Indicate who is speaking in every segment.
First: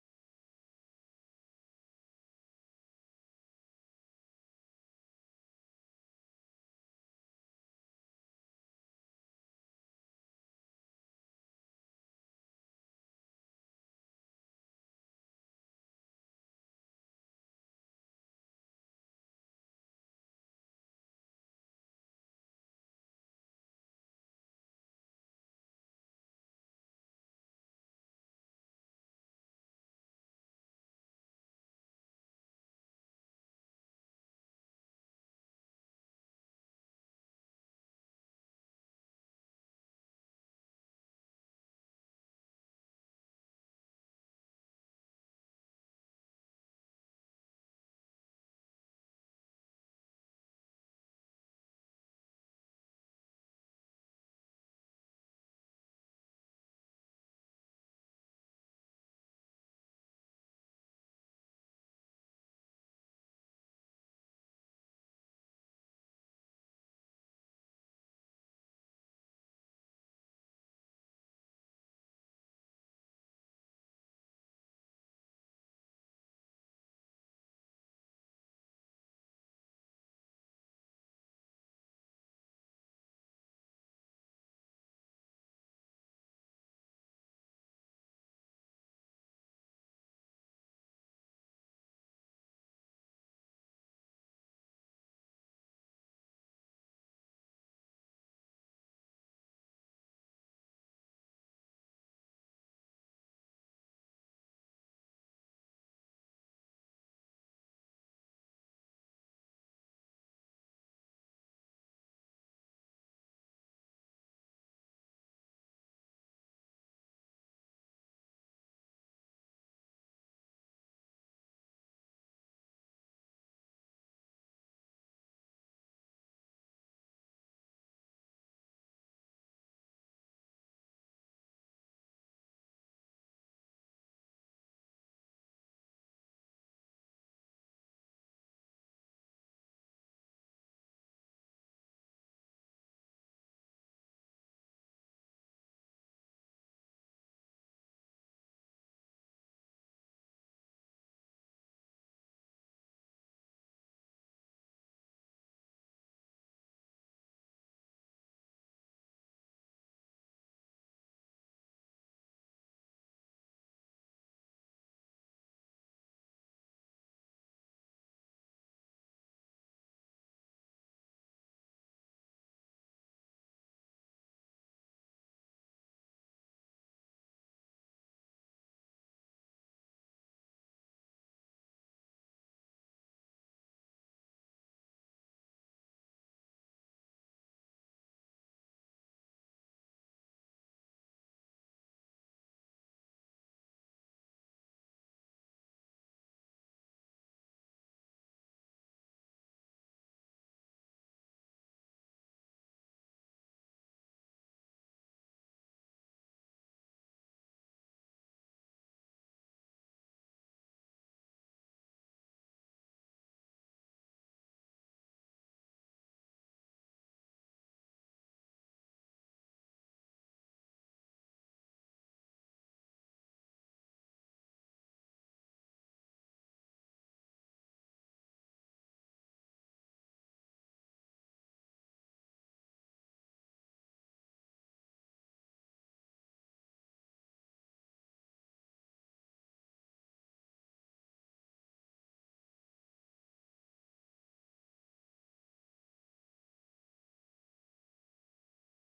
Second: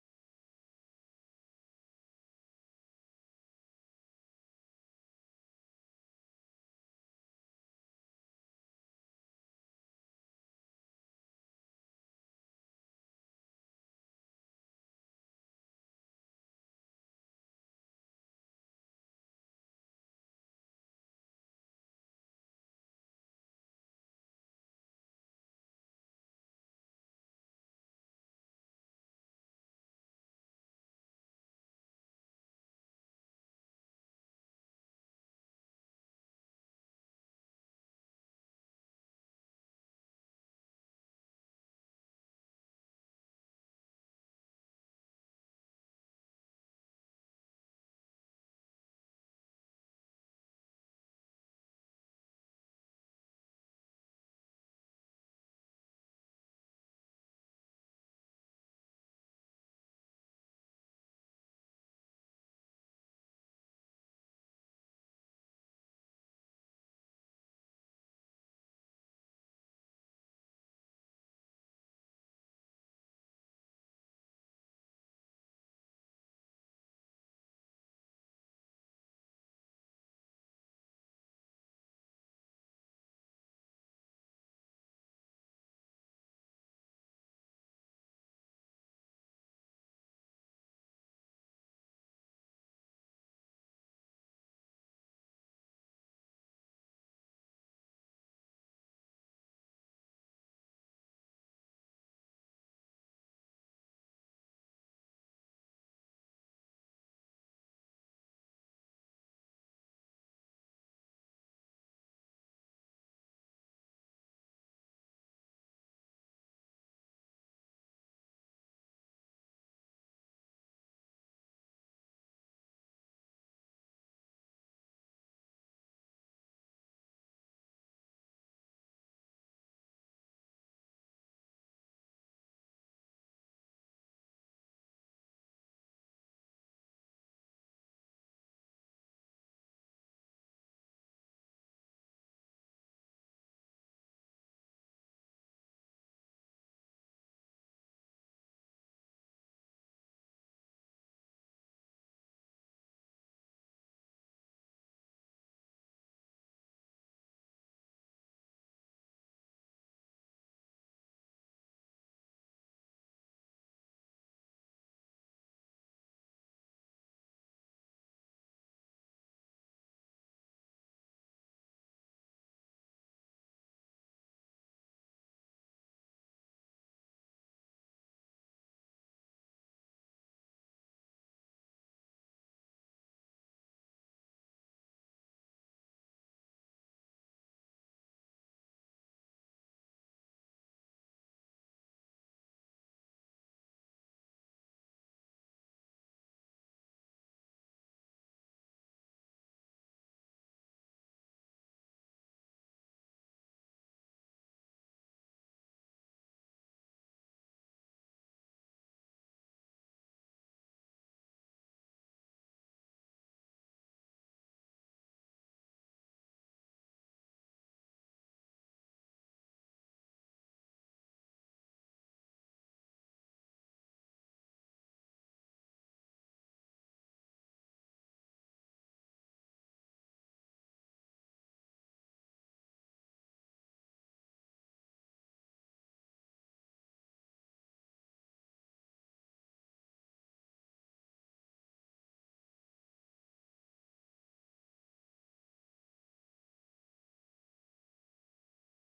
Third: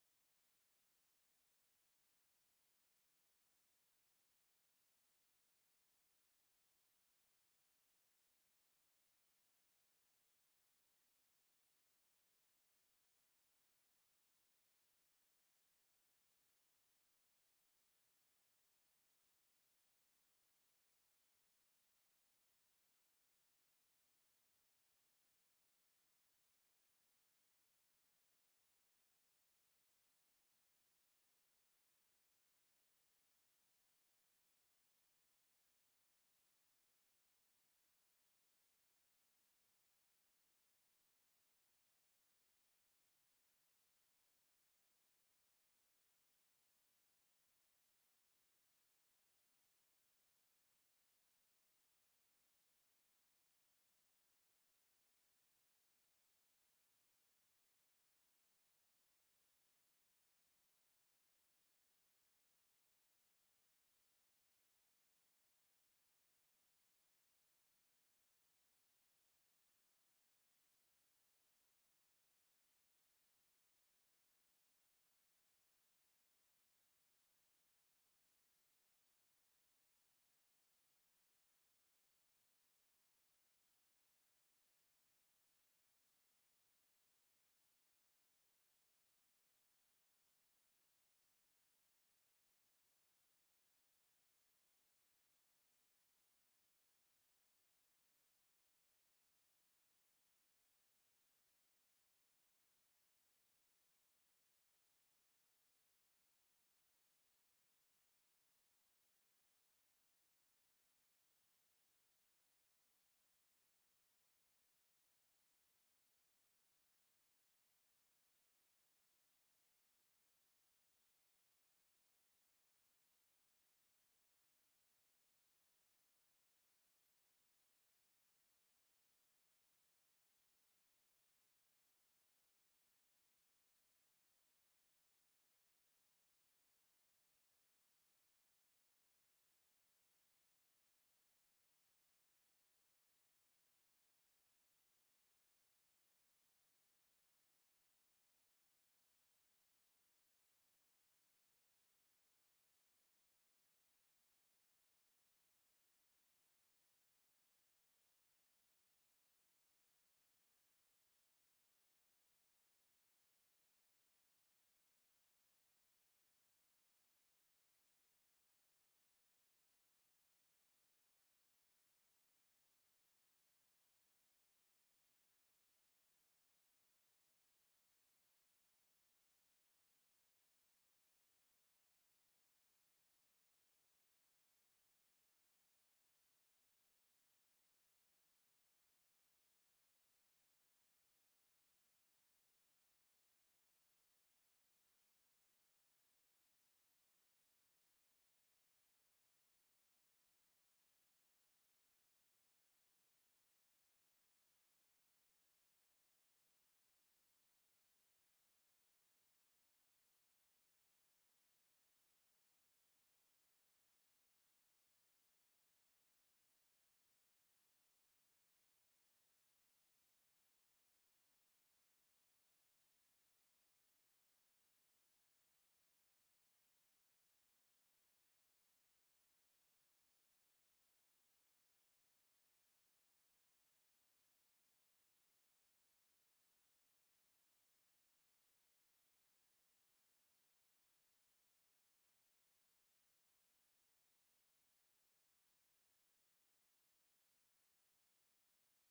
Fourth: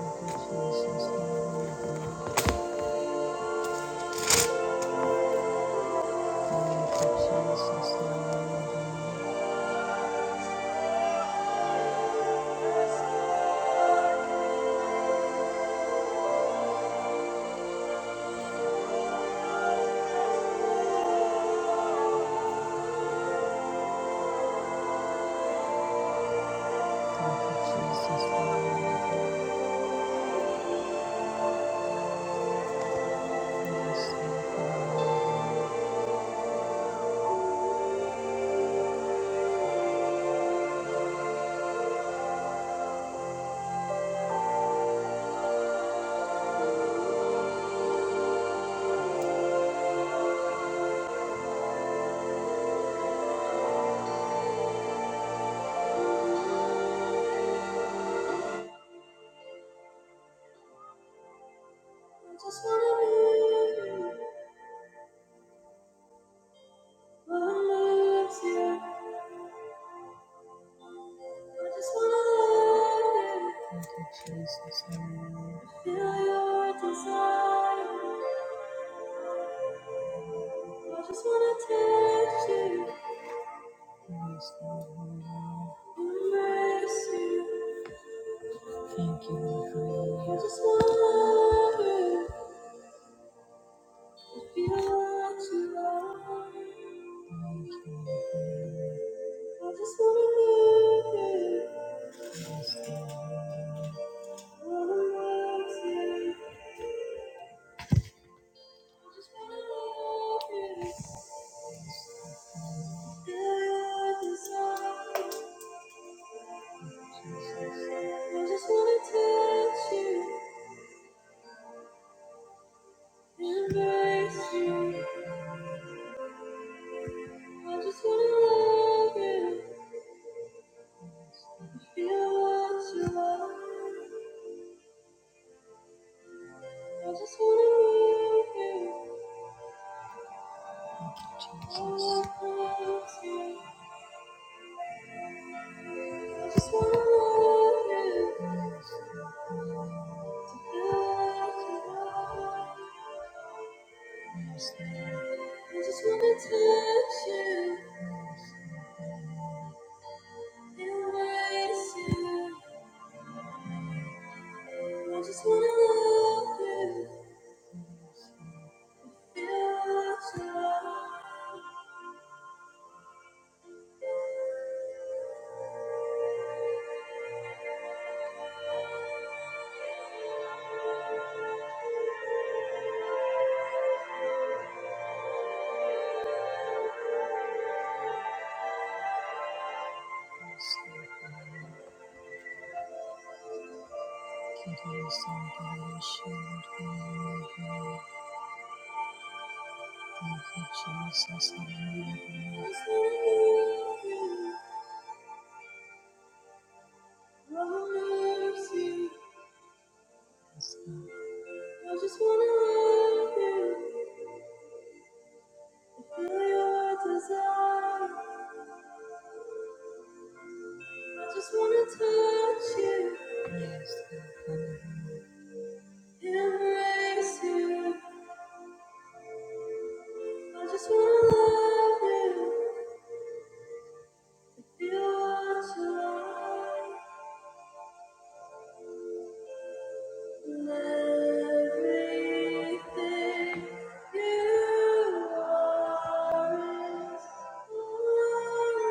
Speaker 1: Thank you, Lord, for your love. I just wanna love you. Yes, Lord, mercy. Thank you, my friend. I just wanna. I just wanna love you. I just wanna love you. Just wanna touch you. I just wanna touch you and you. I just wanna love you and watch you. I just wanna love you, wanna mercy. I just wanna love you, feel your desire. I just wanna touch you. Yes, Embrace you. I just wanna love you, feel what you are. everything you are is all I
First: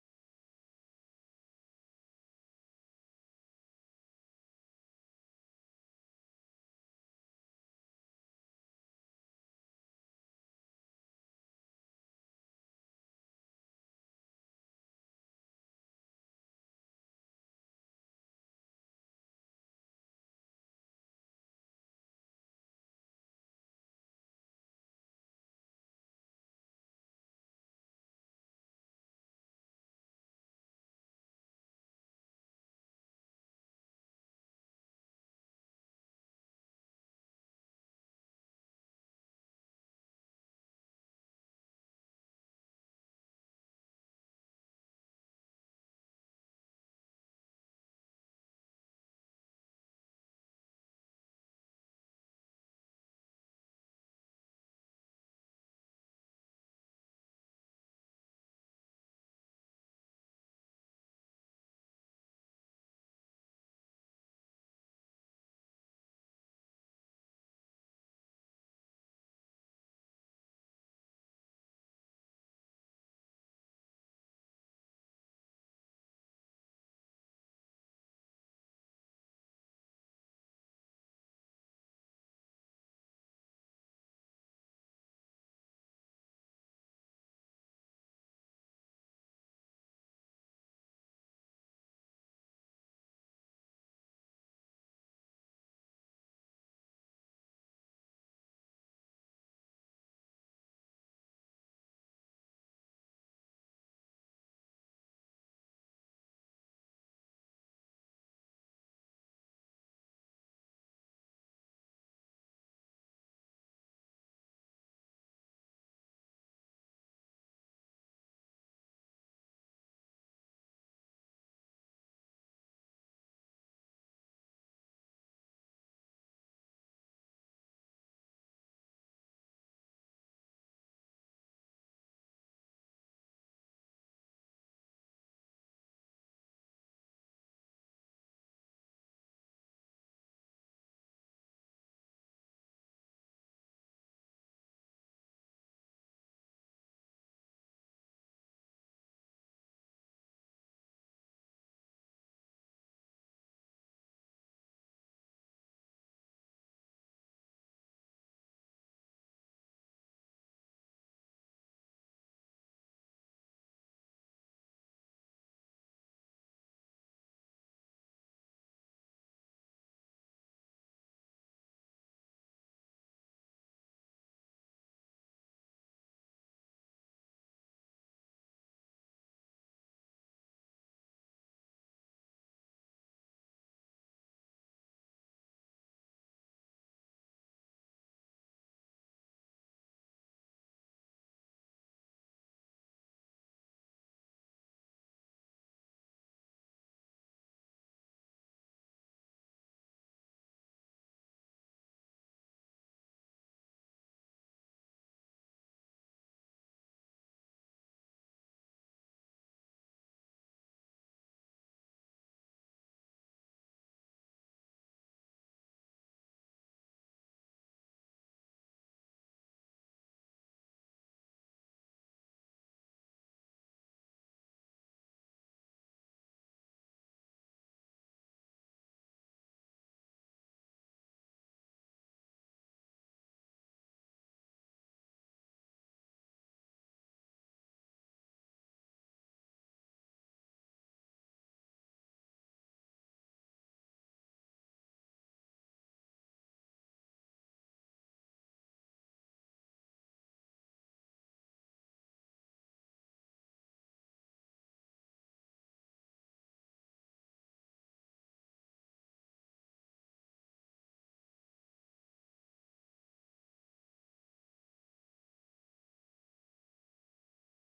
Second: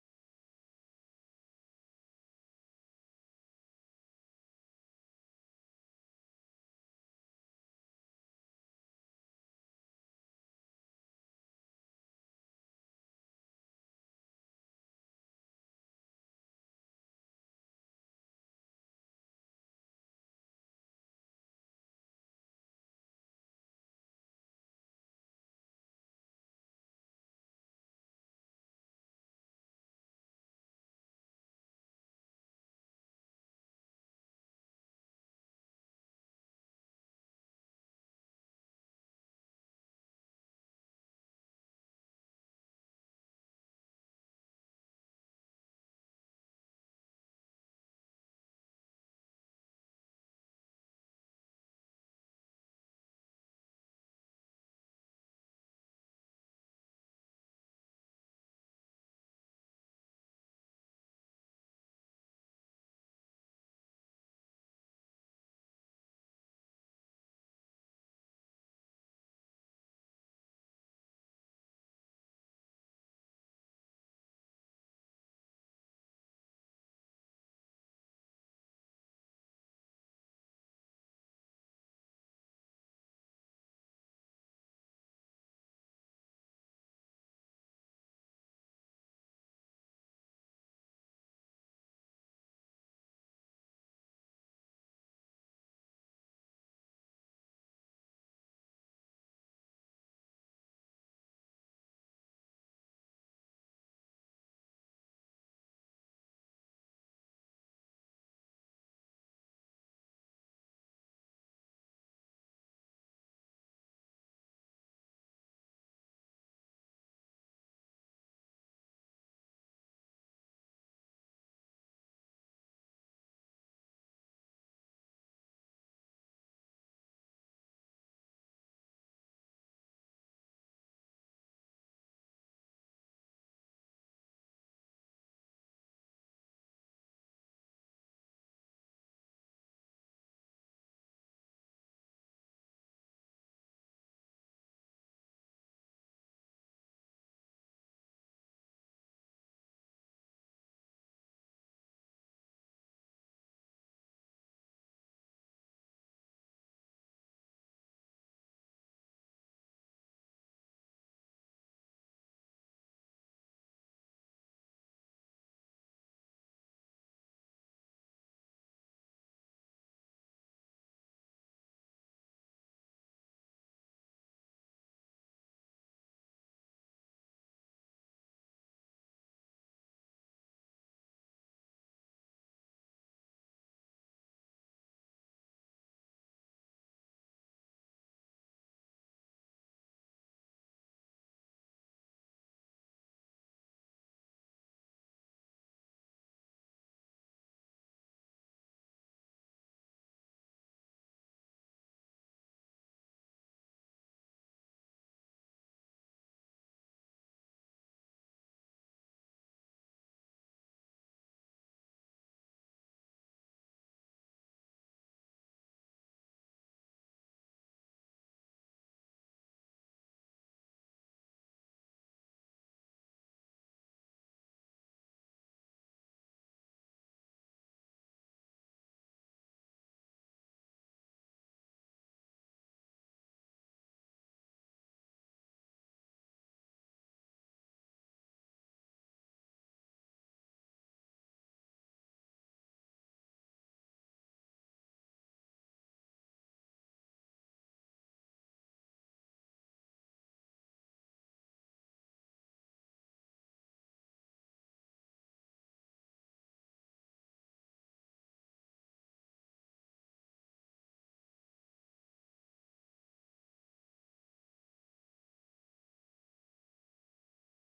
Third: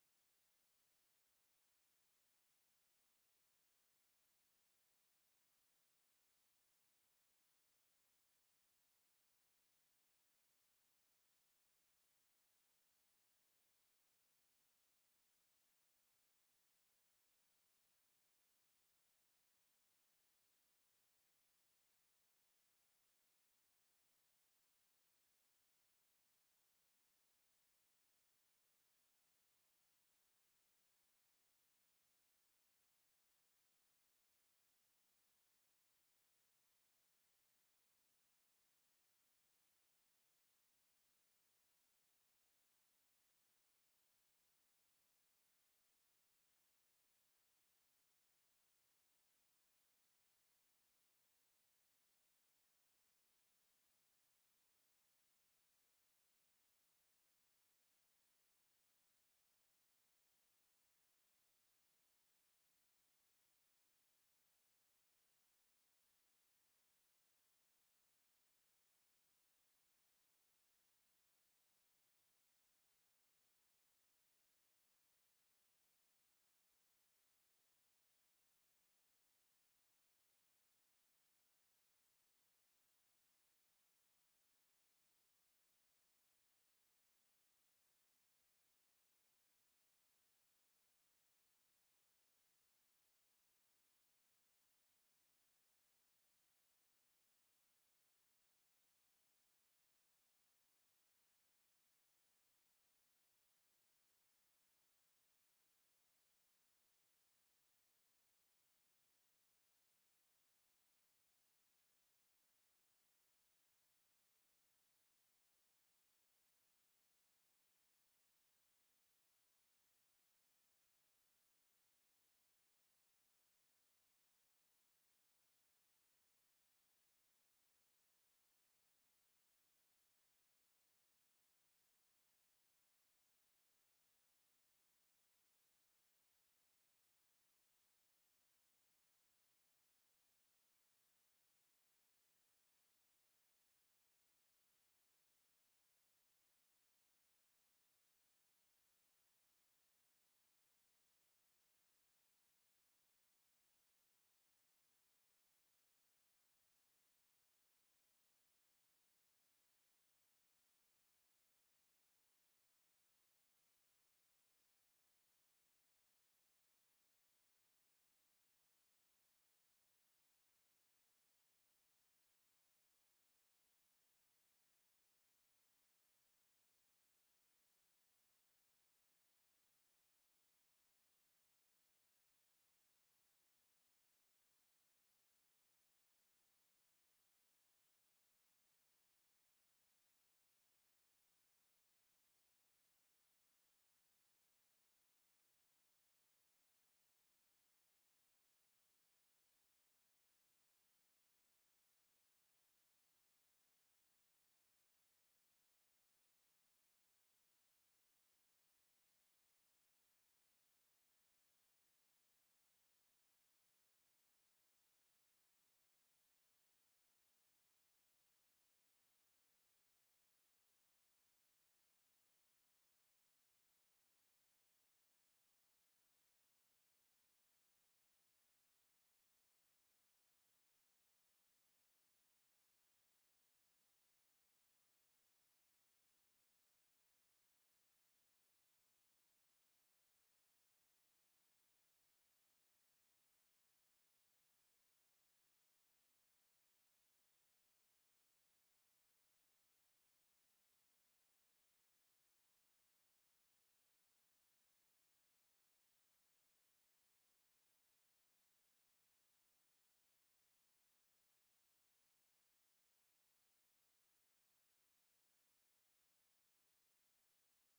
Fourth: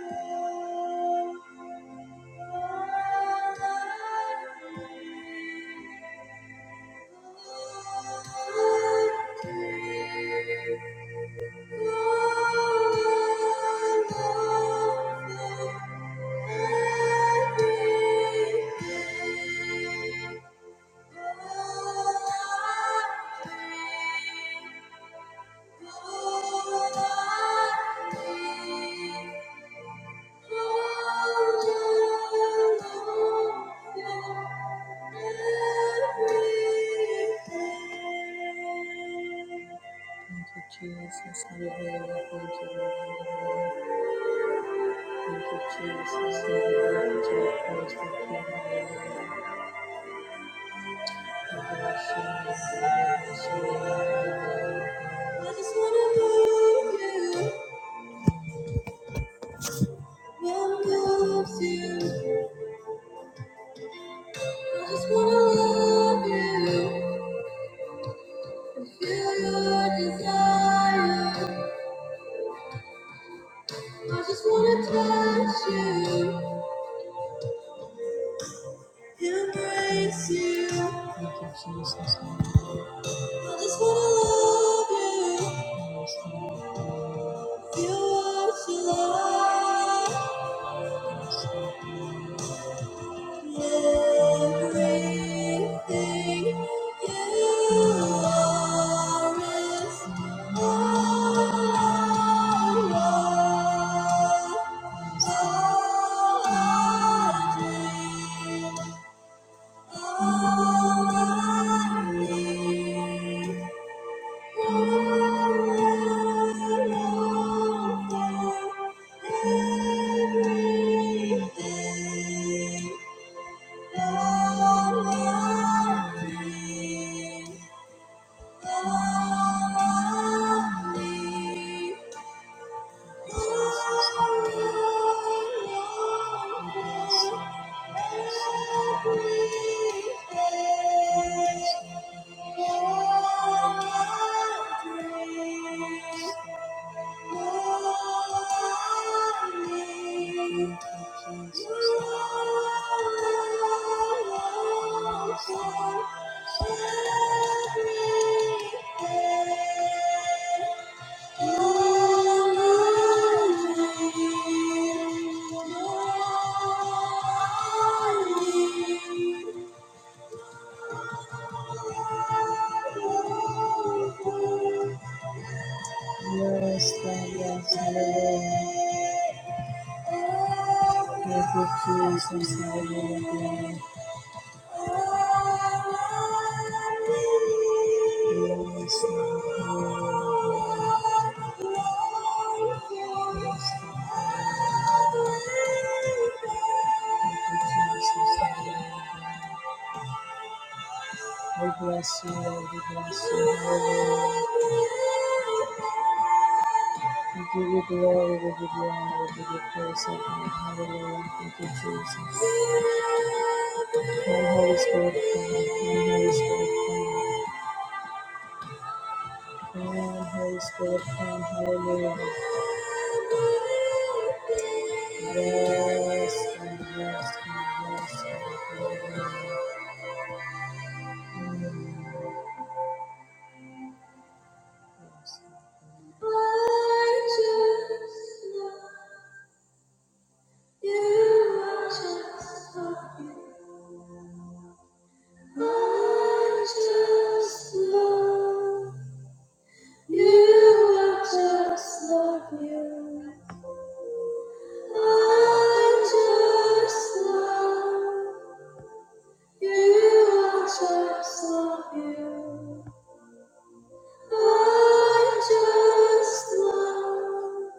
Speaker 1: want. Thank you. Thank you, Jesus. Hallelujah. Thank you, Lord. Thank you, Jesus. Hallelujah. To the praise of the King. Hallelujah. We bless you. Hallelujah. We bless you. Hallelujah. I just wanna love you. One loves you. I just wanna love you. And feel your desire. I just wanna touch you. Your grace, you. Thank you, Jesus. I just wanna love you. You are to love everything. You are is all I want, all I dream, all I need. Thank you. Yes, God, yes, hallelujah. Thank you, Jesus, hallelujah. We bless you, Lord. We bless you. Hallelujah. We give you glory. We give you honor. We give you praise, O God. Hallelujah. Thank you, Jesus. Come, Holy Spirit. Come, come, Holy Spirit. Come. Amen. Holy Spirit, come. Hallelujah. Yes, God. Yes, God. Yes, God. Hallelujah. Yes, God. Righteous Lord, you are just Lord. Righteous Lord, you are just Lord. You. Righteous Lord. You are just love you. I just love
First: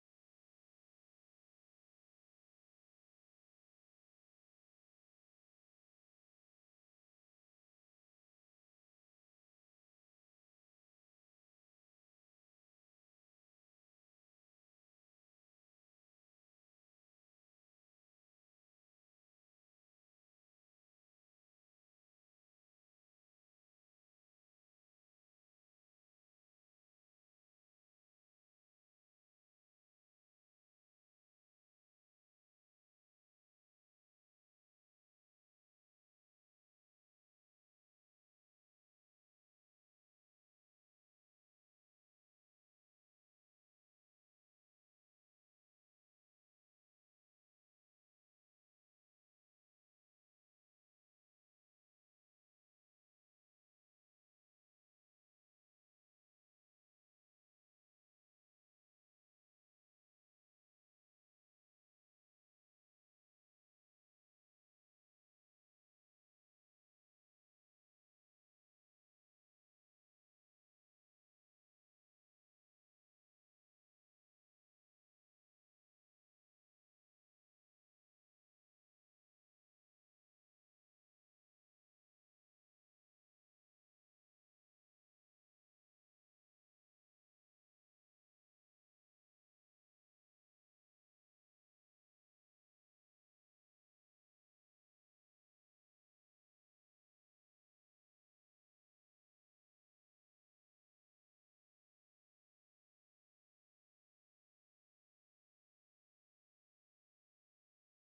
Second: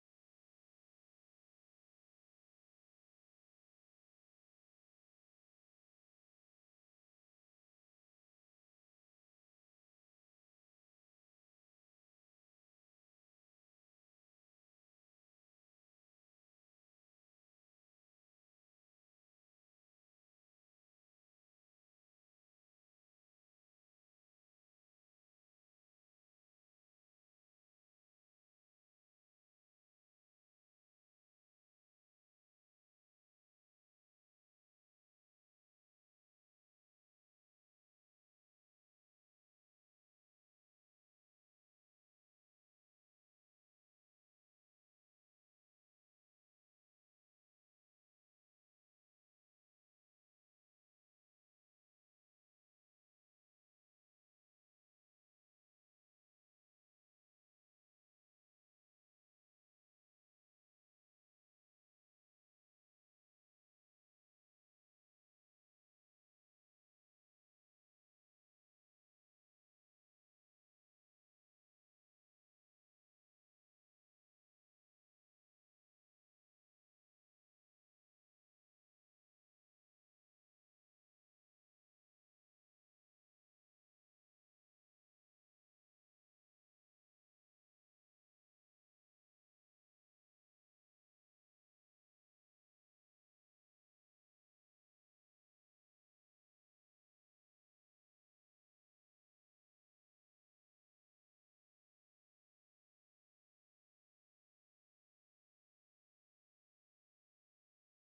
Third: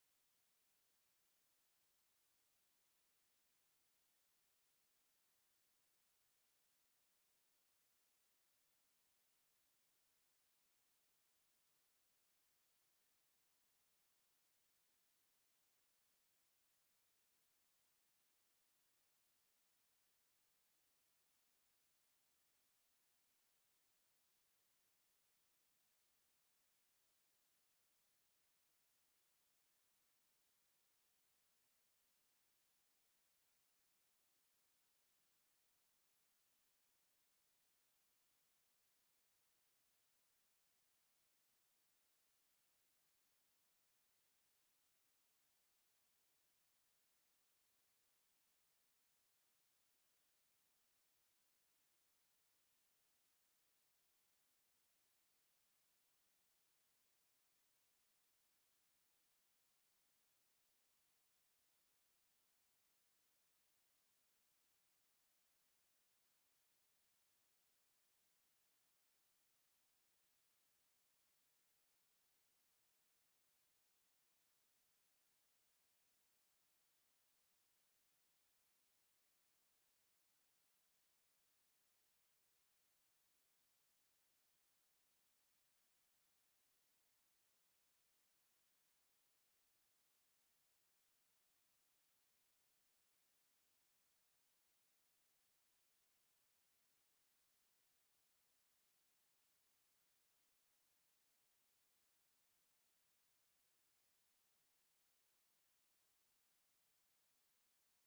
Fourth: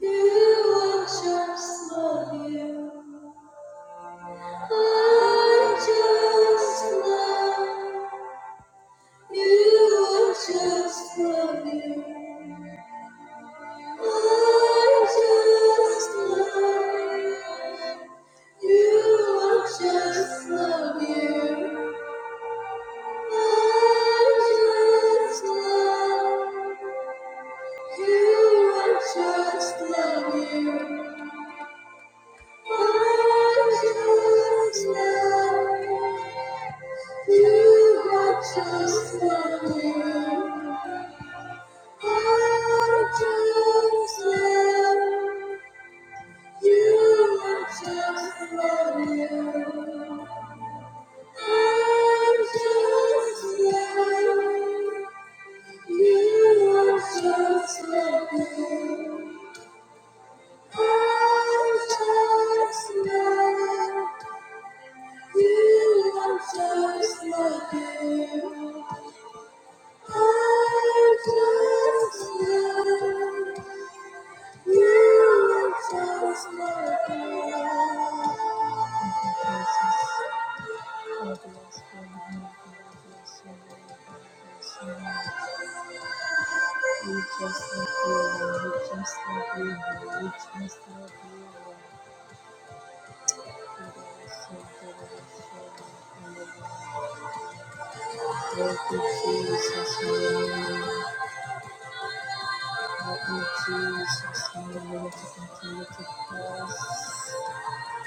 Speaker 1: you. I just love you. I just love you. I just love you. I just love you. I just love you. I just love. You I just love you. I just love you. You, I just love you. I just love you. You, I just love you. I just love you. You, I just love you. We just love you, Lord. We just love you, Lord. We just love you, Thank you, Jesus. Hallelujah. Help me, Jesus. Hallelujah.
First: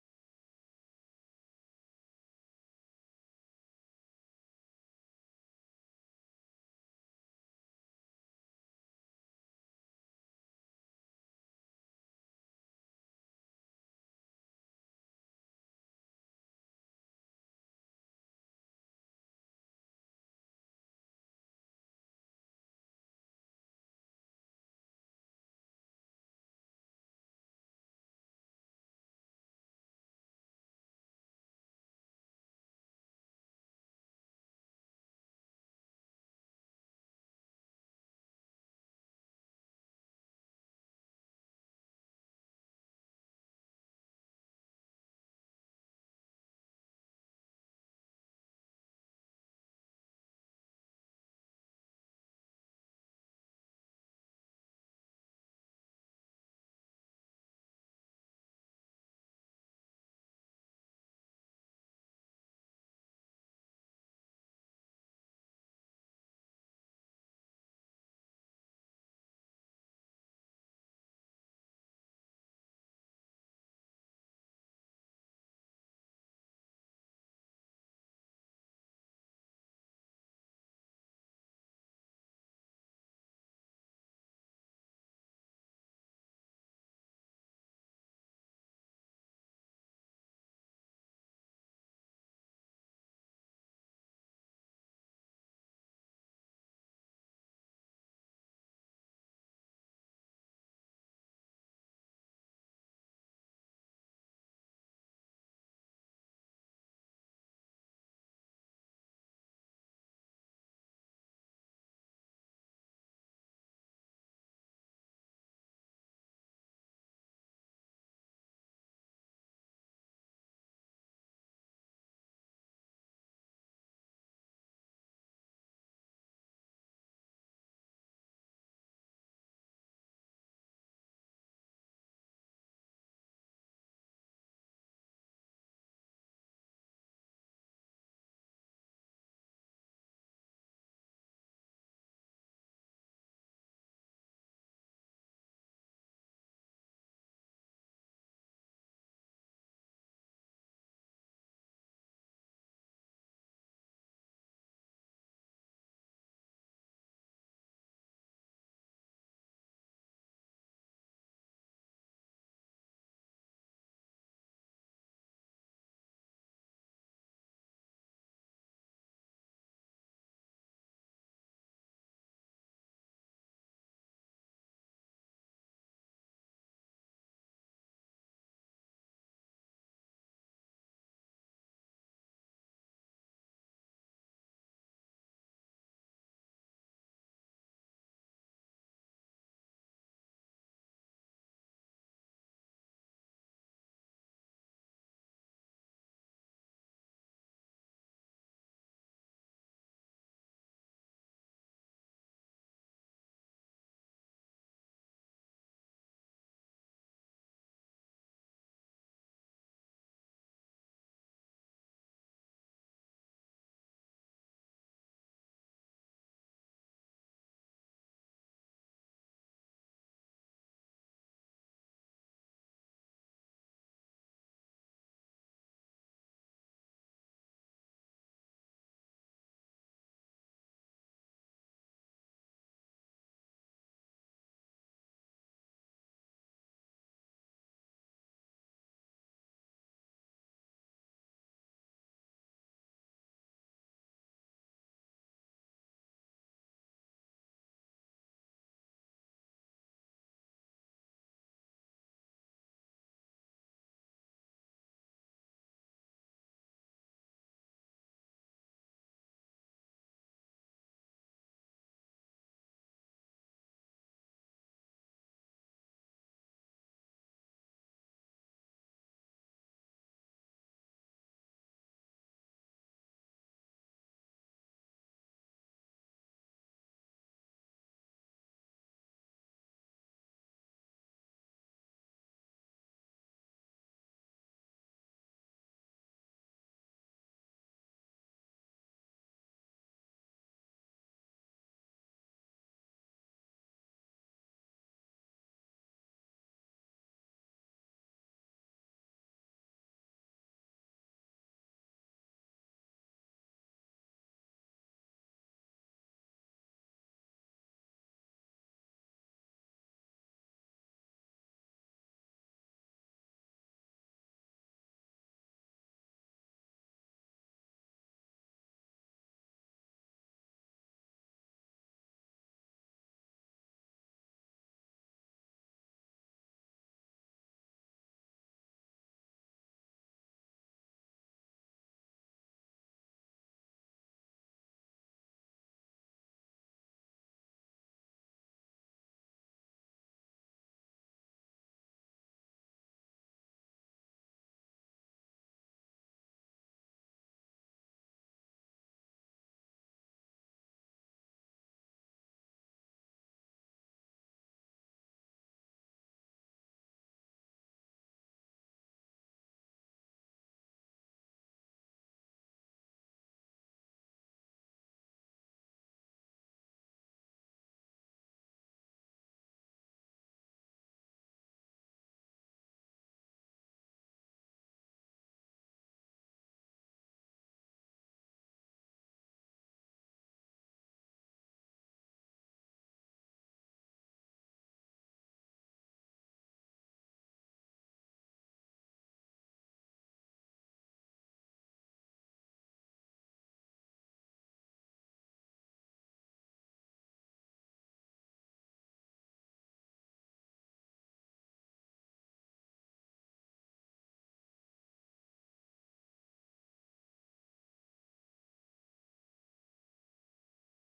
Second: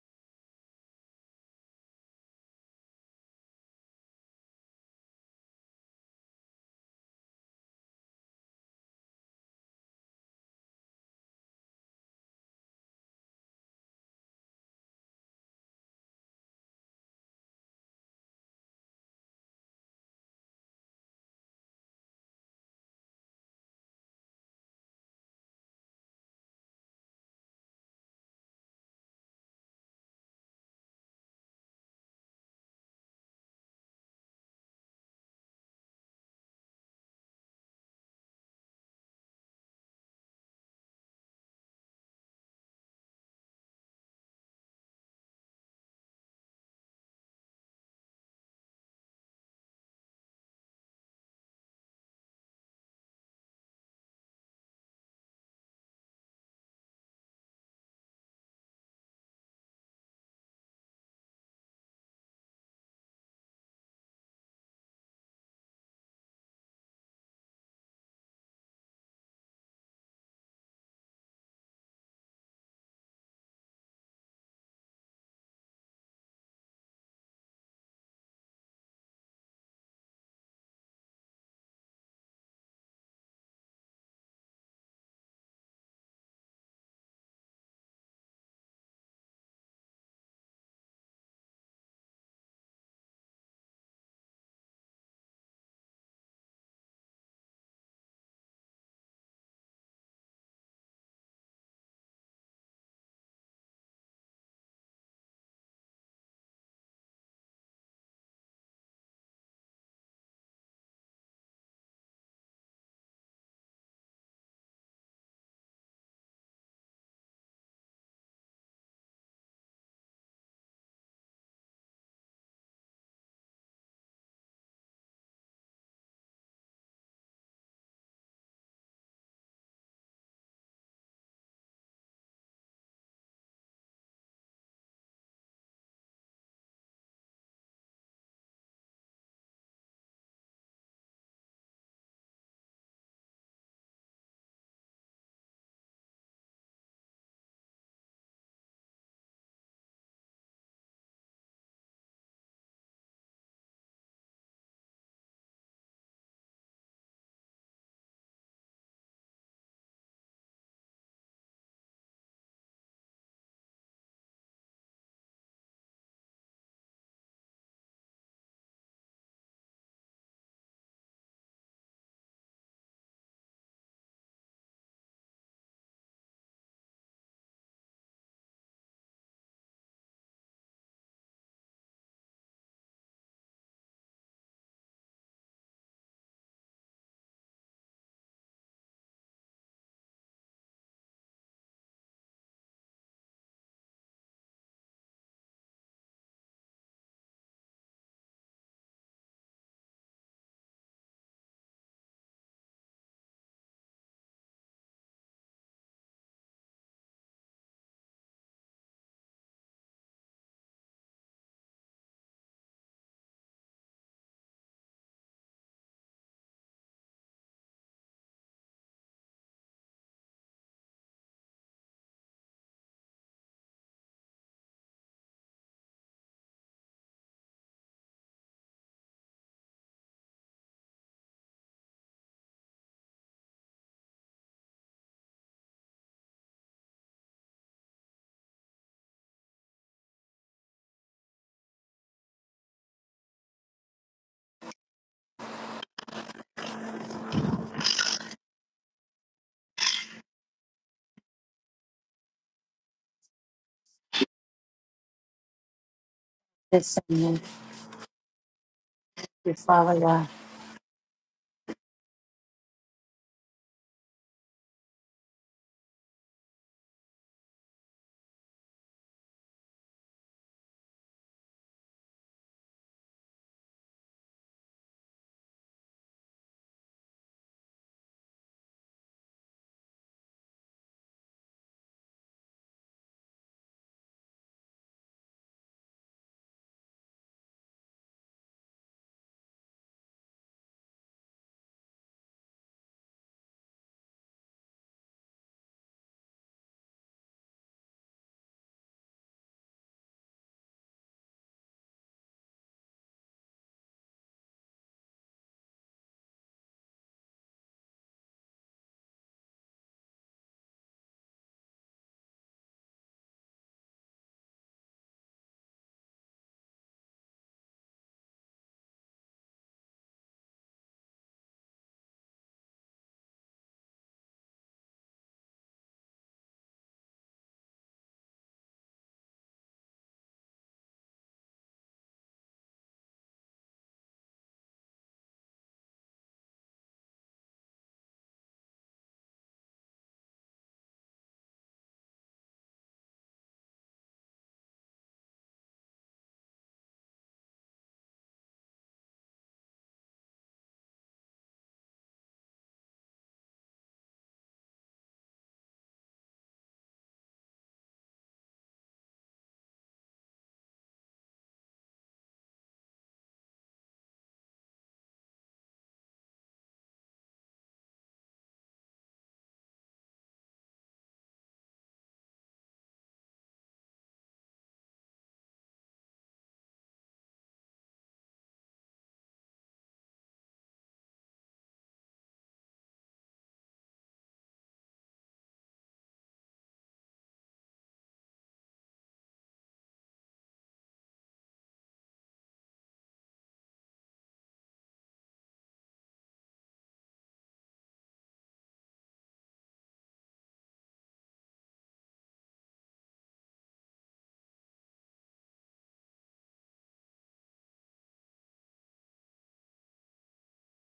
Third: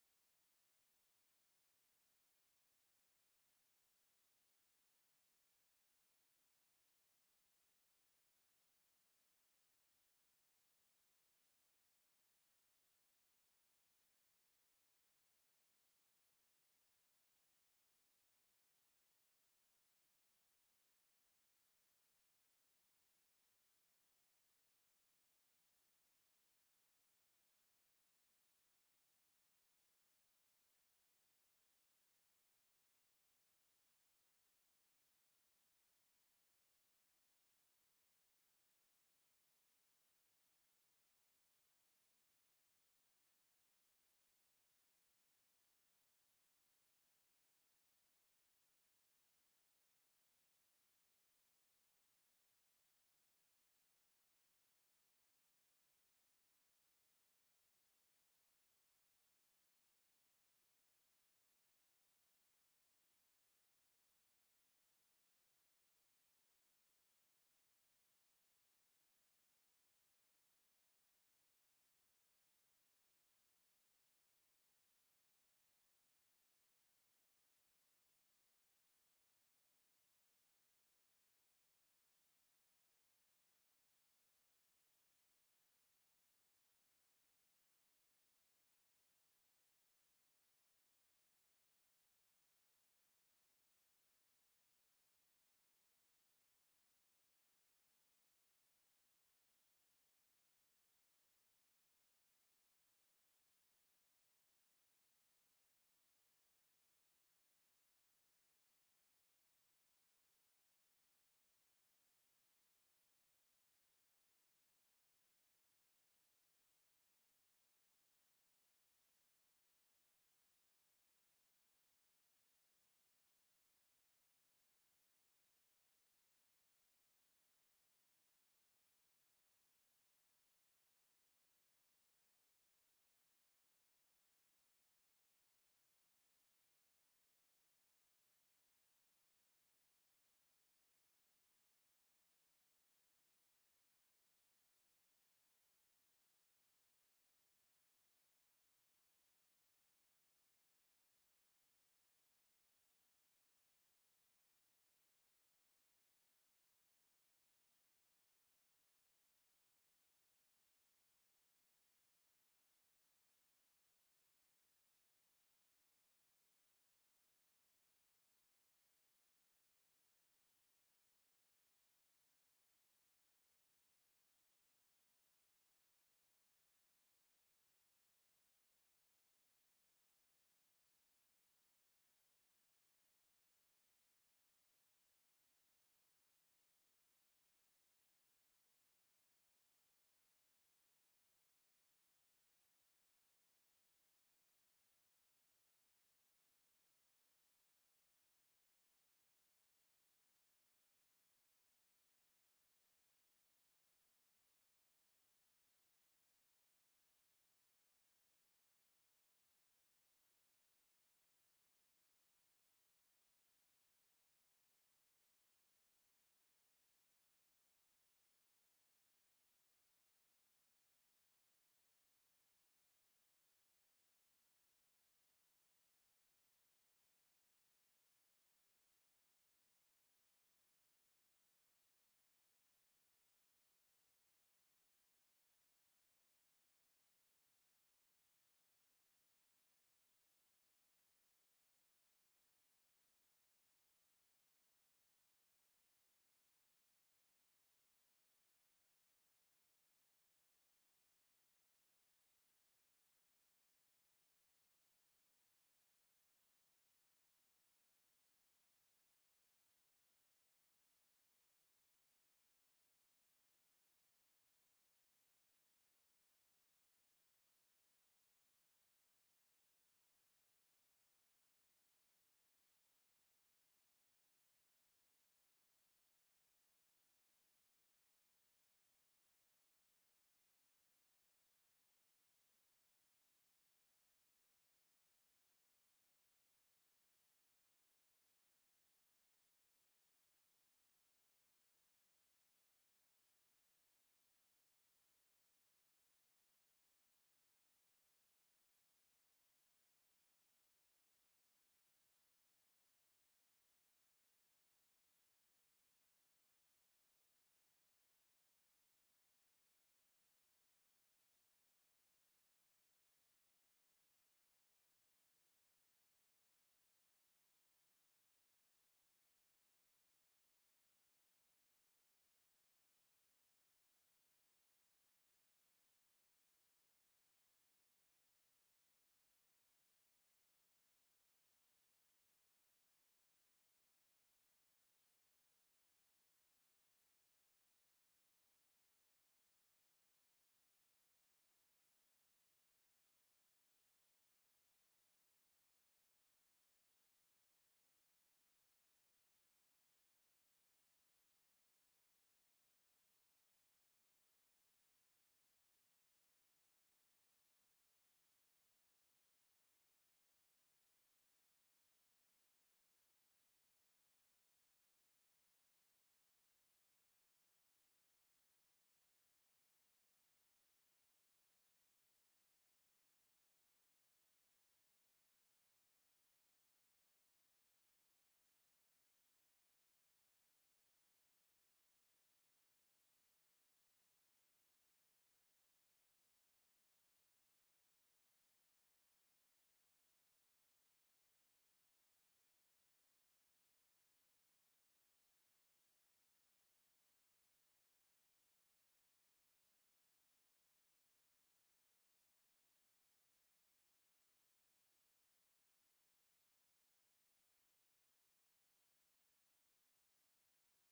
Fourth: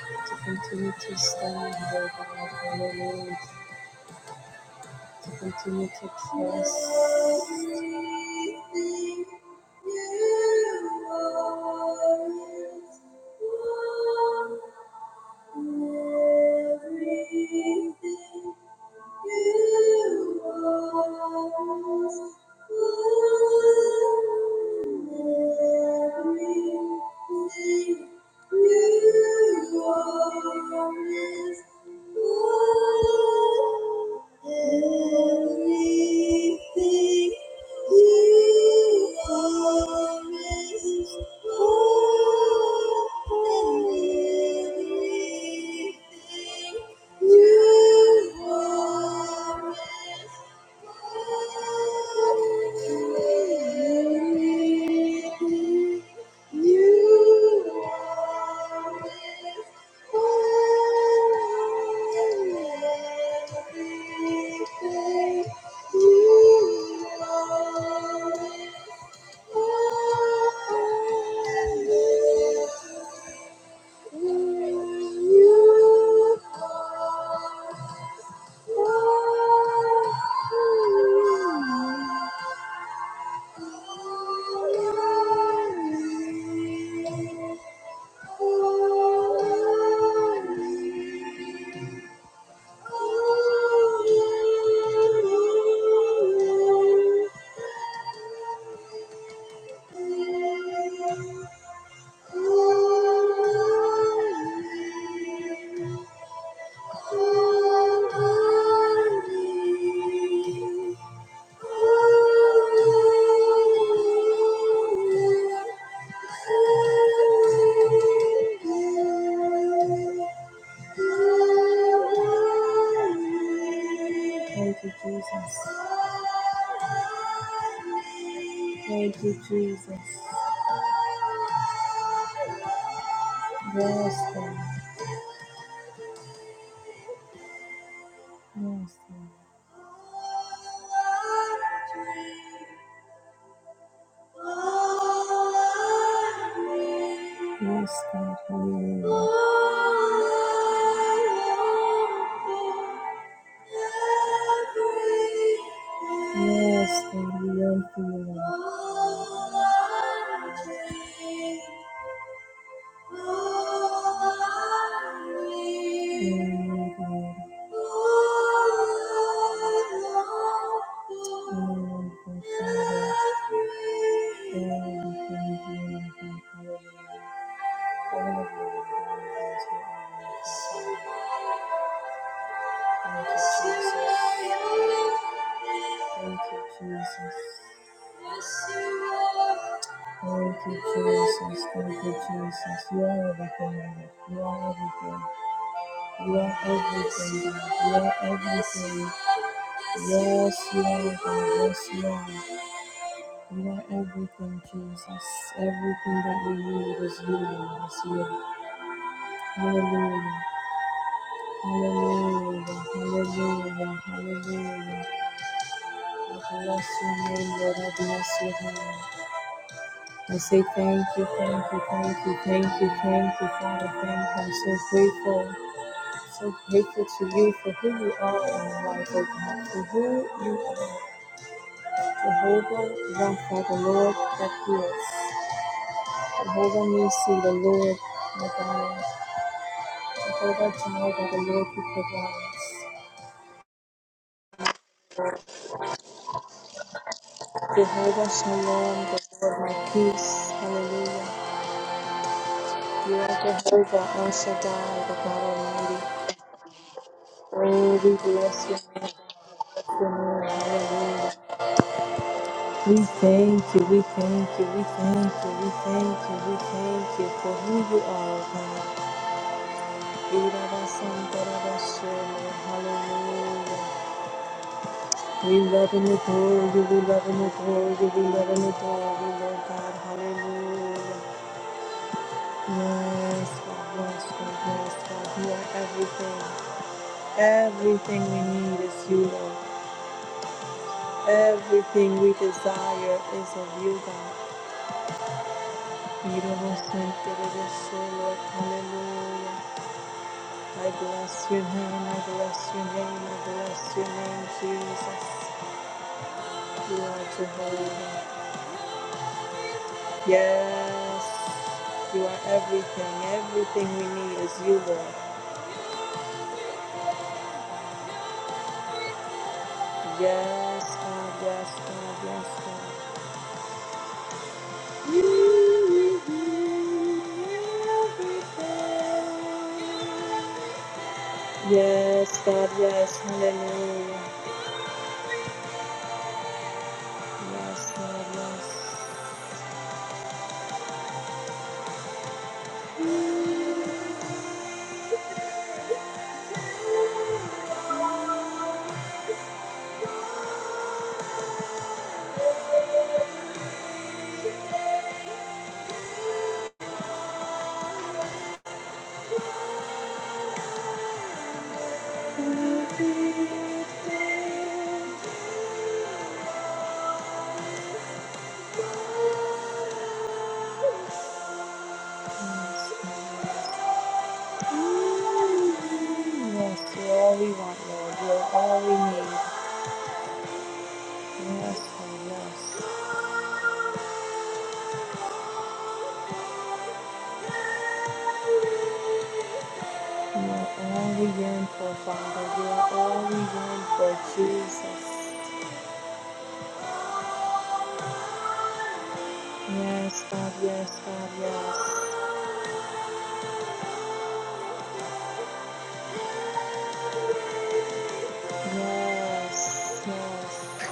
Speaker 1: To continue to press, to continue to stand, oh God. Hallelujah. To continue to press. Everything you are is wonderful. Everything Thank you. You are Thank you. Thank you, Jesus. Thank you, Jesus. Yes, Lord. Yes, Lord. Yes, God, hallelujah. Yes, God, we yearn for you. Lord. Thank you. Thank you, Jesus. Thank you, Jesus. Thank you, Jesus. Thank you, Jesus. You are everything, Lord. You are everything. You are everything, God. You are everything. Yes, you are, God. Yes, you are. You are everything, Jesus. Everything that we need is you, Lord. It's you. Hallelujah. Hallelujah. Hallelujah. Hallelujah. Bless your name, Lord. I bless your name. I say thank you, thank you, thank you, thank you, thank you, Father. Thank you. I'm so grateful, so grateful to you for who you are in my life, oh God, for who you are. Jehovah Rapha, the Lord that heals. Jehovah Nisi, the Lord my God. Jehovah Jireh, the Lord who provides. Jehovah Shalom, the Lord my peace. Hallelujah. You are Jehovah El Shaddai, the God Almighty.
Speaker 2: Yes, amen.
Speaker 1: Oh, we bless your name.
Speaker 2: You, Father God,
Speaker 1: God. bless your name. Hallelujah. We thank you, we thank you, we thank you, we thank you, we thank you for who you are, God. Irabasandarabasola. Hallelujah. We love and adore you, we love and adore you, we love and adore you, Lord God. Hallelujah. Yes, God, yes, God, yes, God. You are everything. Everything we need is you, Lord. Everything we desire is of you, God. You don't want to think that it is so, Lord. Hallelujah. I bless your name. I bless your name. I bless your name, Jesus. You are Jehovah. Yes. You are everything. Everything we need is you, Lord. Yes, God. Yes, God. Yes, God. Yes, God, yes, hallelujah. Yes, God, yes. Yes, you're all we want, Lord. You're all we need. Yes, God, yes. You are all we yearn for, Father. You are all we yearn for, Jesus. Yes, God, yes, God, yes. Yes, yes,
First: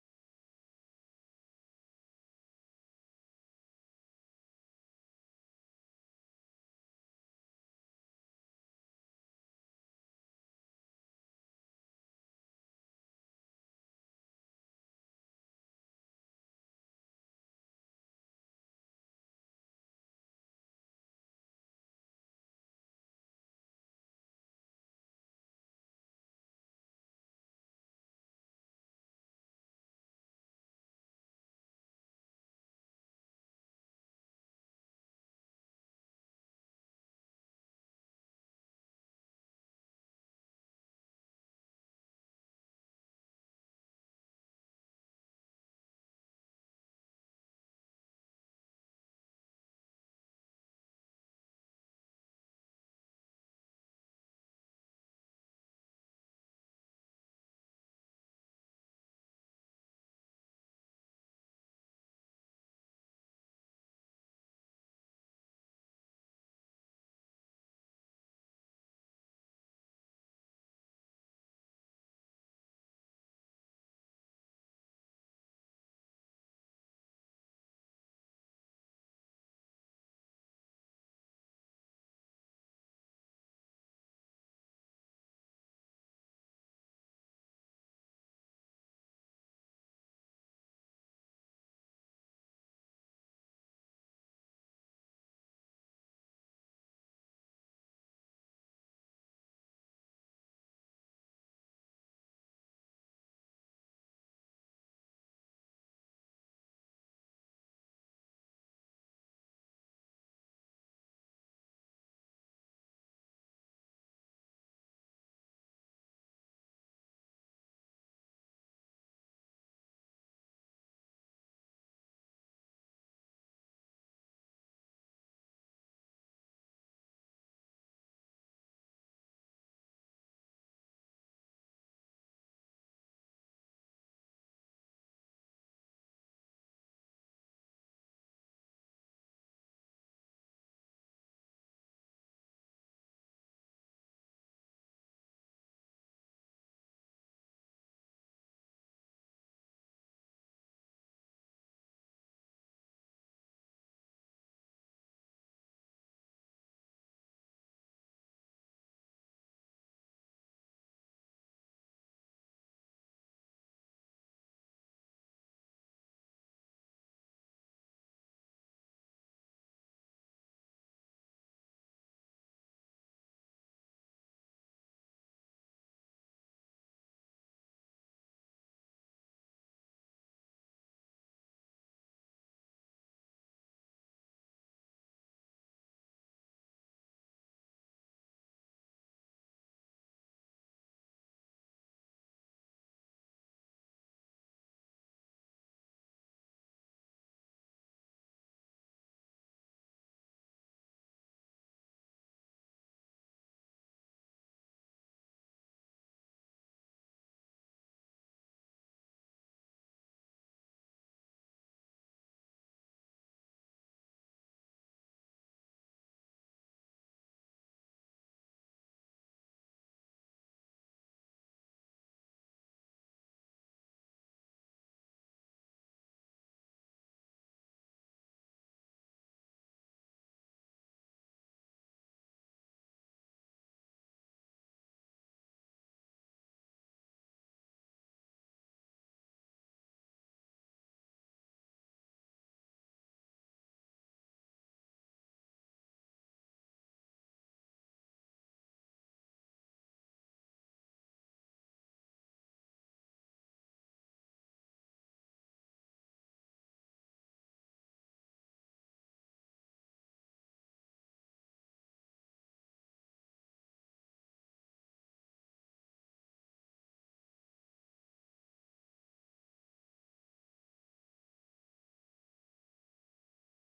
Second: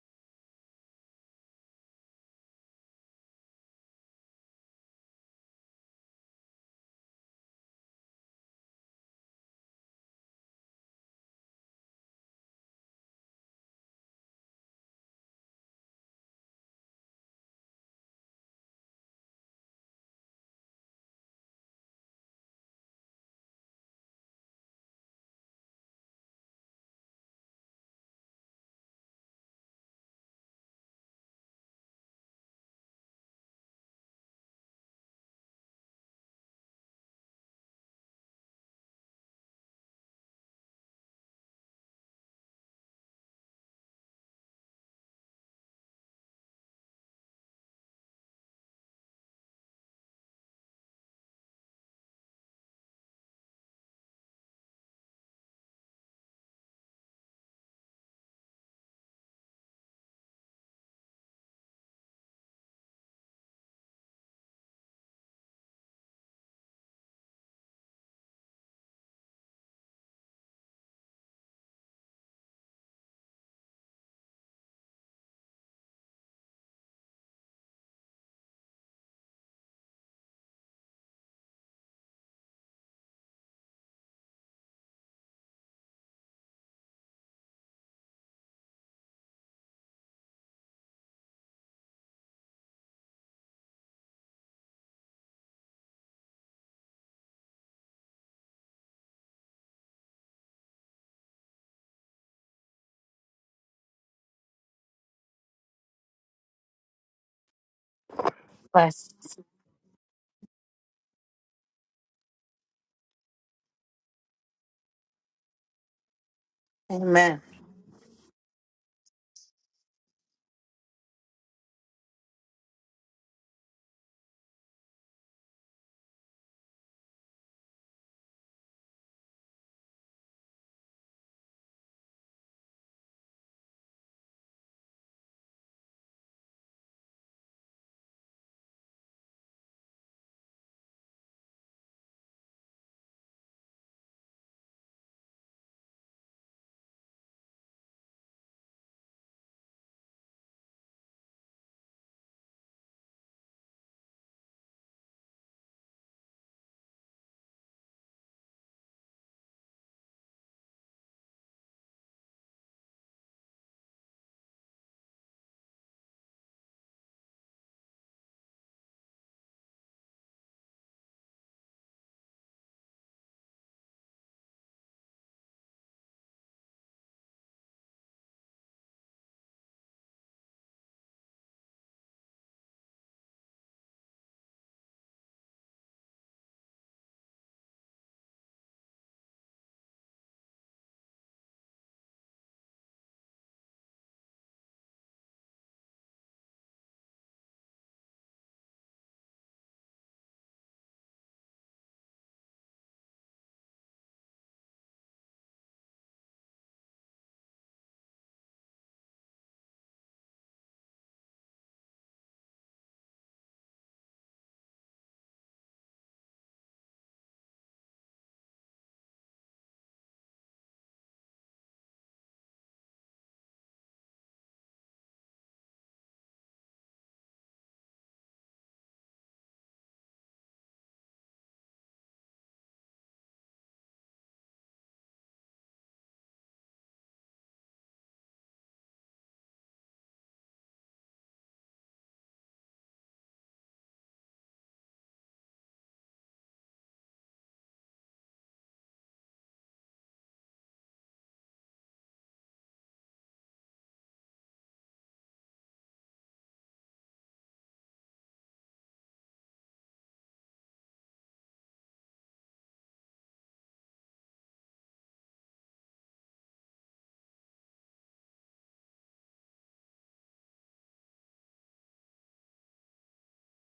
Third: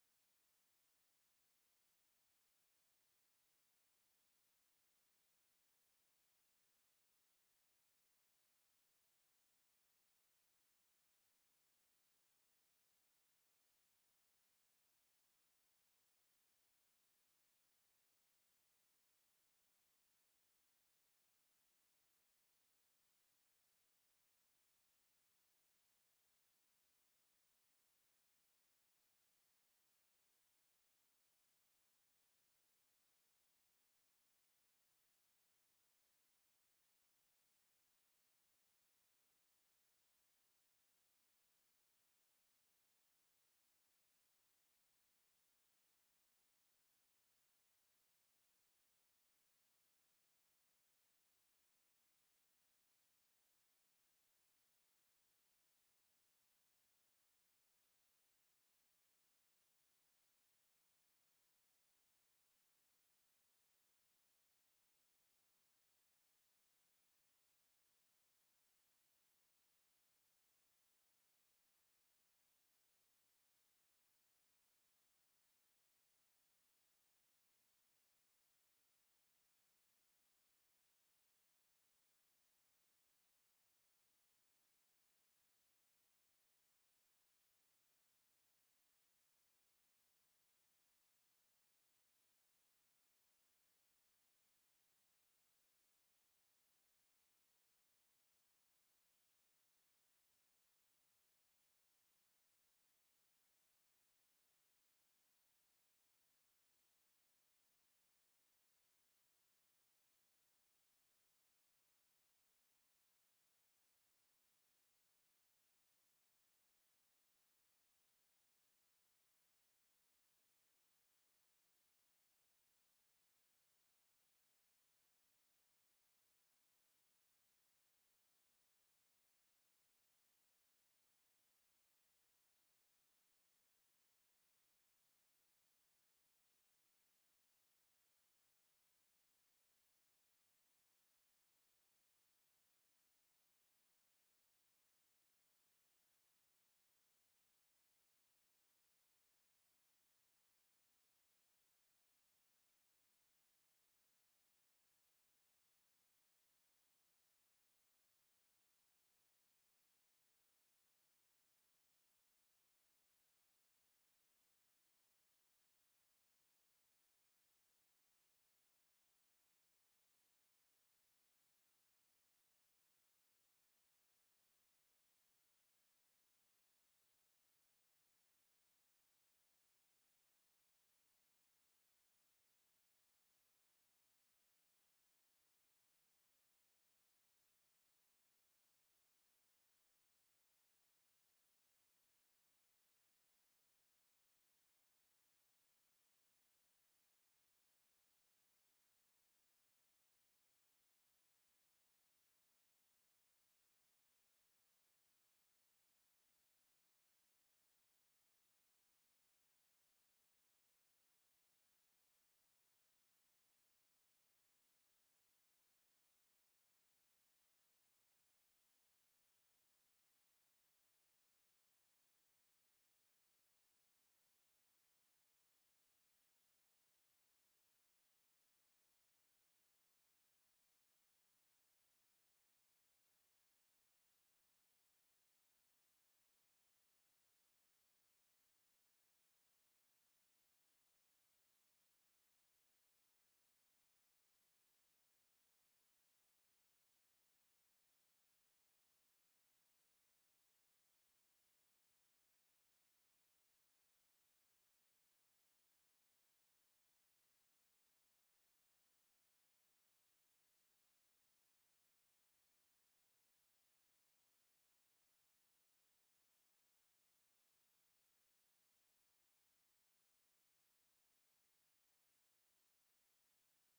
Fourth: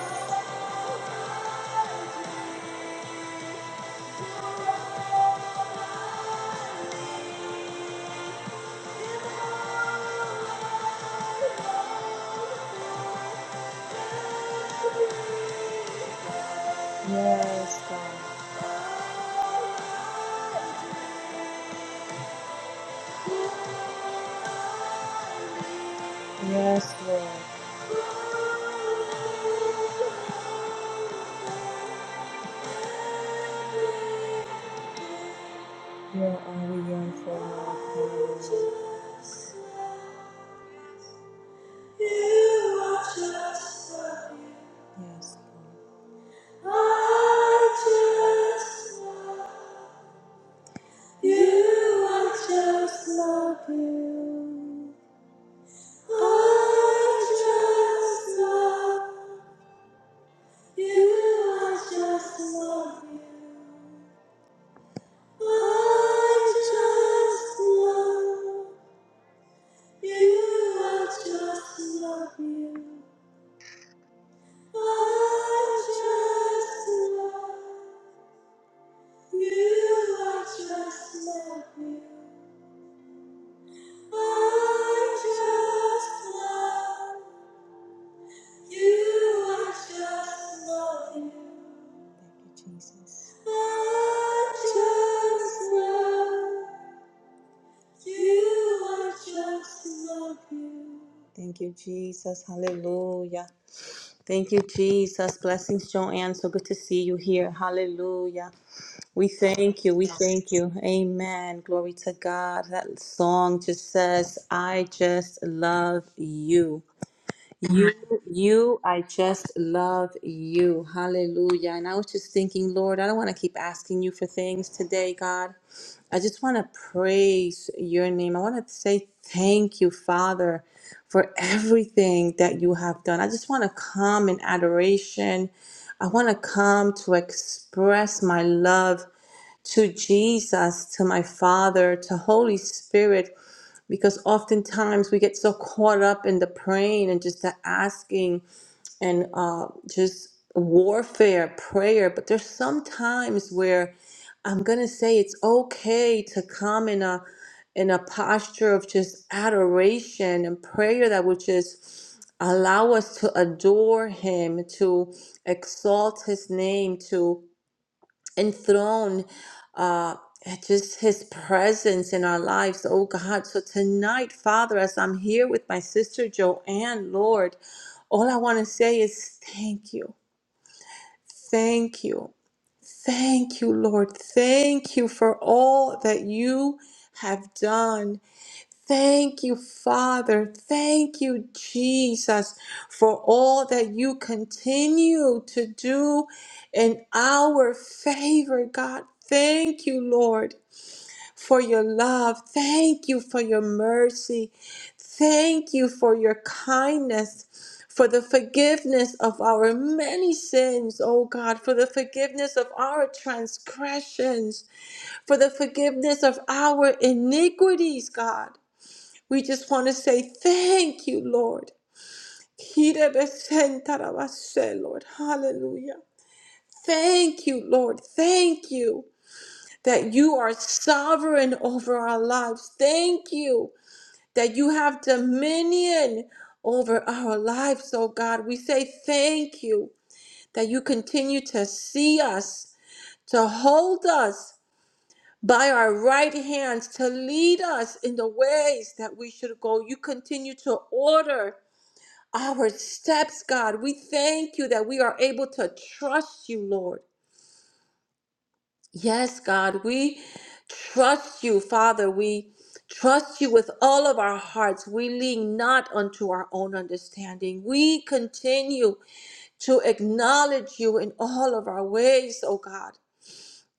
Speaker 1: yes, God. Yes, Lord. You are all we yearn for, Lord. Hallelujah. You are just the Yes, Lord. I just love you. I just love you. I just love you. I just love you. I just love you. I just love you. I just love you. I just love you. I just love you. I just love you. Thank you, Jesus. I just love you. I just love you. Thank you, Jesus. Hallelujah. Thank you, Jesus. Blessings, Joanne. So good to see you here. Hallelujah.
Speaker 2: bless.
Speaker 1: We
Speaker 2: us.
Speaker 1: thank you. We thank you. Amen. Glory to God. That song just says, I just love you.
Speaker 2: Amen.
Speaker 1: You, you, I just love you. Hallelujah. And I was just thinking, Lord, I don't want to keep asking you for things today, God. I just want to praise your name. I want to say thank you, Father, for everything that you have done. I just want to come in adoration. I want to come to express my love to Jesus, to my Father, to Holy Spirit, because oftentimes we get so caught up in the praying and just the asking and uh, just warfare, prayer. But there's some times where I'm gonna say it's okay to come in a in a posture of just adoration and prayer that would just allow us to adore Him, to exalt His name, to enthroned uh, just his presence in our lives, oh God. So tonight, Father, as I'm here with my sister Joanne, Lord, all I want to say is thank you, thank you, thank you, Lord. Thank you for all that you have done. Thank you, Father. Thank you, Jesus, for all that you continue to do in our favor, God. Thank you, Lord, for your love. Thank you for your mercy. Thank you for your kindness, for the forgiveness of our many sins, oh God, for the forgiveness of our transgressions, for the forgiveness of our iniquities, God. We just want to say thank you, Lord. Kirebesentarabase, Lord. Hallelujah. Thank you, Lord. Thank you that you are sovereign over our lives. Thank you that you have dominion over our lives, oh God. We say thank you that you continue to see us, to hold us by our right hands, to lead us in the ways that we should go. You continue to order our steps, God. We thank you that we are able to trust you, Lord. Yes, God, we trust you, Father. We trust you with all of our hearts. We lean not unto our own understanding. We continue to acknowledge you in all of our ways, O God,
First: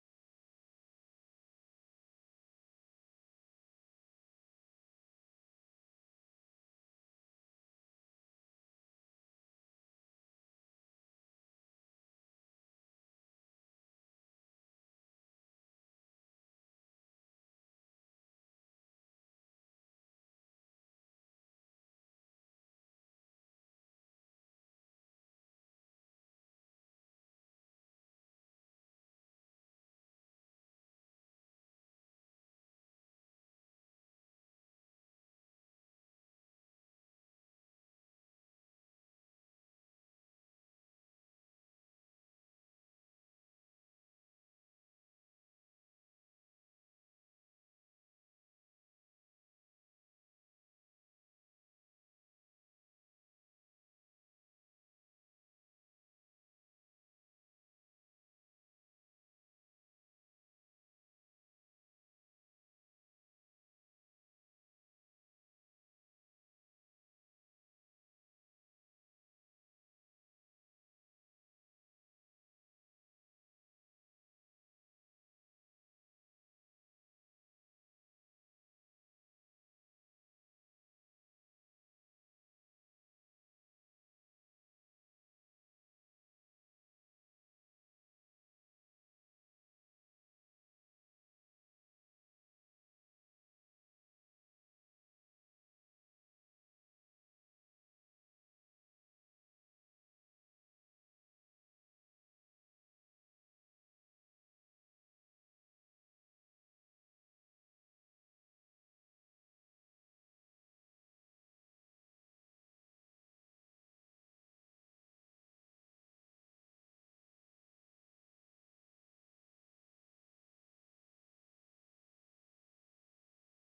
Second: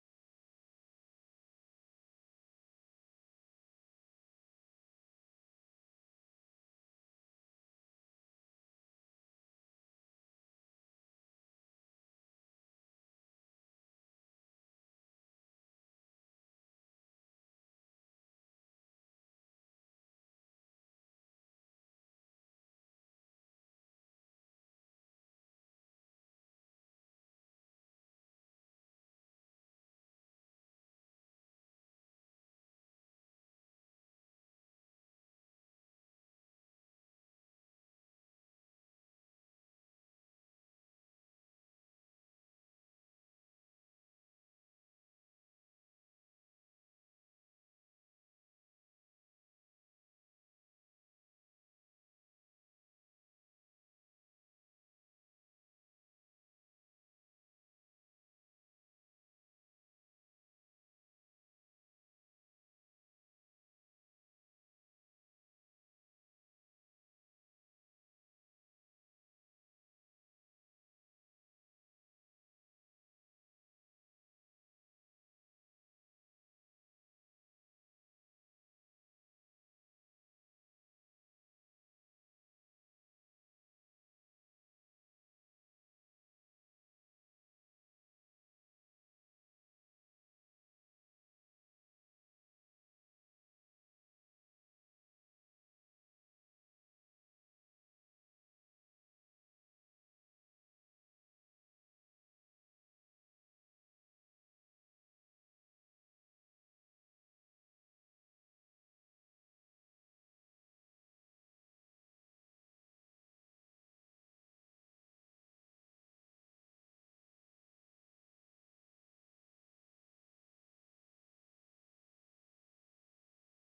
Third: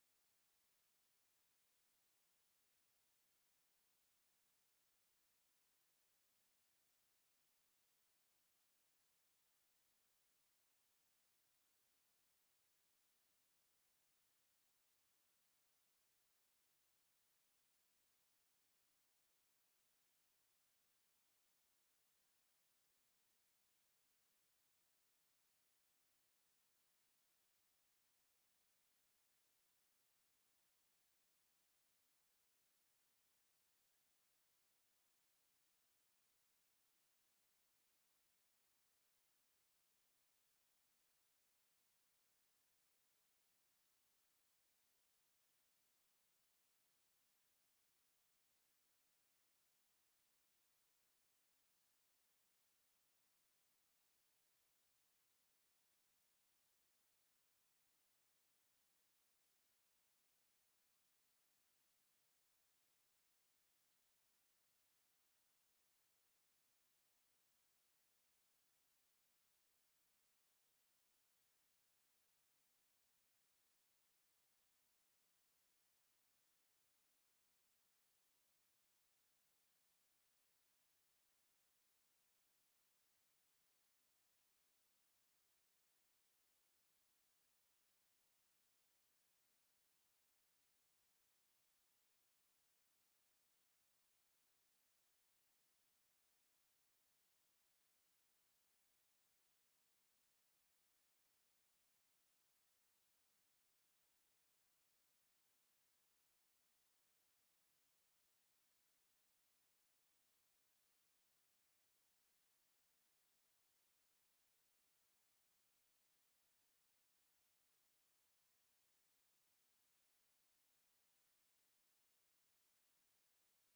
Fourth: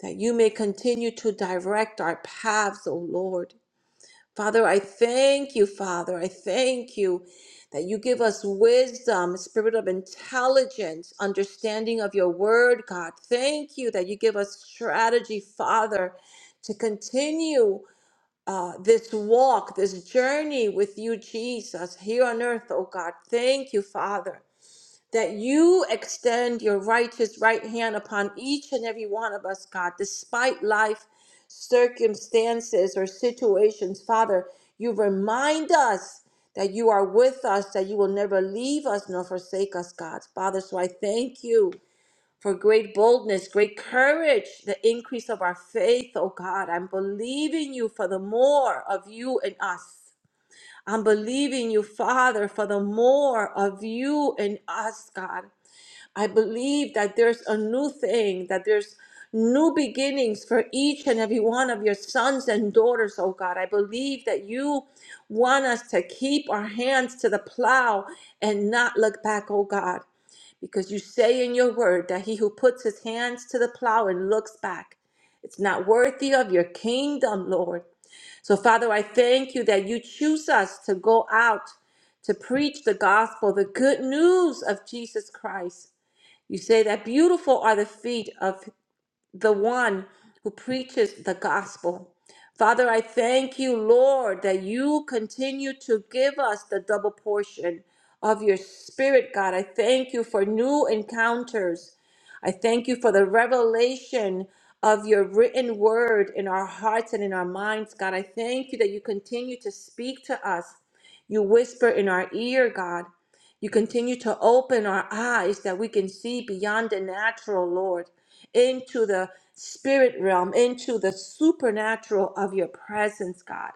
Speaker 1: that you may continue to direct our paths, O Lord. Father, I thank you, Father. I thank you that you give us wisdom, spirit of intelligence, understanding of your word, God. Thank you that you give us strategy, Father, to continue uh, this walk, this journey with you, Jesus, here on earth, oh God. Thank you, Father that you extend your righteous right hand upon each and every one of us, God, despite life circumstances or situations. Father, you remind us that you are with us, that you will never leave us nor forsake us, God. Father, so I thank you for great boldness, great courage, the increase of our faith, oh God. I'm believing you for the more of you and us. I'm believing you, Father, for the more of you and us, God. I believe that there's a new thing, that there's new beginnings for each and every one of your sons and daughters, oh God. I believe that you want us to keep our hands to the plow and not look back, oh God, because you say in your word that he who puts his hands to the plow and looks back. It's not worthy of your kingdom, Lord. So, Father, I thank you that you choose us to go out to preach the gospel, the good news of Jesus Christ. You say that beautiful are the feet of the one who preaches the gospel. Father, I thank you, Lord, that you continue to give us the double portion of your spirit, God. I thank you for new encounters. I thank you for the revelation of your written word in our hearts and in our minds, God. I thank you that you continue to speak to us. You whisper in our ear, God. You continue to open our eyes that we can see beyond the natural, Lord into the spirit realm, into the supernatural of your presence, God.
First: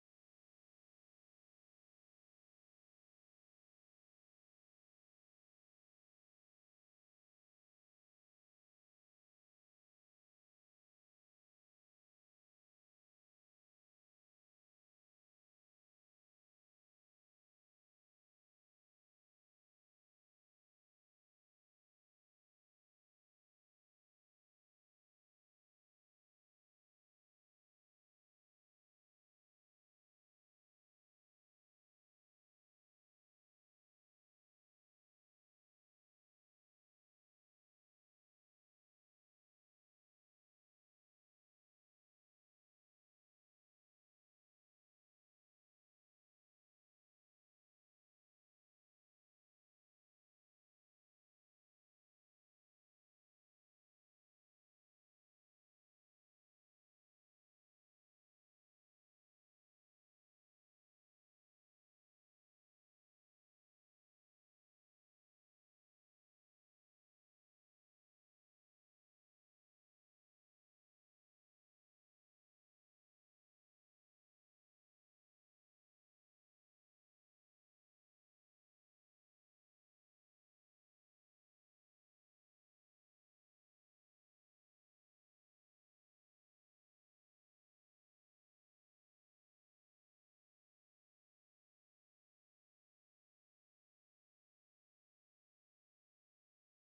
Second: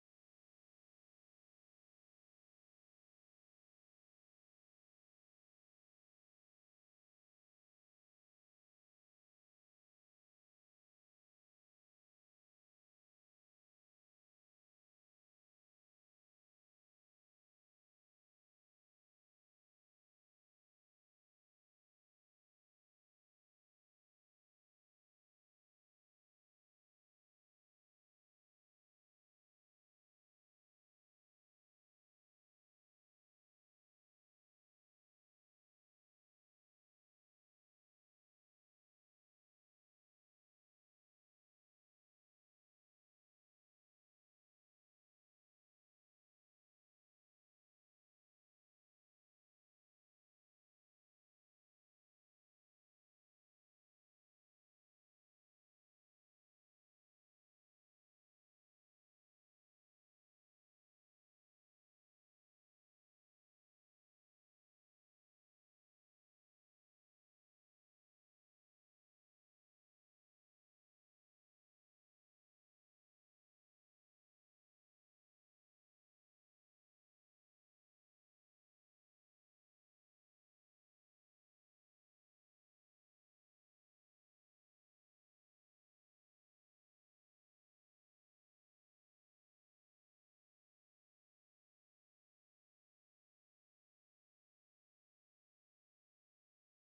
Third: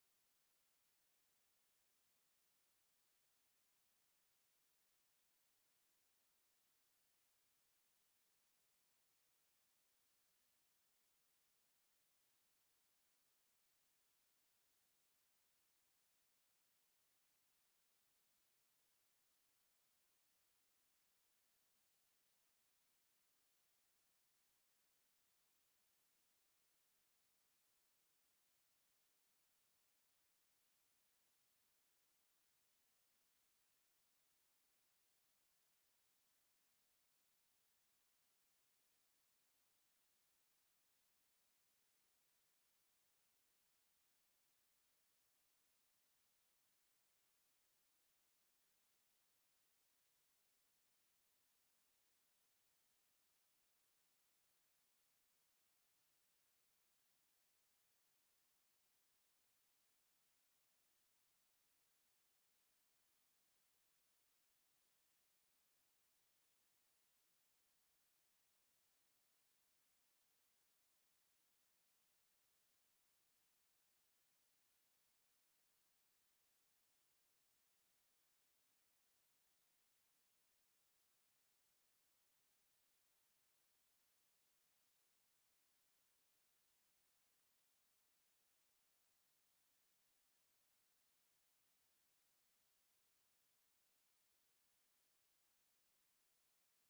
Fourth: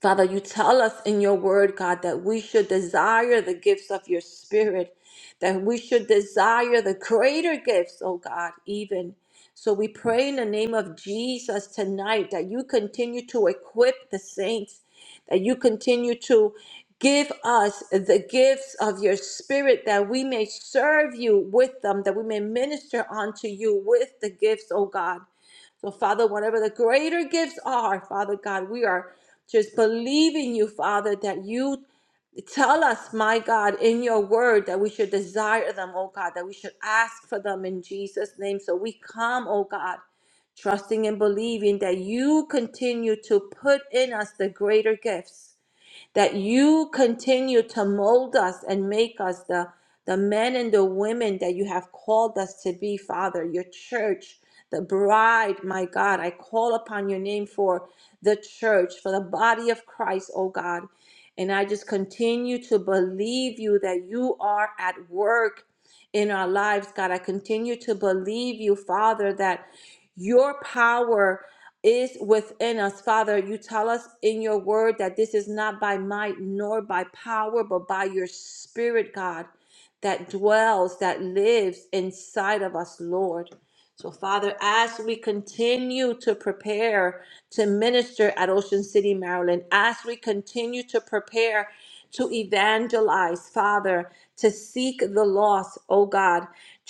Speaker 1: Father, you tell us in your word, God, that we should desire the gifts of your spirit, that we should desire the greater gifts, oh God, even. So we pray in the name of Jesus tonight that you continue to equip the saints, that you continue to give us the gifts of your spirit, that we may serve you with them, that we may minister unto you with the gifts, oh God. So, Father, whatever the greater gifts are, Father God, we are just believing you, Father, that you tell us, my God, in your word that we should desire them, oh God, that we should ask for them in Jesus' name. So we come, oh God, trusting and believing that you continue to put in us the greater gifts that you continue to mold us and make us the, the men and the women that you have called us to be, Father, your church, the bride, my God. I call upon your name for the church, for the body of Christ, oh God. And I just continue to believe you that you are at work in our lives, God. I continue to believe you, Father, that your power is within us. Father, you tell us in your word that this is not by might nor by power, but by your spirit, God, that dwells, that lives inside of us, Lord. So, Father, as we continue to prepare to minister at Ocean City, Maryland, as we continue to prepare to evangelize, Father, to seek the lost, oh God,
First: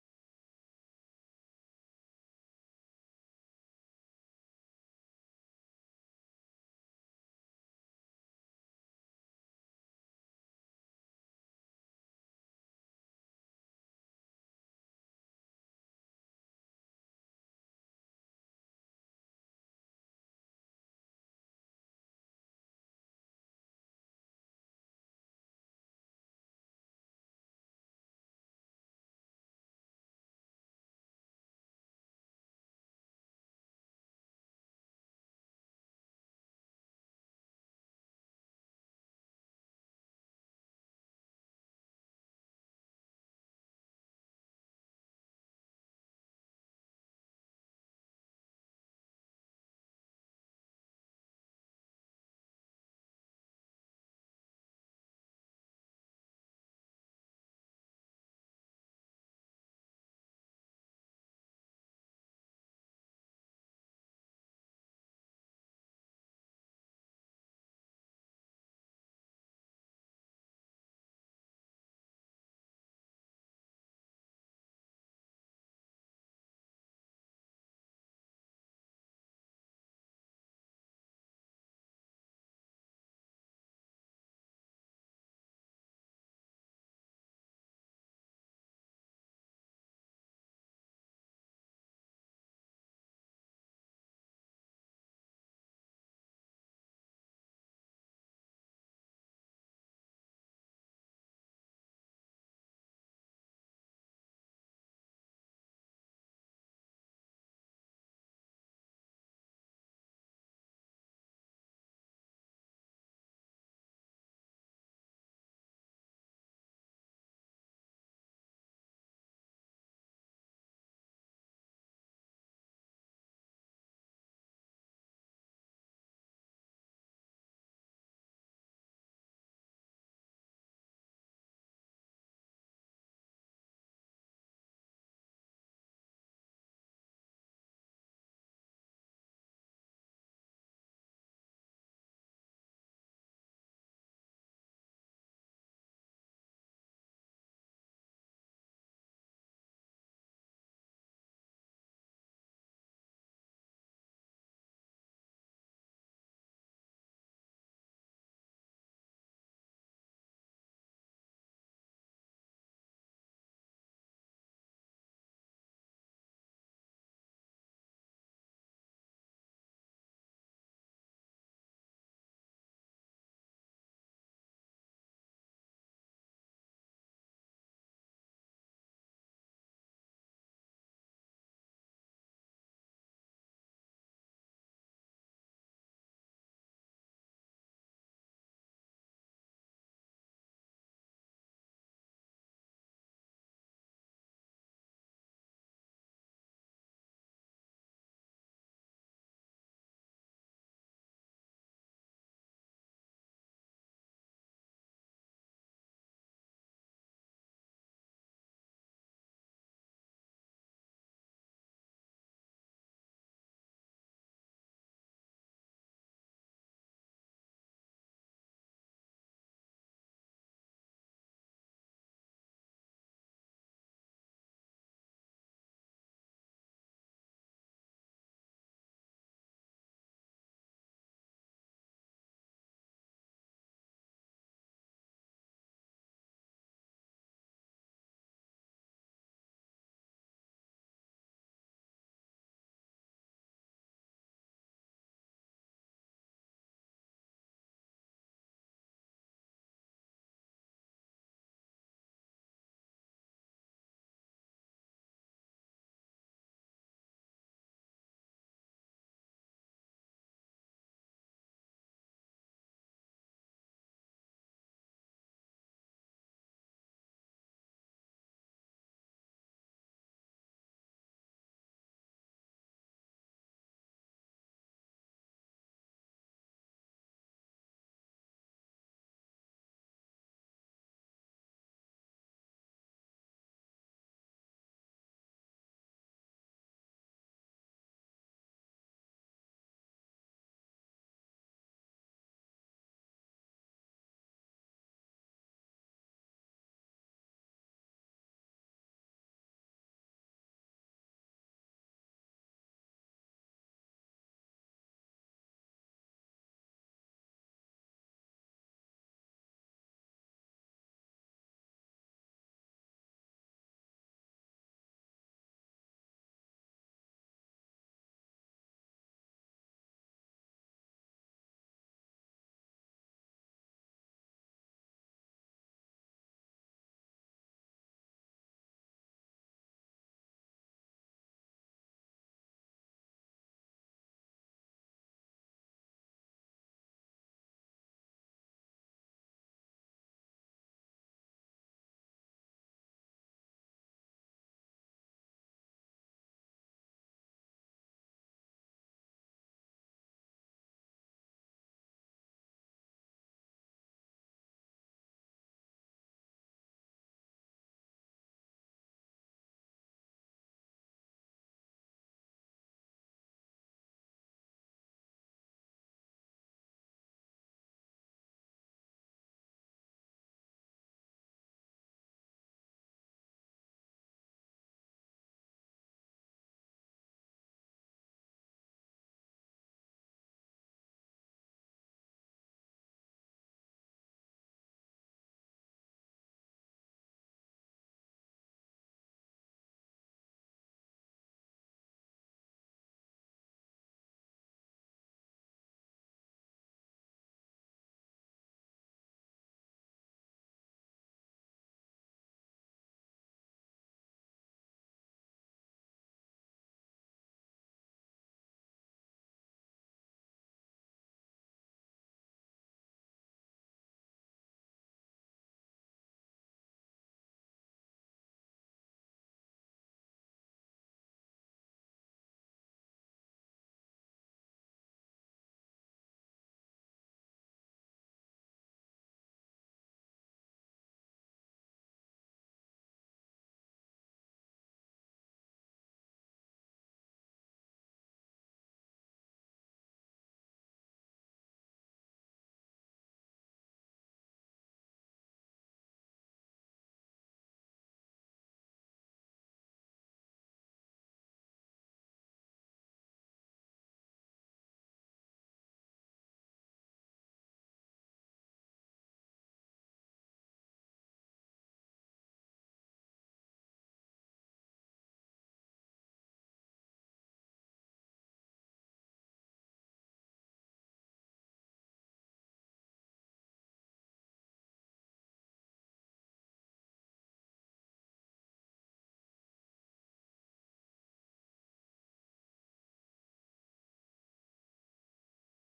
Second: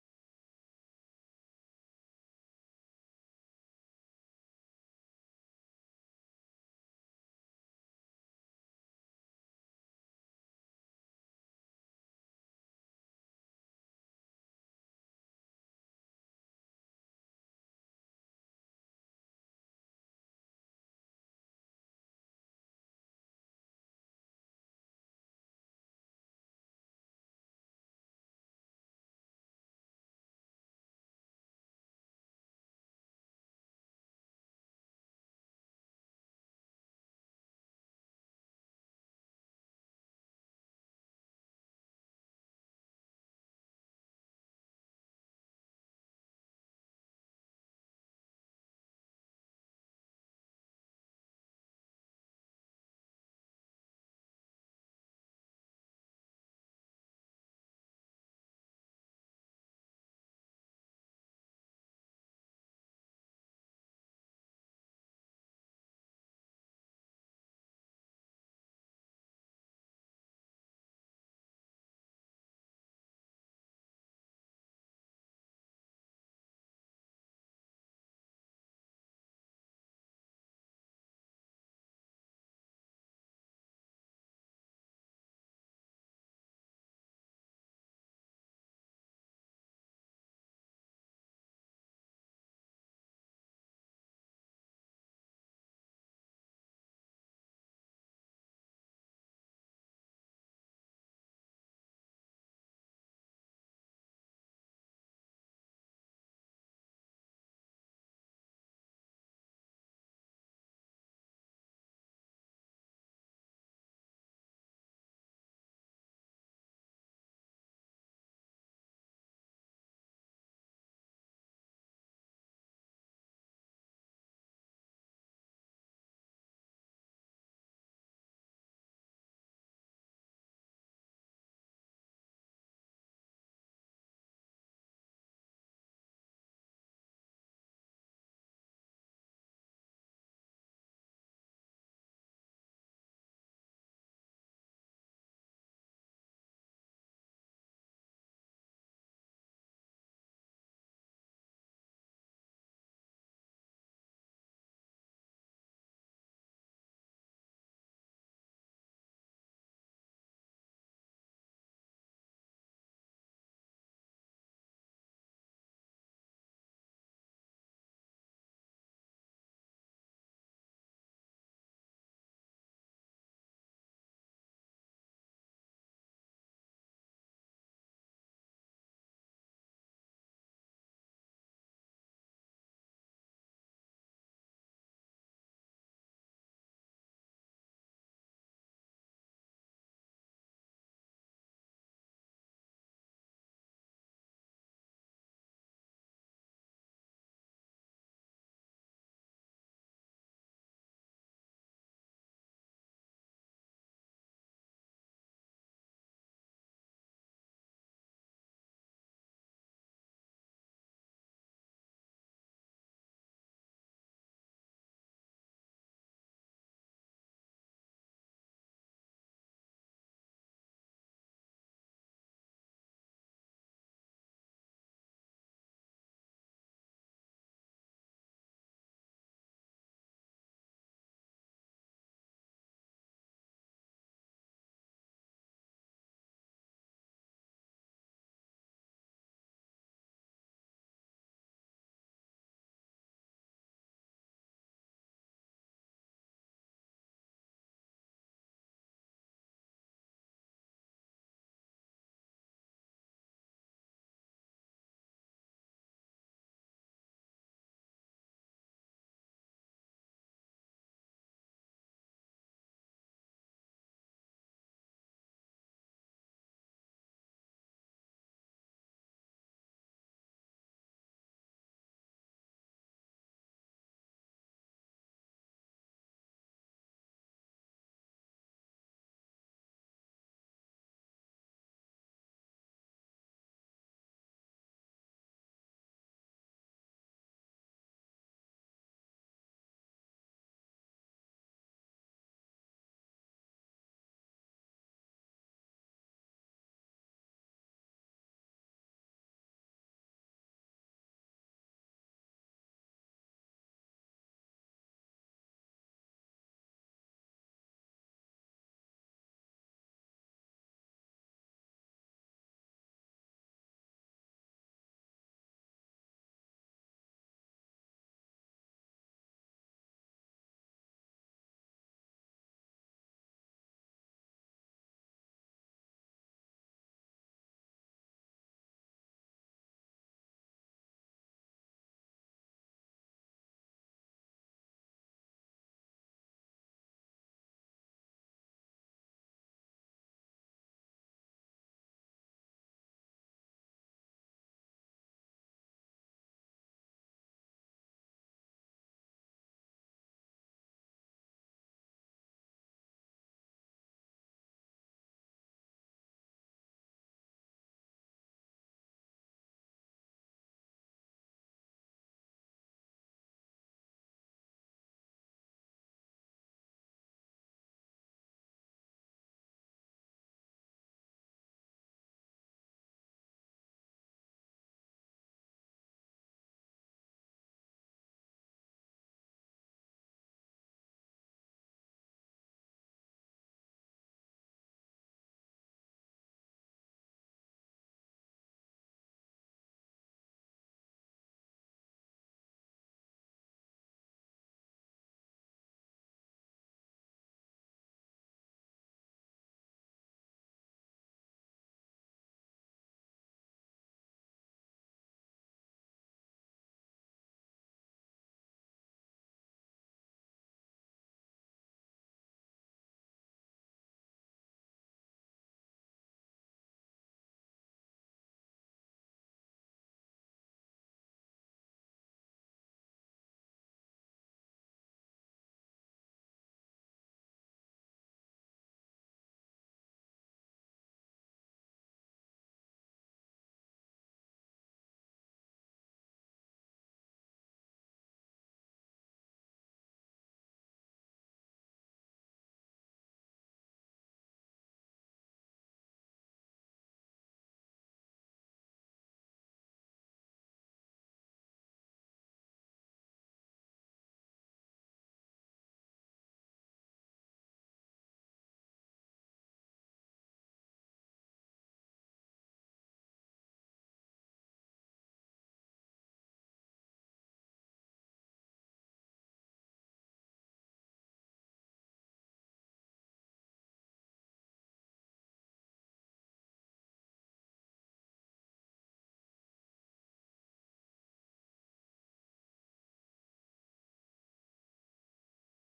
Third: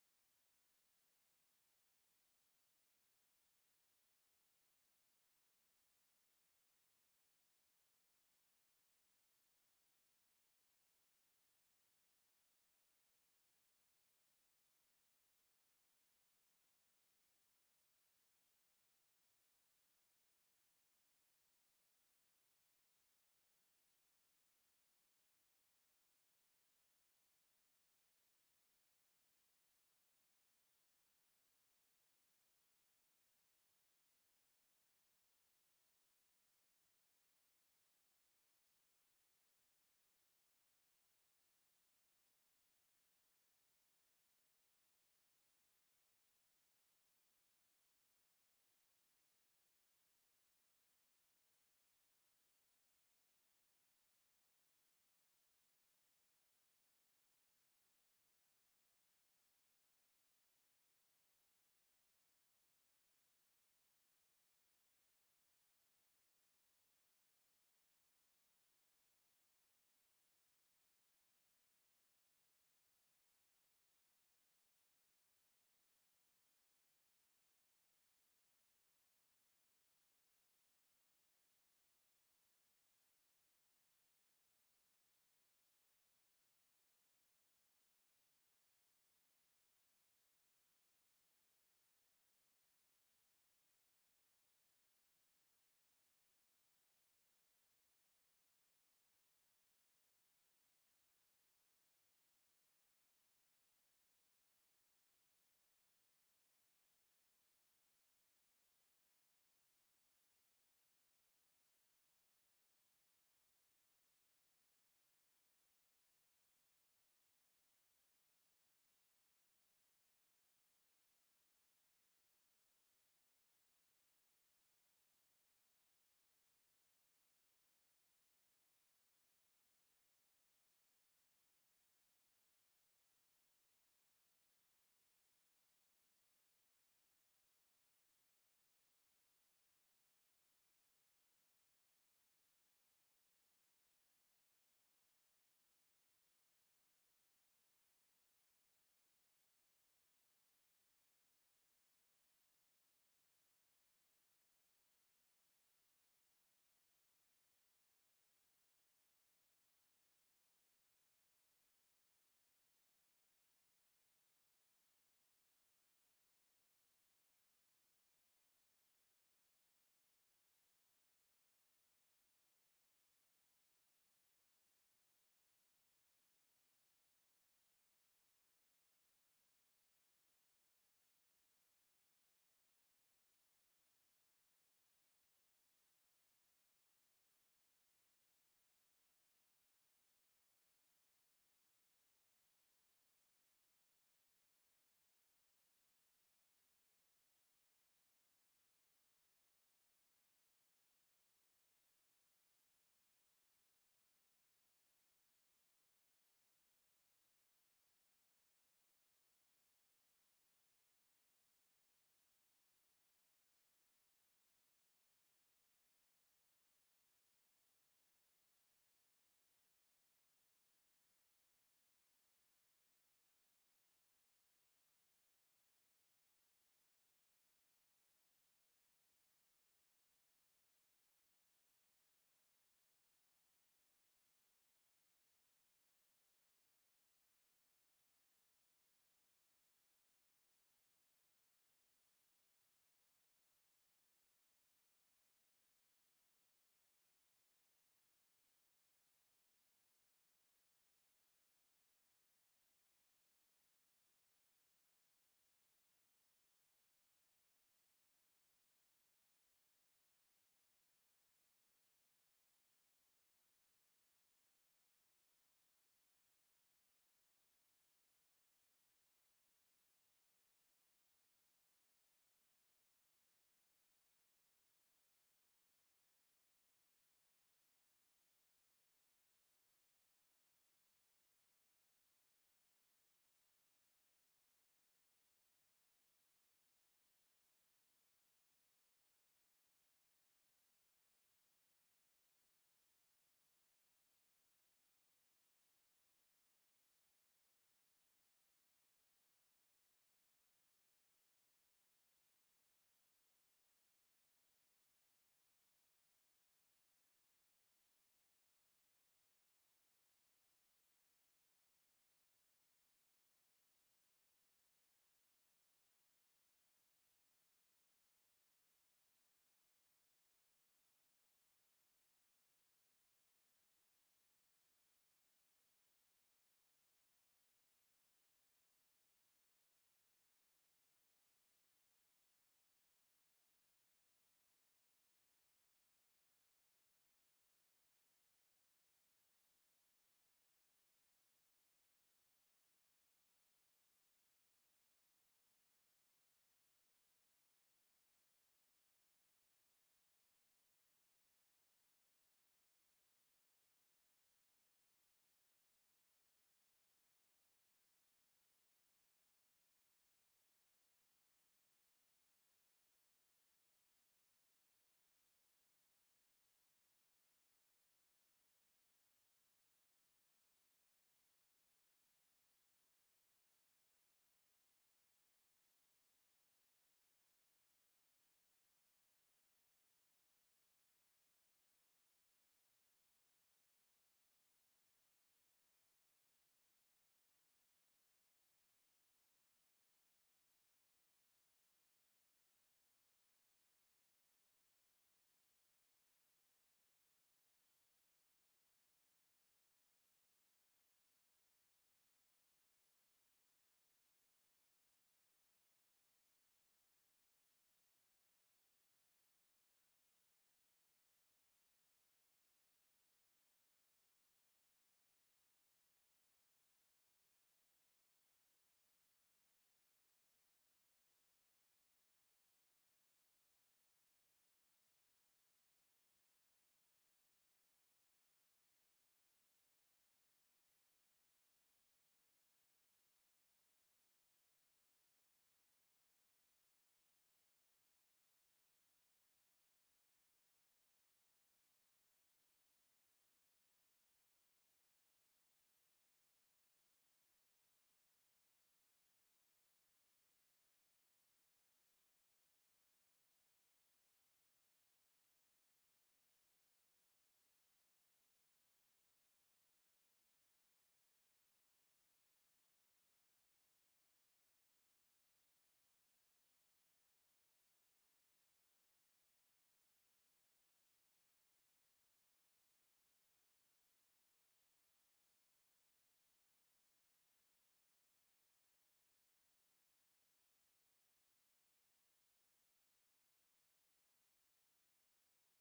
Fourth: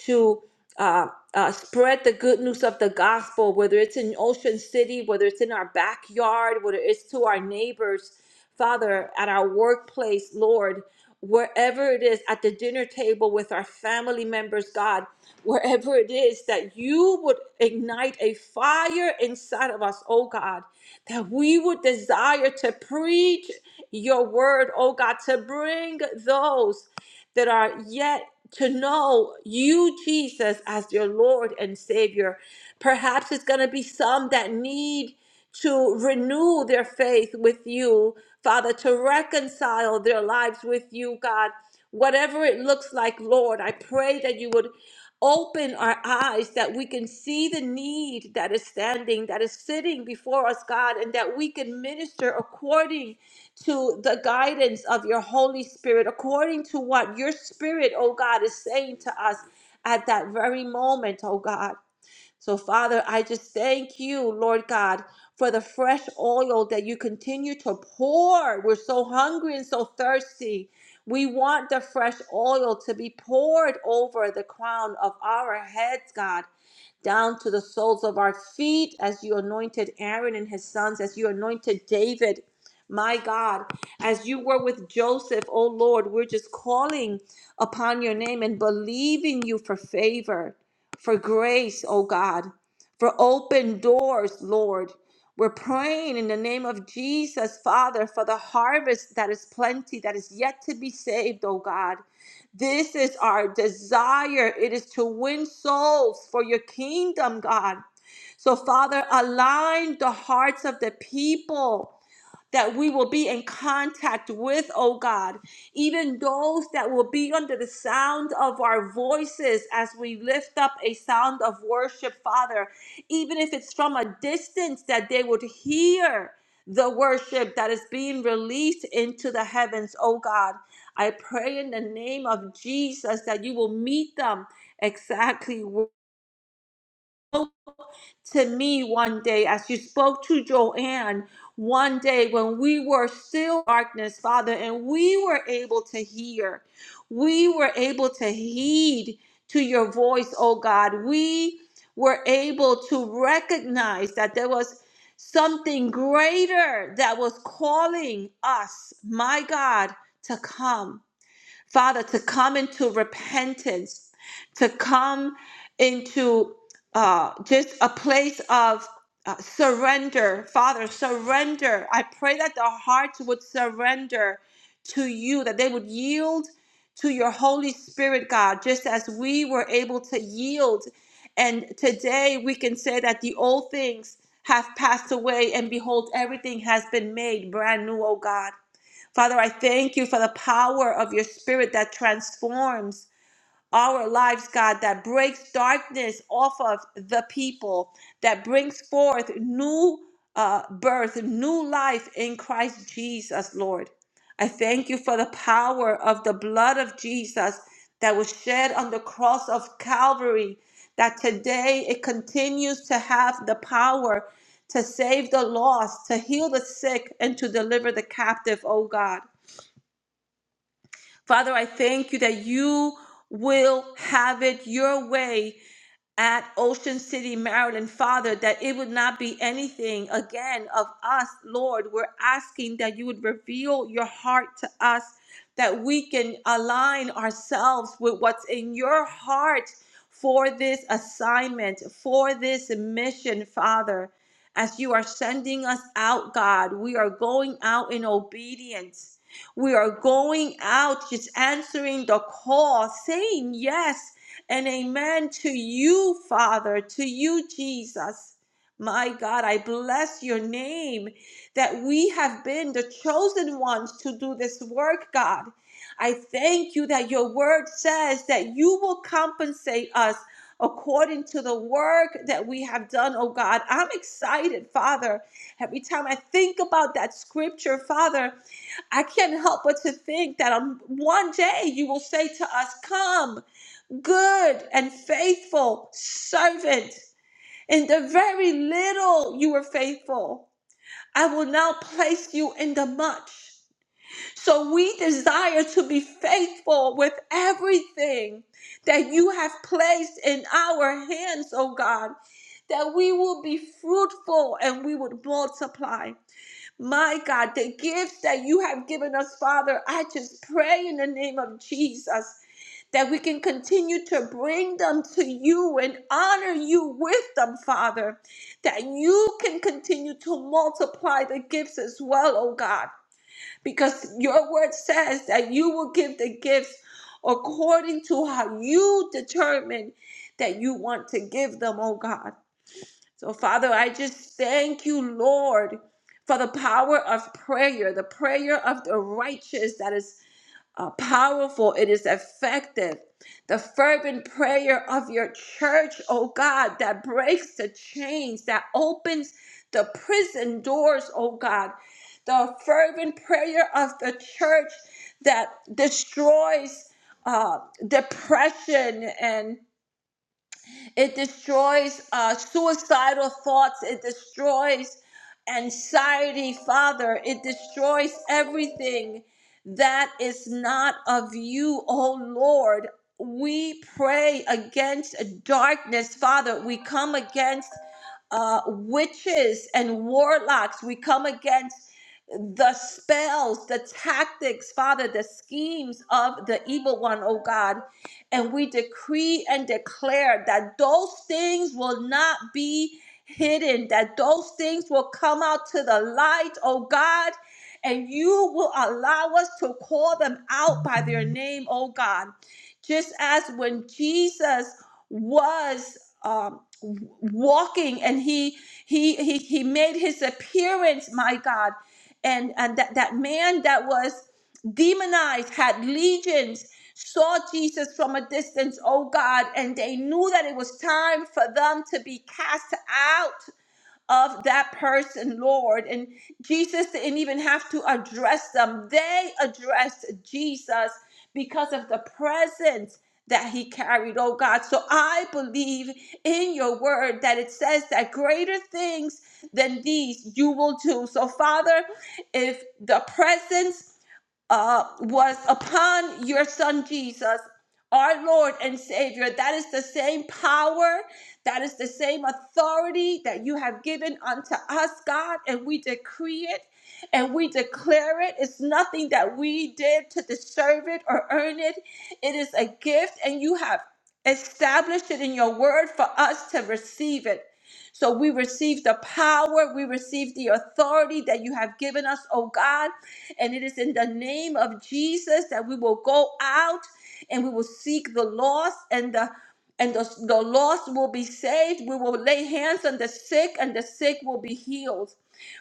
Speaker 1: to uh, uh, spread the good news of the gospel, whether it's in Ocean City, whether it's in our backyard, whether it's to our neighbors, Father, at our workplace, Lord, wherever it is, at the dinner table with our family members, God, wherever it is, that you would ignite a fire inside of us, oh God, that we would desire to preach your word, oh God, to bring those that are yet to know you, Jesus, as your Lord and Savior. Perhaps it's going to be some that need to renew their faith with you, Father, to reconcile their lives with you, God. Whatever it looks like, Lord, I pray that you would open our eyes that we can see the need that is standing, that is sitting before us, God, and that we can minister according to the guidance of your Holy Spirit, according to what your Spirit, oh God, is saying to us at that very moment, oh God. So, Father, I just thank you, Lord God, for the fresh oil that you continue to pour. We're so hungry and so thirsty. We want the fresh oil to be poured over the crown of our heads, God down to the soles of our feet as you anointed Aaron and his sons, as you anointed David. My God, as you were with Joseph, oh Lord, we're just calling upon your name and believing you for favor, for grace, oh God, for open doors, Lord. We're praying in the name of Jesus, Father, for the harvest that is plenty, that is yet to be saved, oh God. This is our desire. It is to win souls for your kingdom, God. So, Father, align the hearts of the people that we will be in contact with, oh God, even those that will be under the sound of our voices as we lift up a sound of worship, Father, even if it's from a distance, that they would hear the worship that is being released into the heavens, oh God. I pray in the name of Jesus that you will meet them exactly to me one day as you spoke to Joanne one day when we were still darkness, Father, and we were able to hear. We were able to heed to your voice, oh God. We were able to recognize that there was something greater that was calling us, my God, to come. Father, to come into repentance, to come into uh, just a place of uh, surrender. Father, surrender. I pray that the hearts would surrender to you, that they would yield to your Holy Spirit, God, just as we were able to yield. And today we can say that the old things have passed away, and behold, everything has been made brand new, oh God. Father, I thank you for the power of your spirit that transforms our lives, God, that breaks darkness off of the people, that brings forth new uh, birth, new life in Christ Jesus, Lord. I thank you for the power of the blood of Jesus that was shed on the cross of Calvary, that today it continues to have the power to save the lost, to heal the sick, and to deliver the captive, oh God. Father, I thank you that you will have it your way at Ocean City, Maryland, Father, that it would not be anything again of us, Lord. We're asking that you would reveal your heart to us, that we can align ourselves with what's in your heart for this assignment, for this mission, Father. As you are sending us out, God, we are going out in obedience. We are going out just answering the call, saying yes and amen to you, Father, to you, Jesus. My God, I bless your name that we have been the chosen ones to do this work, God. I thank you that your word says that you will compensate us according to the work that we have done, oh God. I'm excited, Father. Every time I think about that scripture, Father, I can't help but to think that on one day you will say to us, Come good and faithful servant. In the very little you were faithful, I will now place you in the much. So we desire to be faithful with everything that you have placed in our hands, oh God. That we will be fruitful and we would multiply. My God, the gifts that you have given us, Father, I just pray in the name of Jesus that we can continue to bring them to you and honor you with them, Father, that you can continue to multiply the gifts as well, oh God, because your word says that you will give the gifts according to how you determine that you want to give them, oh God. So, Father, I just thank you, Lord, for the power of prayer, the prayer of the righteous that is uh, powerful, it is effective. The fervent prayer of your church, oh God, that breaks the chains, that opens the prison doors, oh God. The fervent prayer of the church that destroys uh, depression and it destroys uh, suicidal thoughts. It destroys anxiety, Father. It destroys everything that is not of you, O Lord. We pray against darkness, Father. We come against uh, witches and warlocks. We come against the spells, the tactics, Father, the schemes of the evil one, oh God. And we decree and declare that those things will not be hidden, that those things will come out to the light, oh God. And you will allow us to call them out by their name, oh God. Just as when Jesus was um, walking and he, he he he made his appearance my god and and that, that man that was demonized had legions saw jesus from a distance oh god and they knew that it was time for them to be cast out of that person, Lord. And Jesus didn't even have to address them, they addressed Jesus because of the presence that he carried, oh God. So I believe in your word that it says that greater things than these you will do. So, Father, if the presence uh, was upon your son Jesus, our Lord and Savior. That is the same power, that is the same authority that you have given unto us, God, and we decree it and we declare it. It's nothing that we did to deserve it or earn it, it is a gift, and you have established it in your word for us to receive it. So we receive the power, we receive the authority that you have given us, oh God. And it is in the name of Jesus that we will go out and we will seek the lost and the and the, the lost will be saved. We will lay hands on the sick, and the sick will be healed.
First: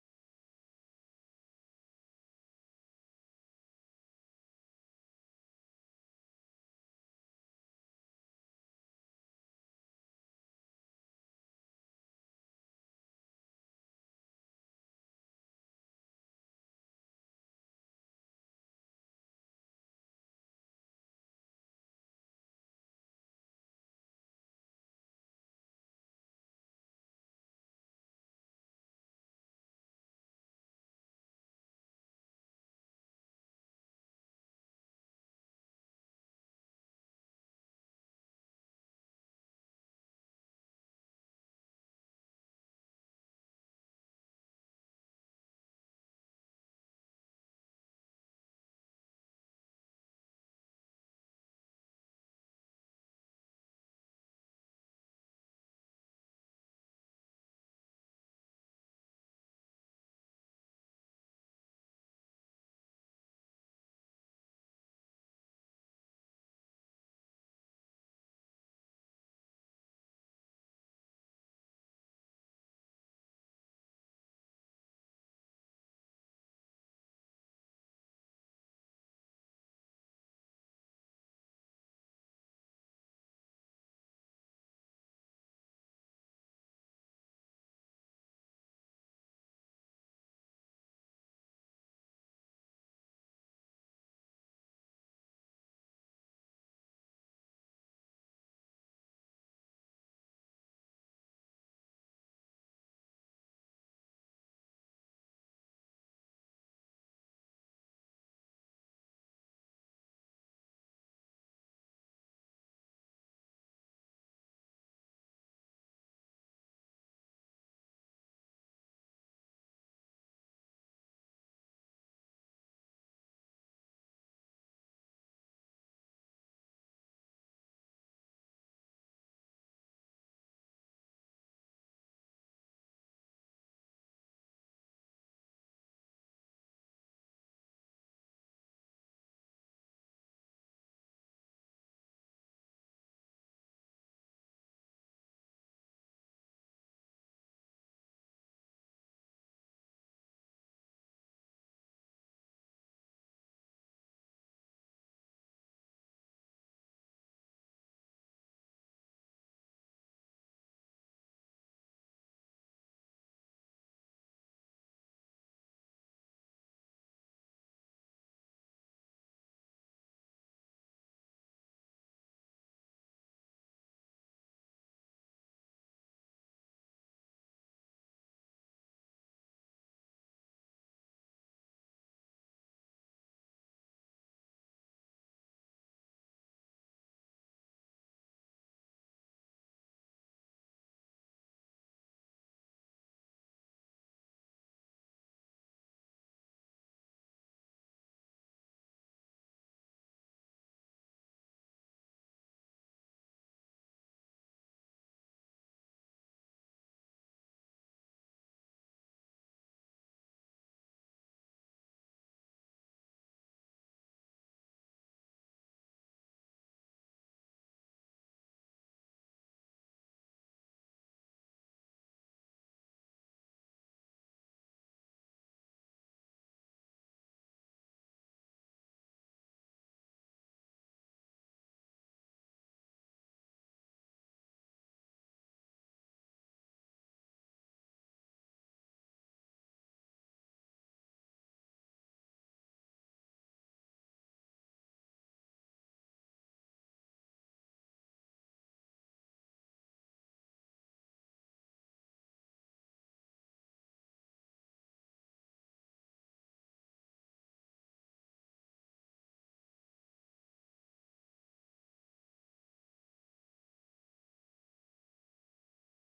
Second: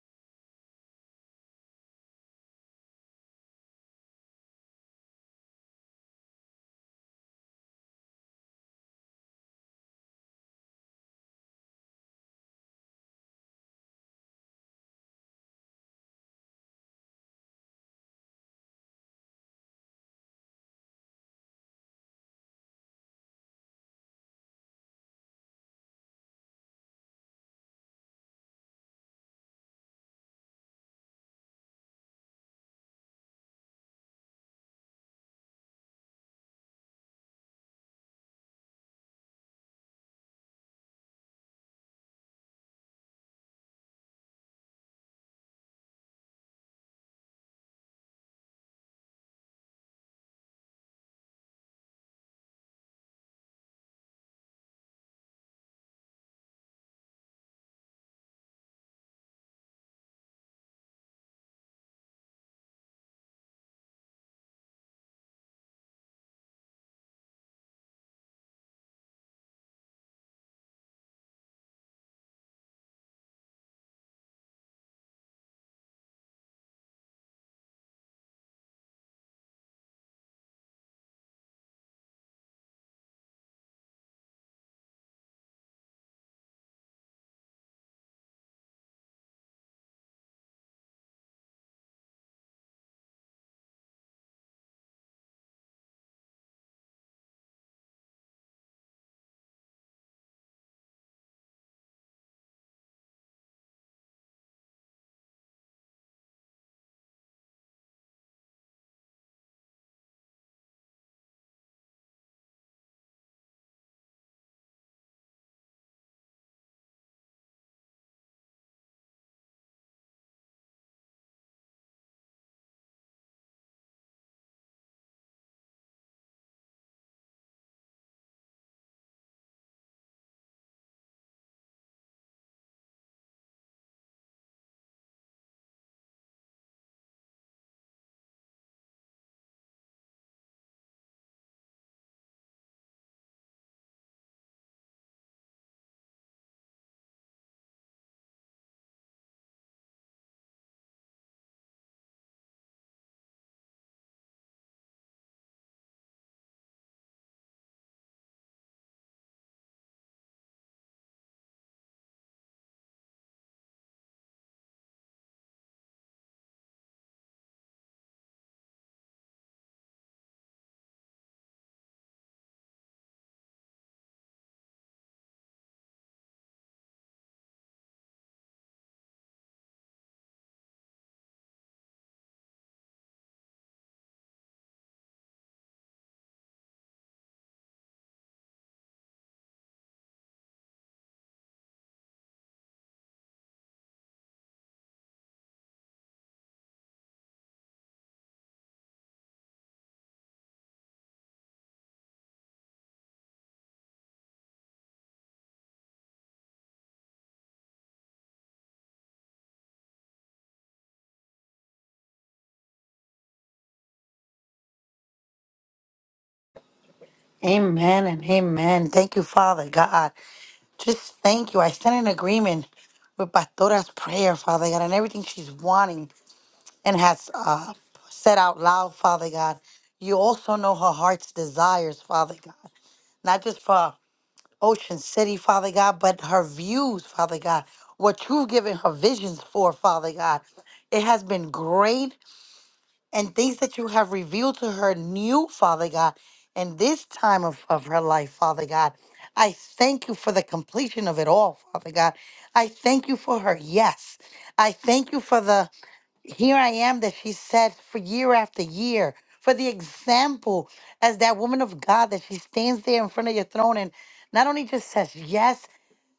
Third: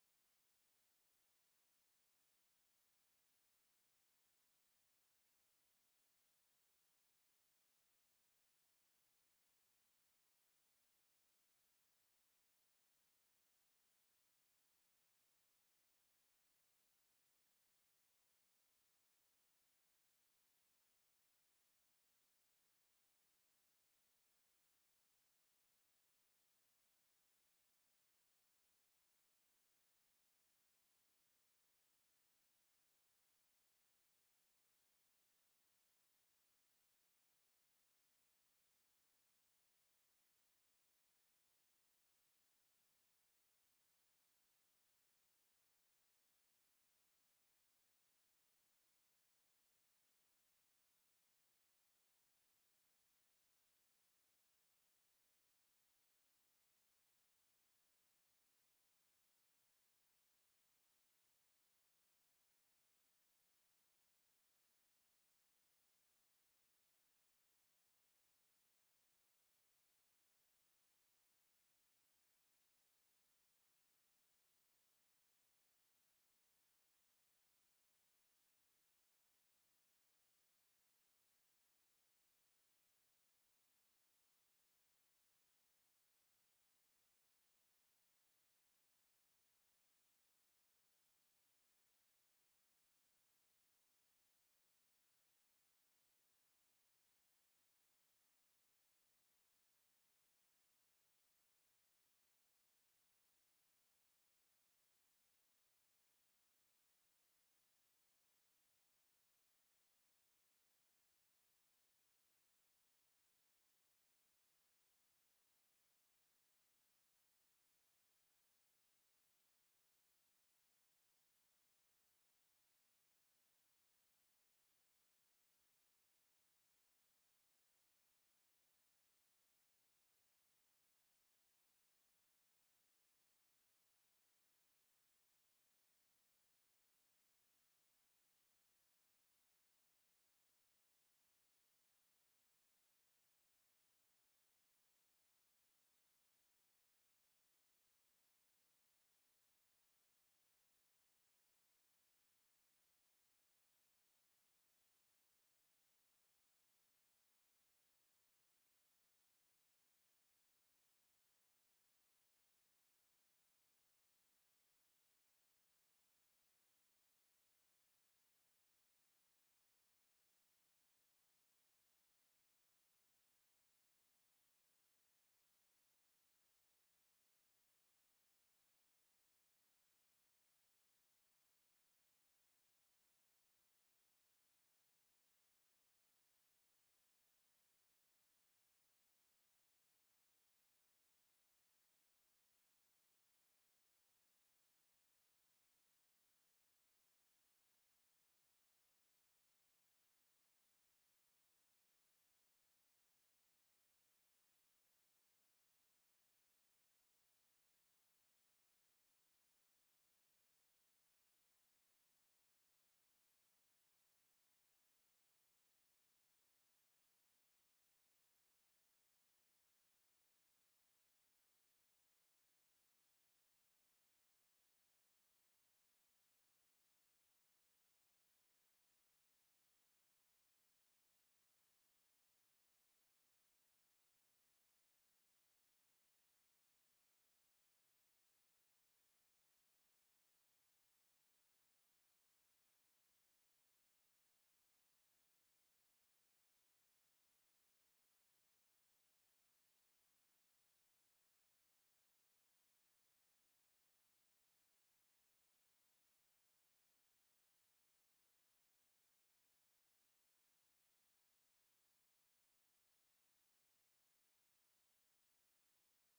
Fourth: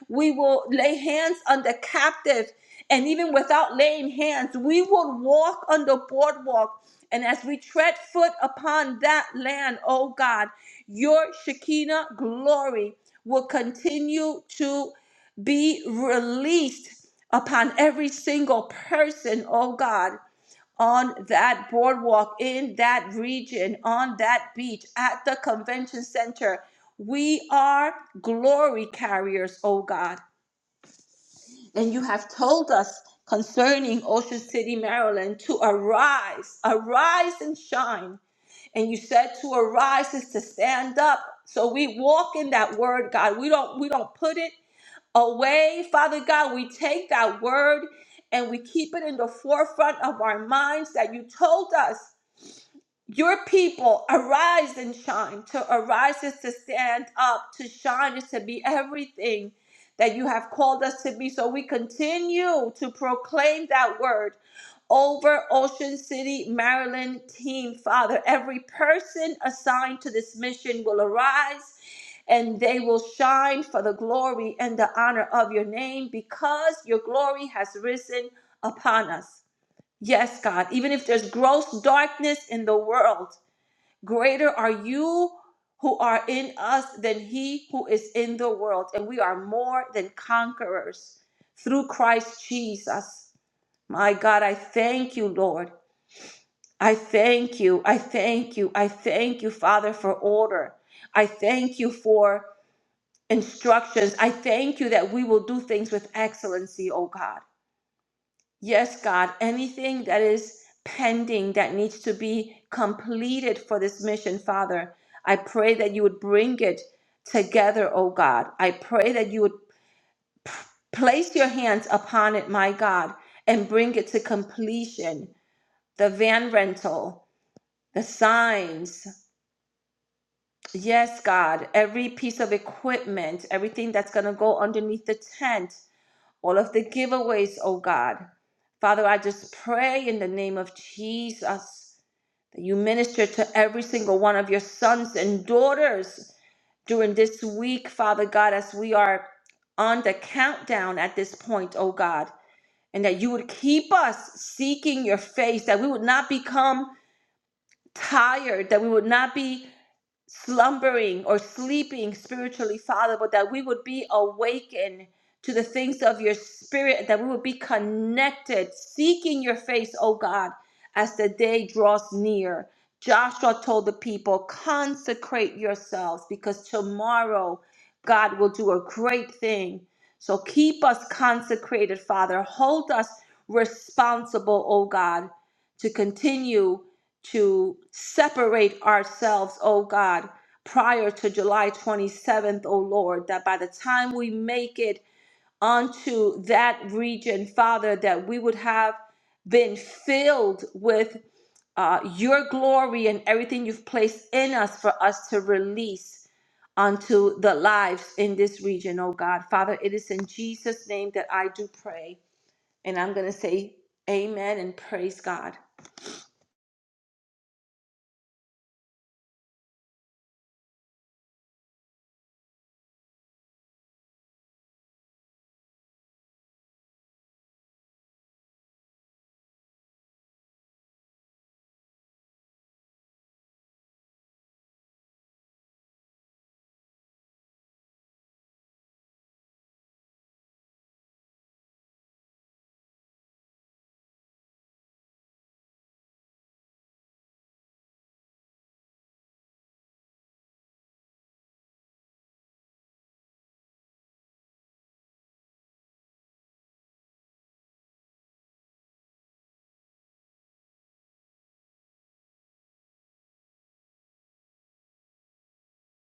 Speaker 1: We will lay hands on the captive, and even without laying hands, we will walk on the boardwalk. And as we tread foot upon that land, oh God, your Shekinah glory will continue to be released upon every single person, oh God, on that boardwalk, in that region, on that beach, at the convention center. We are glory carriers, oh God. And you have told us concerning Ocean City, Maryland, to arise, arise and shine and you said to arise is to stand up so we walk in that word god we don't we don't put it away father god we take that word and we keep it in the forefront of our minds that you told us your people arise and shine to arise is to stand up to shine is to be everything that you have called us to be so we continue to proclaim that word over Ocean City, Maryland team, Father. Every person assigned to this mission will arise and they will shine for the glory and the honor of your name because your glory has risen upon us. Yes, God, even if there's gross darkness in the world, greater are you who are in us than he who is in the world. And we are more than conquerors through Christ Jesus. My God, I thank you, Lord. I thank you. I thank you. I thank you, Father, for order. I thank you for instructions. I thank you that we will do things with excellency, oh God. Yes, God, anything that is pending that needs to be completed for this mission, Father, I pray that you would bring it together, oh God. I pray that you would p- place your hands upon it, my God, and bring it to completion. The van rental, the signs, Yes, God, every piece of equipment, everything that's going to go underneath the tent, all of the giveaways, oh God. Father, I just pray in the name of Jesus that you minister to every single one of your sons and daughters during this week, Father God, as we are on the countdown at this point, oh God, and that you would keep us seeking your face, that we would not become tired, that we would not be slumbering or sleeping spiritually, Father, but that we would be awakened to the things of your spirit, that we would be connected, seeking your face, oh God, as the day draws near. Joshua told the people, consecrate yourselves because tomorrow God will do a great thing. So keep us consecrated, Father. Hold us responsible, oh God, to continue to separate ourselves, oh God, prior to July 27th, oh Lord, that by the time we make it onto that region, Father, that we would have been filled with uh, your glory and everything you've placed in us for us to release onto the lives in this region, oh God. Father, it is in Jesus' name that I do pray. And I'm going to say amen and praise God.
Speaker 2: Amen and amen. Thank you, Father God. Just thank you. I stand in agreement with Pastora's prayer, Father God, and everything she's wanting and has uh, said out loud, Father God. You also know her heart's desires, Father God, not just for Ocean City, Father God, but her views, Father God, what you've given her visions for, Father God. It has been great and things that you have revealed to her new, Father God, in this time of, of her life, Father God. I thank you for the completion of it all, Father God. I thank you for her yes. I thank you for the here I am that she said for year after year, for the example as that woman of God that she stands there in front of your throne and not only just says yes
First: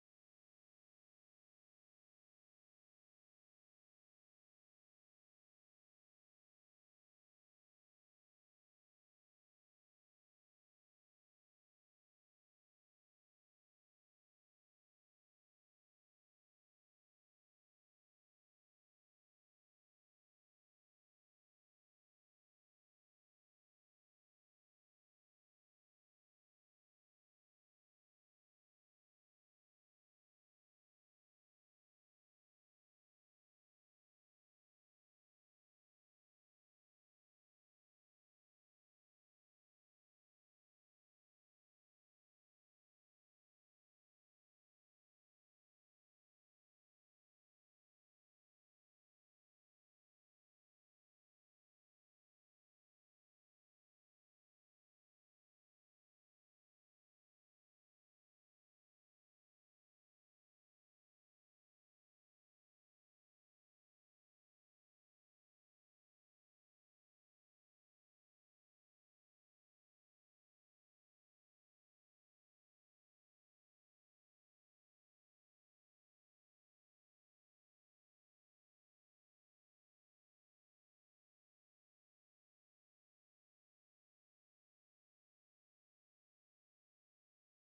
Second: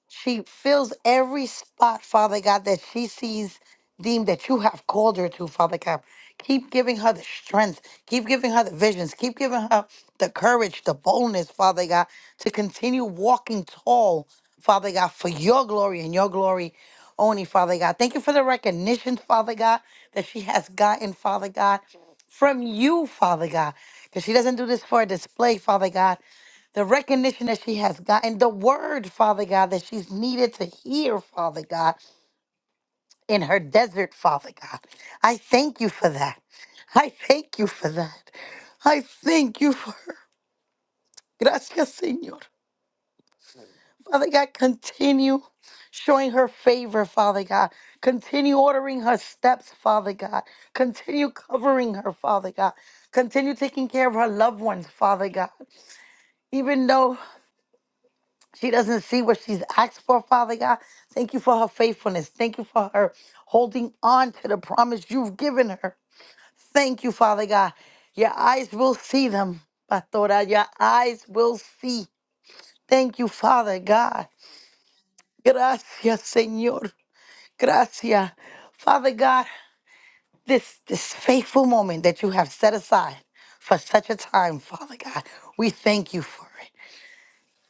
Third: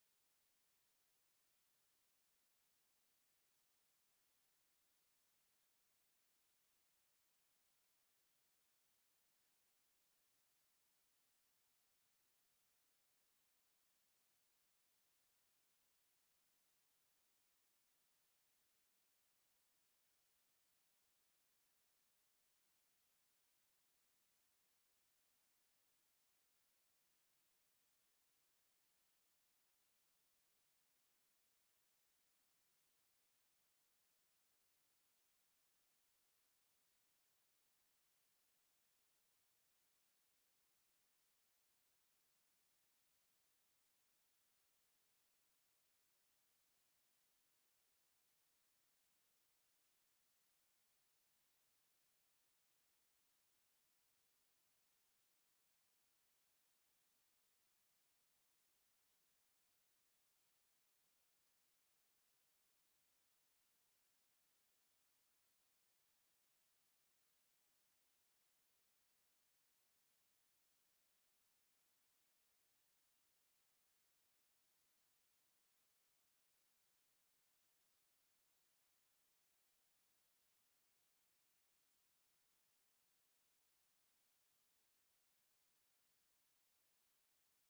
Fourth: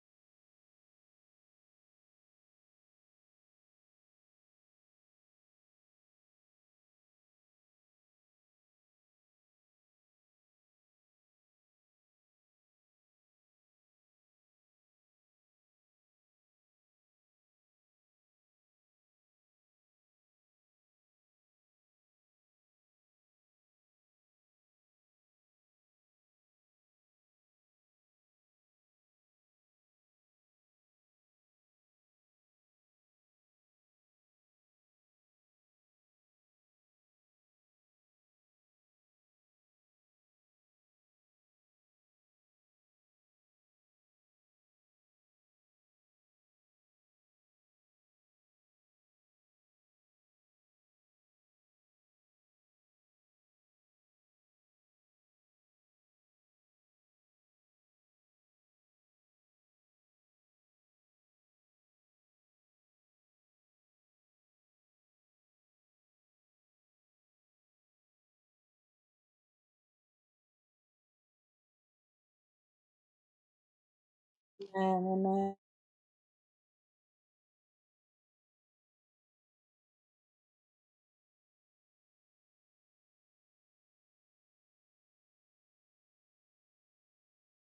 Speaker 2: she fills every spot, Father God, that she sees deemed that you have called her to, Father God. Keep giving her the strength. Keep giving her the visions. Keep giving her the courage, the boldness, Father God, to continue walking tall, Father God, for your glory and your glory only, Father God. Thank you for the recognition, Father God, that she has gotten, Father God, from you, Father God. Because she doesn't do this for a display, Father God the recognition that she has gotten, the word, Father God, that she's needed to hear, Father God, in her desert, Father God. I thank you for that. I thank you for that. I thank you for her. Gracias, Señor. Father God, continue showing her favor, Father God. Continue ordering her steps, Father God. Continue covering her, Father God. Continue taking care of her loved ones, Father God. Even though She doesn't see what she's asked for, Father God. Thank you for her faithfulness. Thank you for her holding on to the promise you've given her. Thank you, Father God. Your eyes will see them, Pastora. Your eyes will see. Thank you, Father God. Gracias, Señor. Gracias. Father God, this, this faithful moment that you have set aside for such a time, Father God, we thank you for it.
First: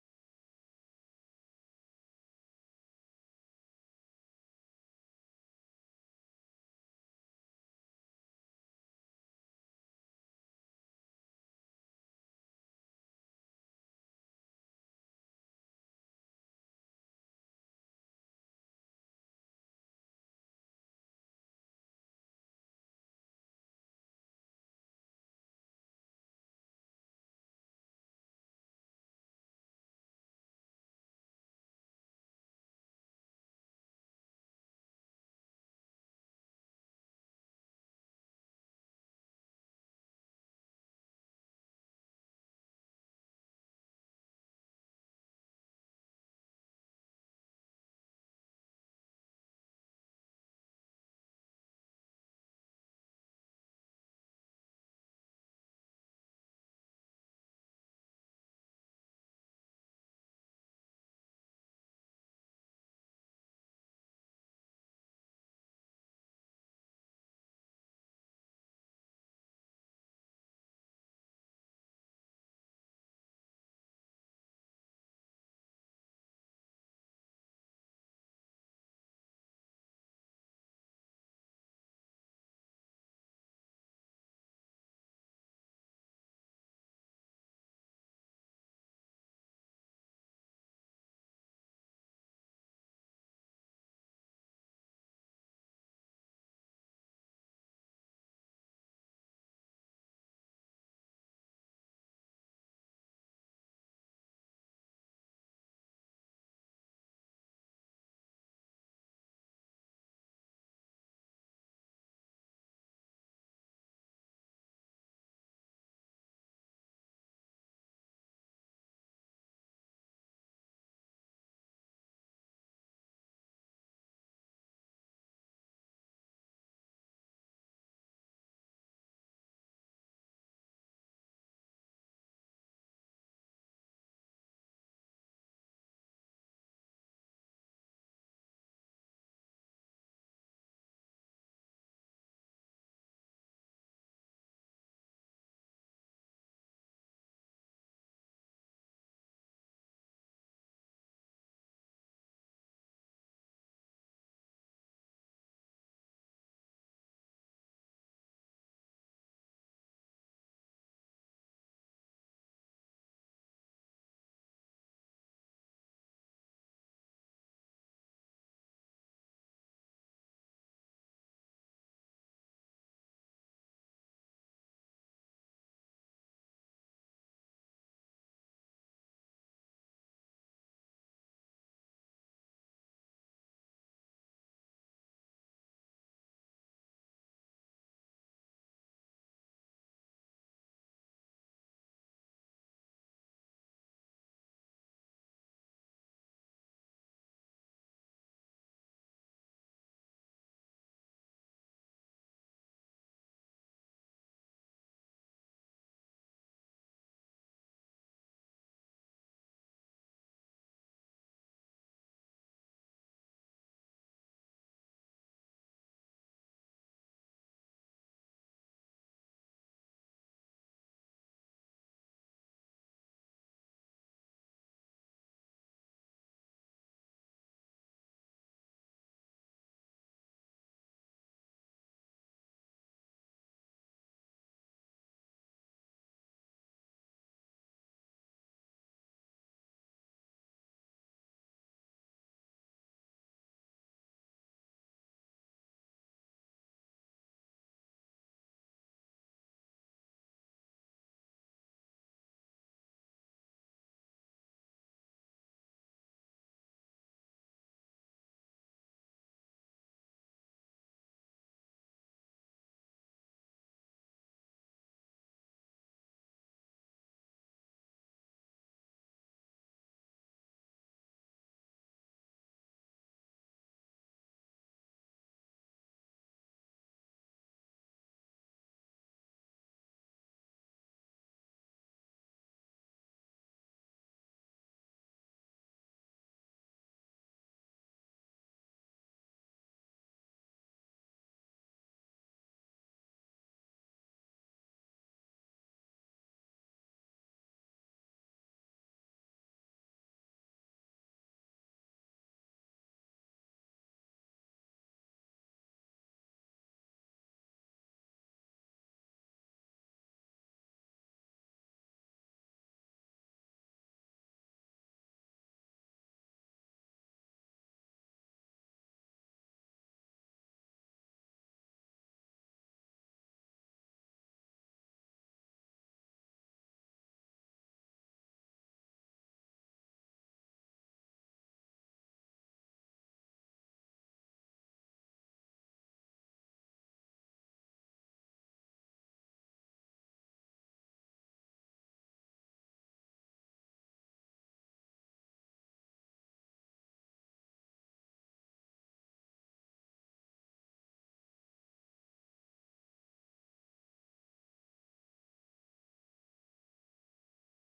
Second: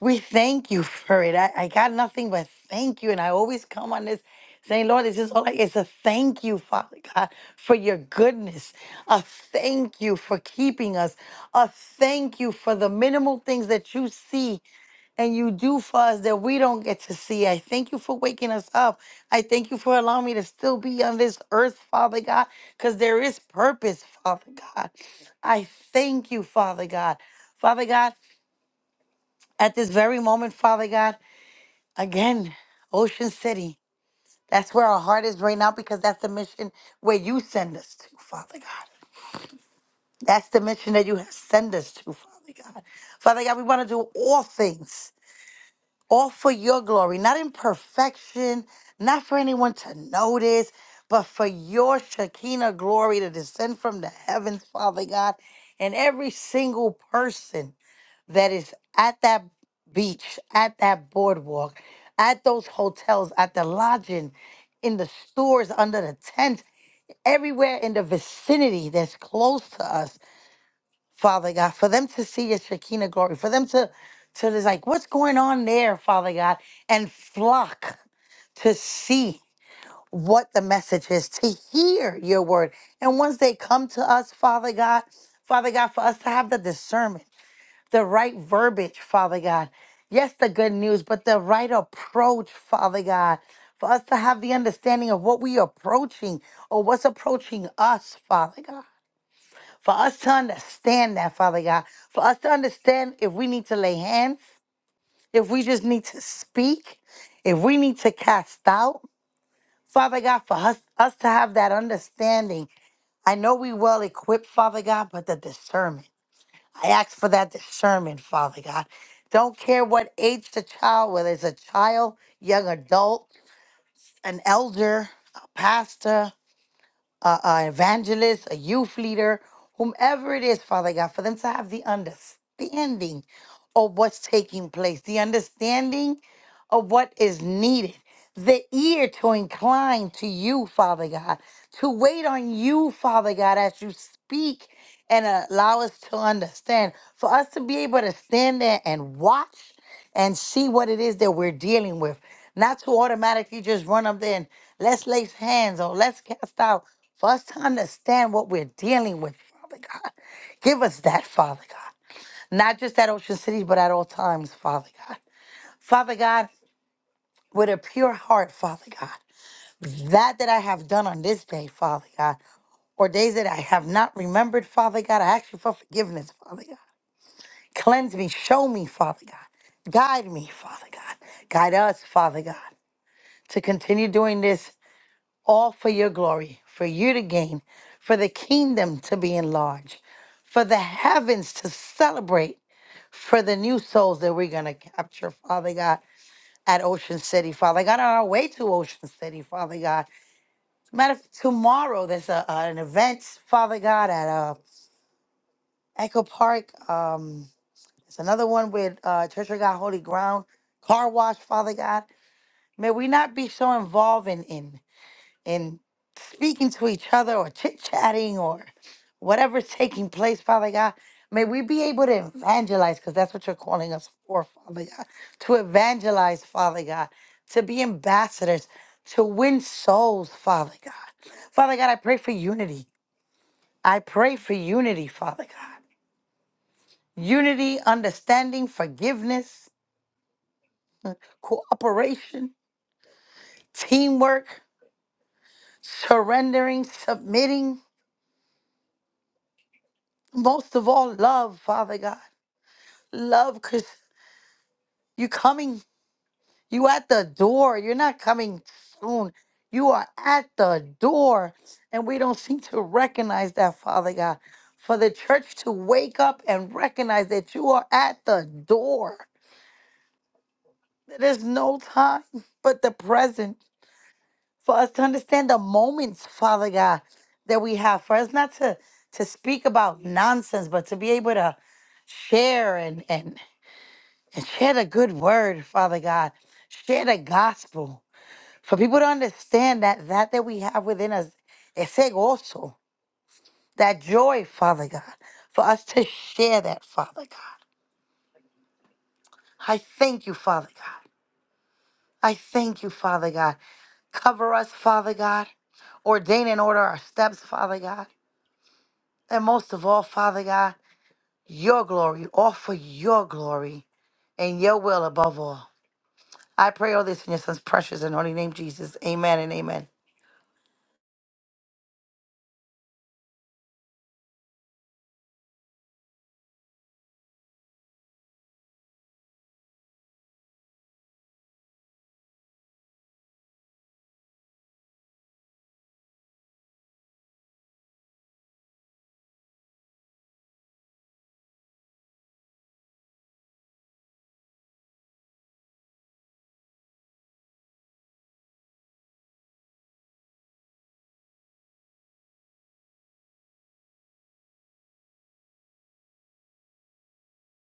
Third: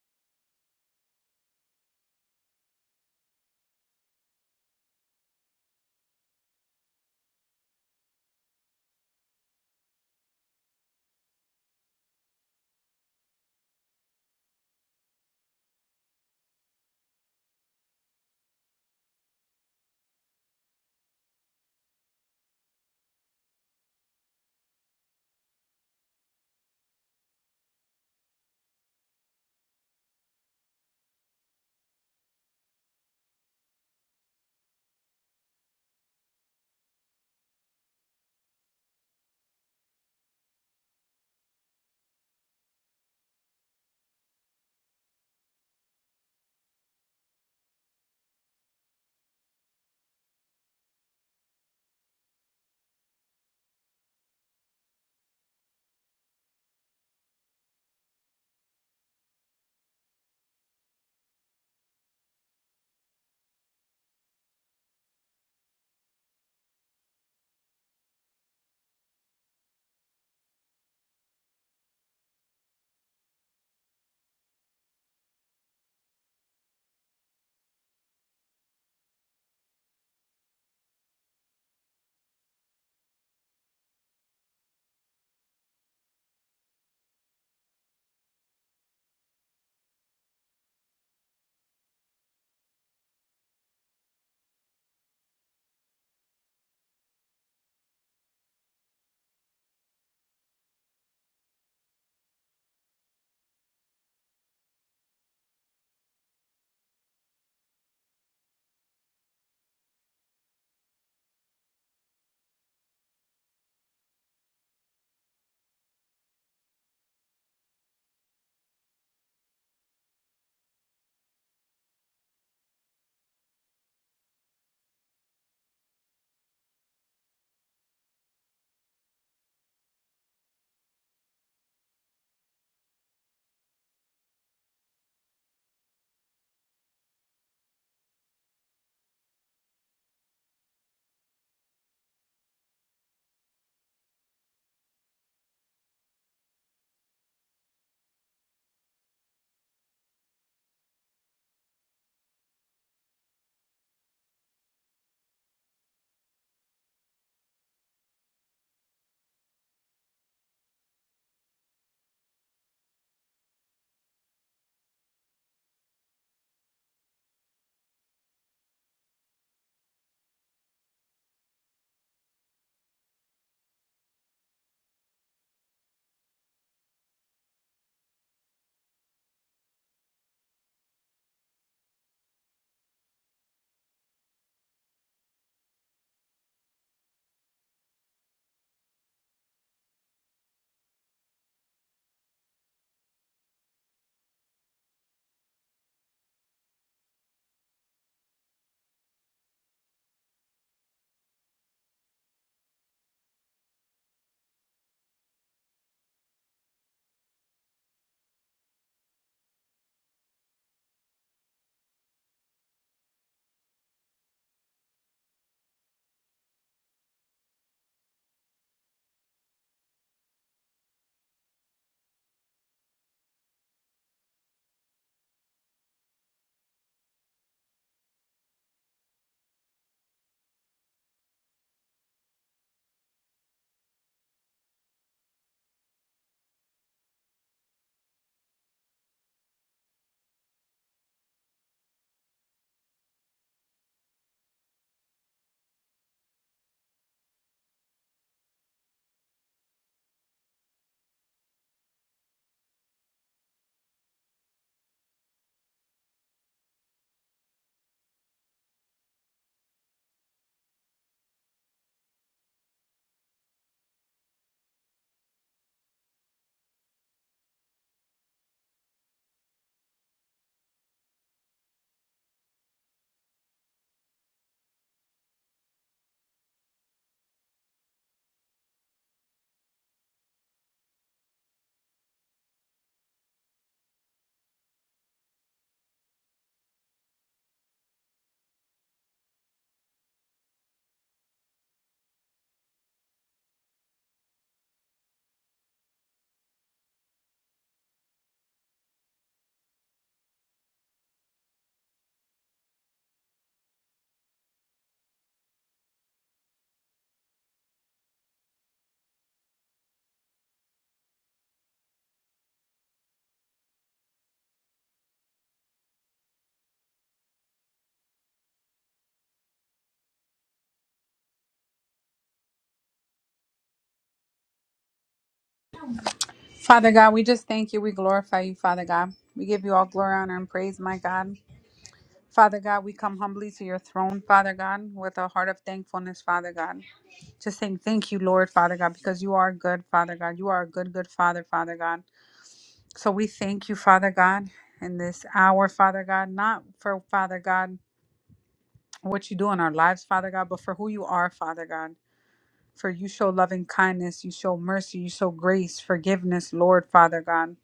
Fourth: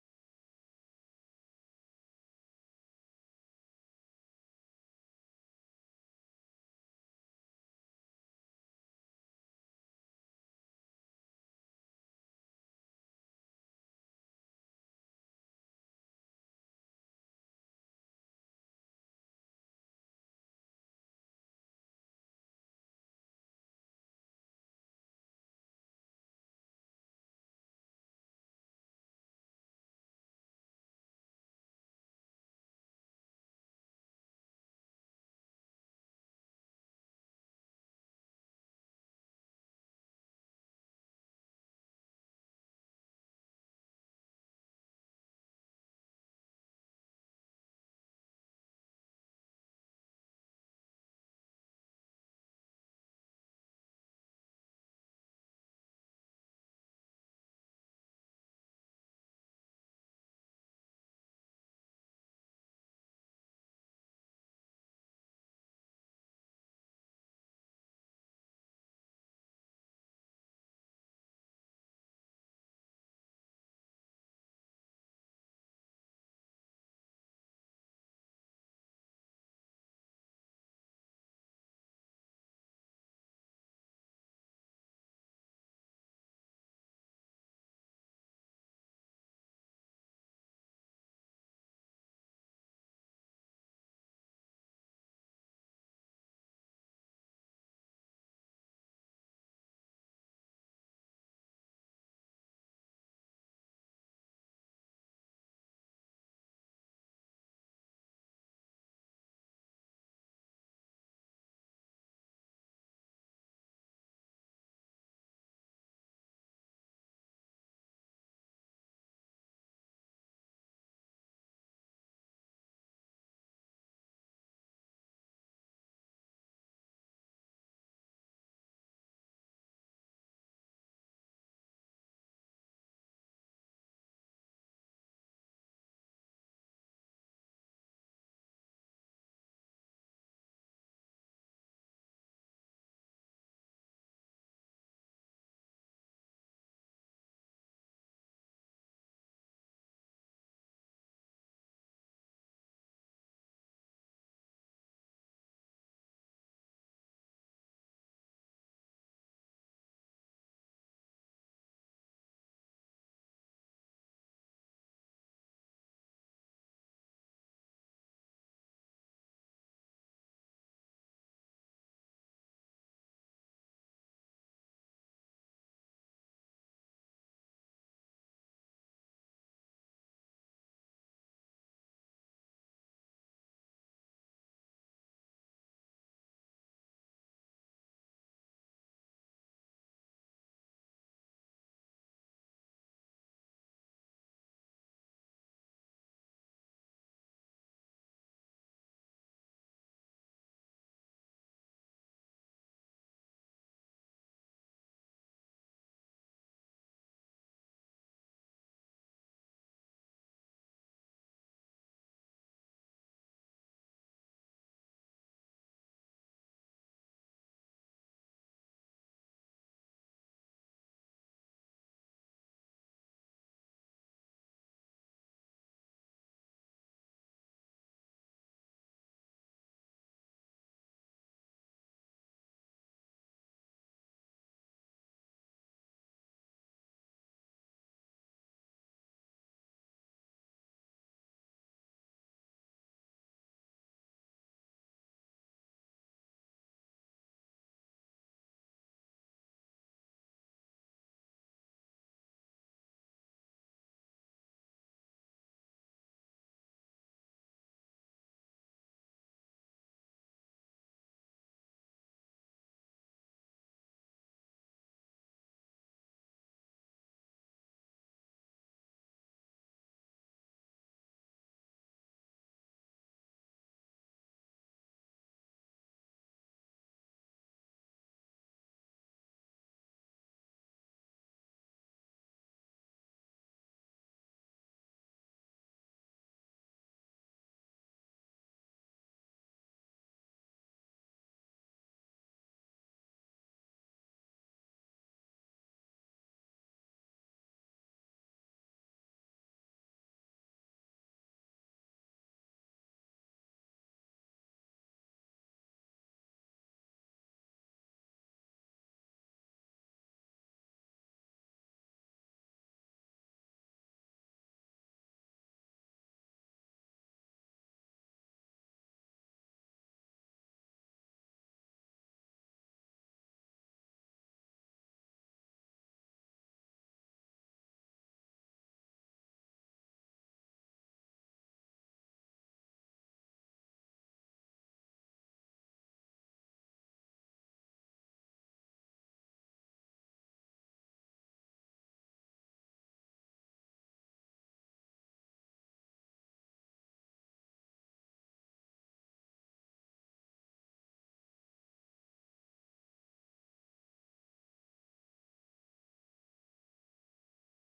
Speaker 2: We thank you for it. I, I got nothing but thank you. And I always come on this saying, Lord, this is all I, it's a thank you, Father God, for your goodness. A thank you for keeping us. A thank you for the minimal things that you see and you do for us that we don't get to see. I thank you for waking us up. I thank you for allowing me to still be on this earth, Father God, because there is purpose, Father God. I thank you, Father God. Father God, at this very moment, Father God. Again, Ocean City. That's where our heart is right now because that's the mission where you send us to, Father God. That's the mission that you have send us to, Father God. Father God, we want to do all things, all for your glory, not in perfection, not for anyone to notice, but for your Shekinah glory to descend from the heavens, Father God, and every single person that is at that beach, at that boardwalk, at those hotels, at the lodging, in the stores, under the tents, everywhere in the vicinity that's close to us, Father God, for them to see your Shekinah glory, for them to to just like, what's going on there, Father God, and flock to see what the message is, to hear your word. And once they come to us, Father God, Father God, for us to have the discernment the right verbiage, Father God. Yes, the good news, but the right approach, Father God, for us to have the understanding of what we are approaching or what's approaching us, Father God. For us to understand that, Father God. For us to understand if we need to lay hands, if we just need to speak, if we need to cast out, Father God, for us, us to have that understanding. I know we well equipped, Father God, but the discernment. I ask for that discernment, Father God. Don't care what age the child, whether it's a child, young adult, an elder, a pastor, a, a evangelist, a youth leader, whomever it is, Father God, for them to have the understanding of what's taking place, the understanding of what is needed, the ear to incline to you, Father God, to wait on you, Father God, as you speak and allow us to understand, for us to be able to stand there and watch and see what it is that we're dealing with. Not to automatically just run up there and let's lay hands or let's cast out. For us to understand what we're dealing with, Father God. Give us that, Father God. Not just at Ocean City, but at all times, Father God. Father God, with a pure heart, Father God. That that I have done on this day, Father God, or days that I have not remembered, Father God, I ask you for forgiveness, Father God. Cleanse me, show me, Father God. Guide me, Father God. Guide us, Father God. to continue doing this all for your glory, for you to gain, for the kingdom to be enlarged, for the heavens to celebrate, for the new souls that we're going to capture, Father God, at Ocean City, Father God, on our way to Ocean City, Father God. As a Matter of fact, tomorrow there's a, uh, an event, Father God, at uh, Echo Park. Um, there's another one with uh, Church of God Holy Ground, Car Wash, Father God. May we not be so involved in, in in speaking to each other or chit chatting or whatever's taking place, Father God. May we be able to evangelize because that's what you're calling us for, Father God. To evangelize, Father God. To be ambassadors, to win souls, Father God. Father God, I pray for unity. I pray for unity, Father God. Unity, understanding, forgiveness, cooperation, teamwork, surrendering, submitting, most of all, love, Father God. love because you coming you at the door you're not coming soon you are at the door and we don't seem to recognize that father god for the church to wake up and recognize that you are at the door there's no time but the present for us to understand the moments father god that we have for us not to to speak about nonsense but to be able to share and and. and share the good word, Father God. Share the gospel for people to understand that that that we have within us, it's also that joy, Father God, for us to share that, Father God. I thank you, Father God. I thank you, Father God. Cover us, Father God. Ordain and order our steps, Father God. And most of all, Father God, your glory, all for your glory and your will above all. I pray all this in your son's precious and holy name, Jesus. Amen and amen.
Speaker 3: Father God, we just thank you. We glorify you, Father God. We give you all glory, honor, and praise, my God. Father God, we come humbly to your throne, Father God, with a heart of thankfulness, Father God. Just saying thank you, Lord, Father God, because you are good, Father God. You are a good, good Father, Father God. So we thank you, Father God, in this hour, Father God, not for, Father God, what you do in our lives, Father God, but for who you are, Father God. For you show loving kindness, you show mercy, you show grace, forgiveness, Lord, Father God.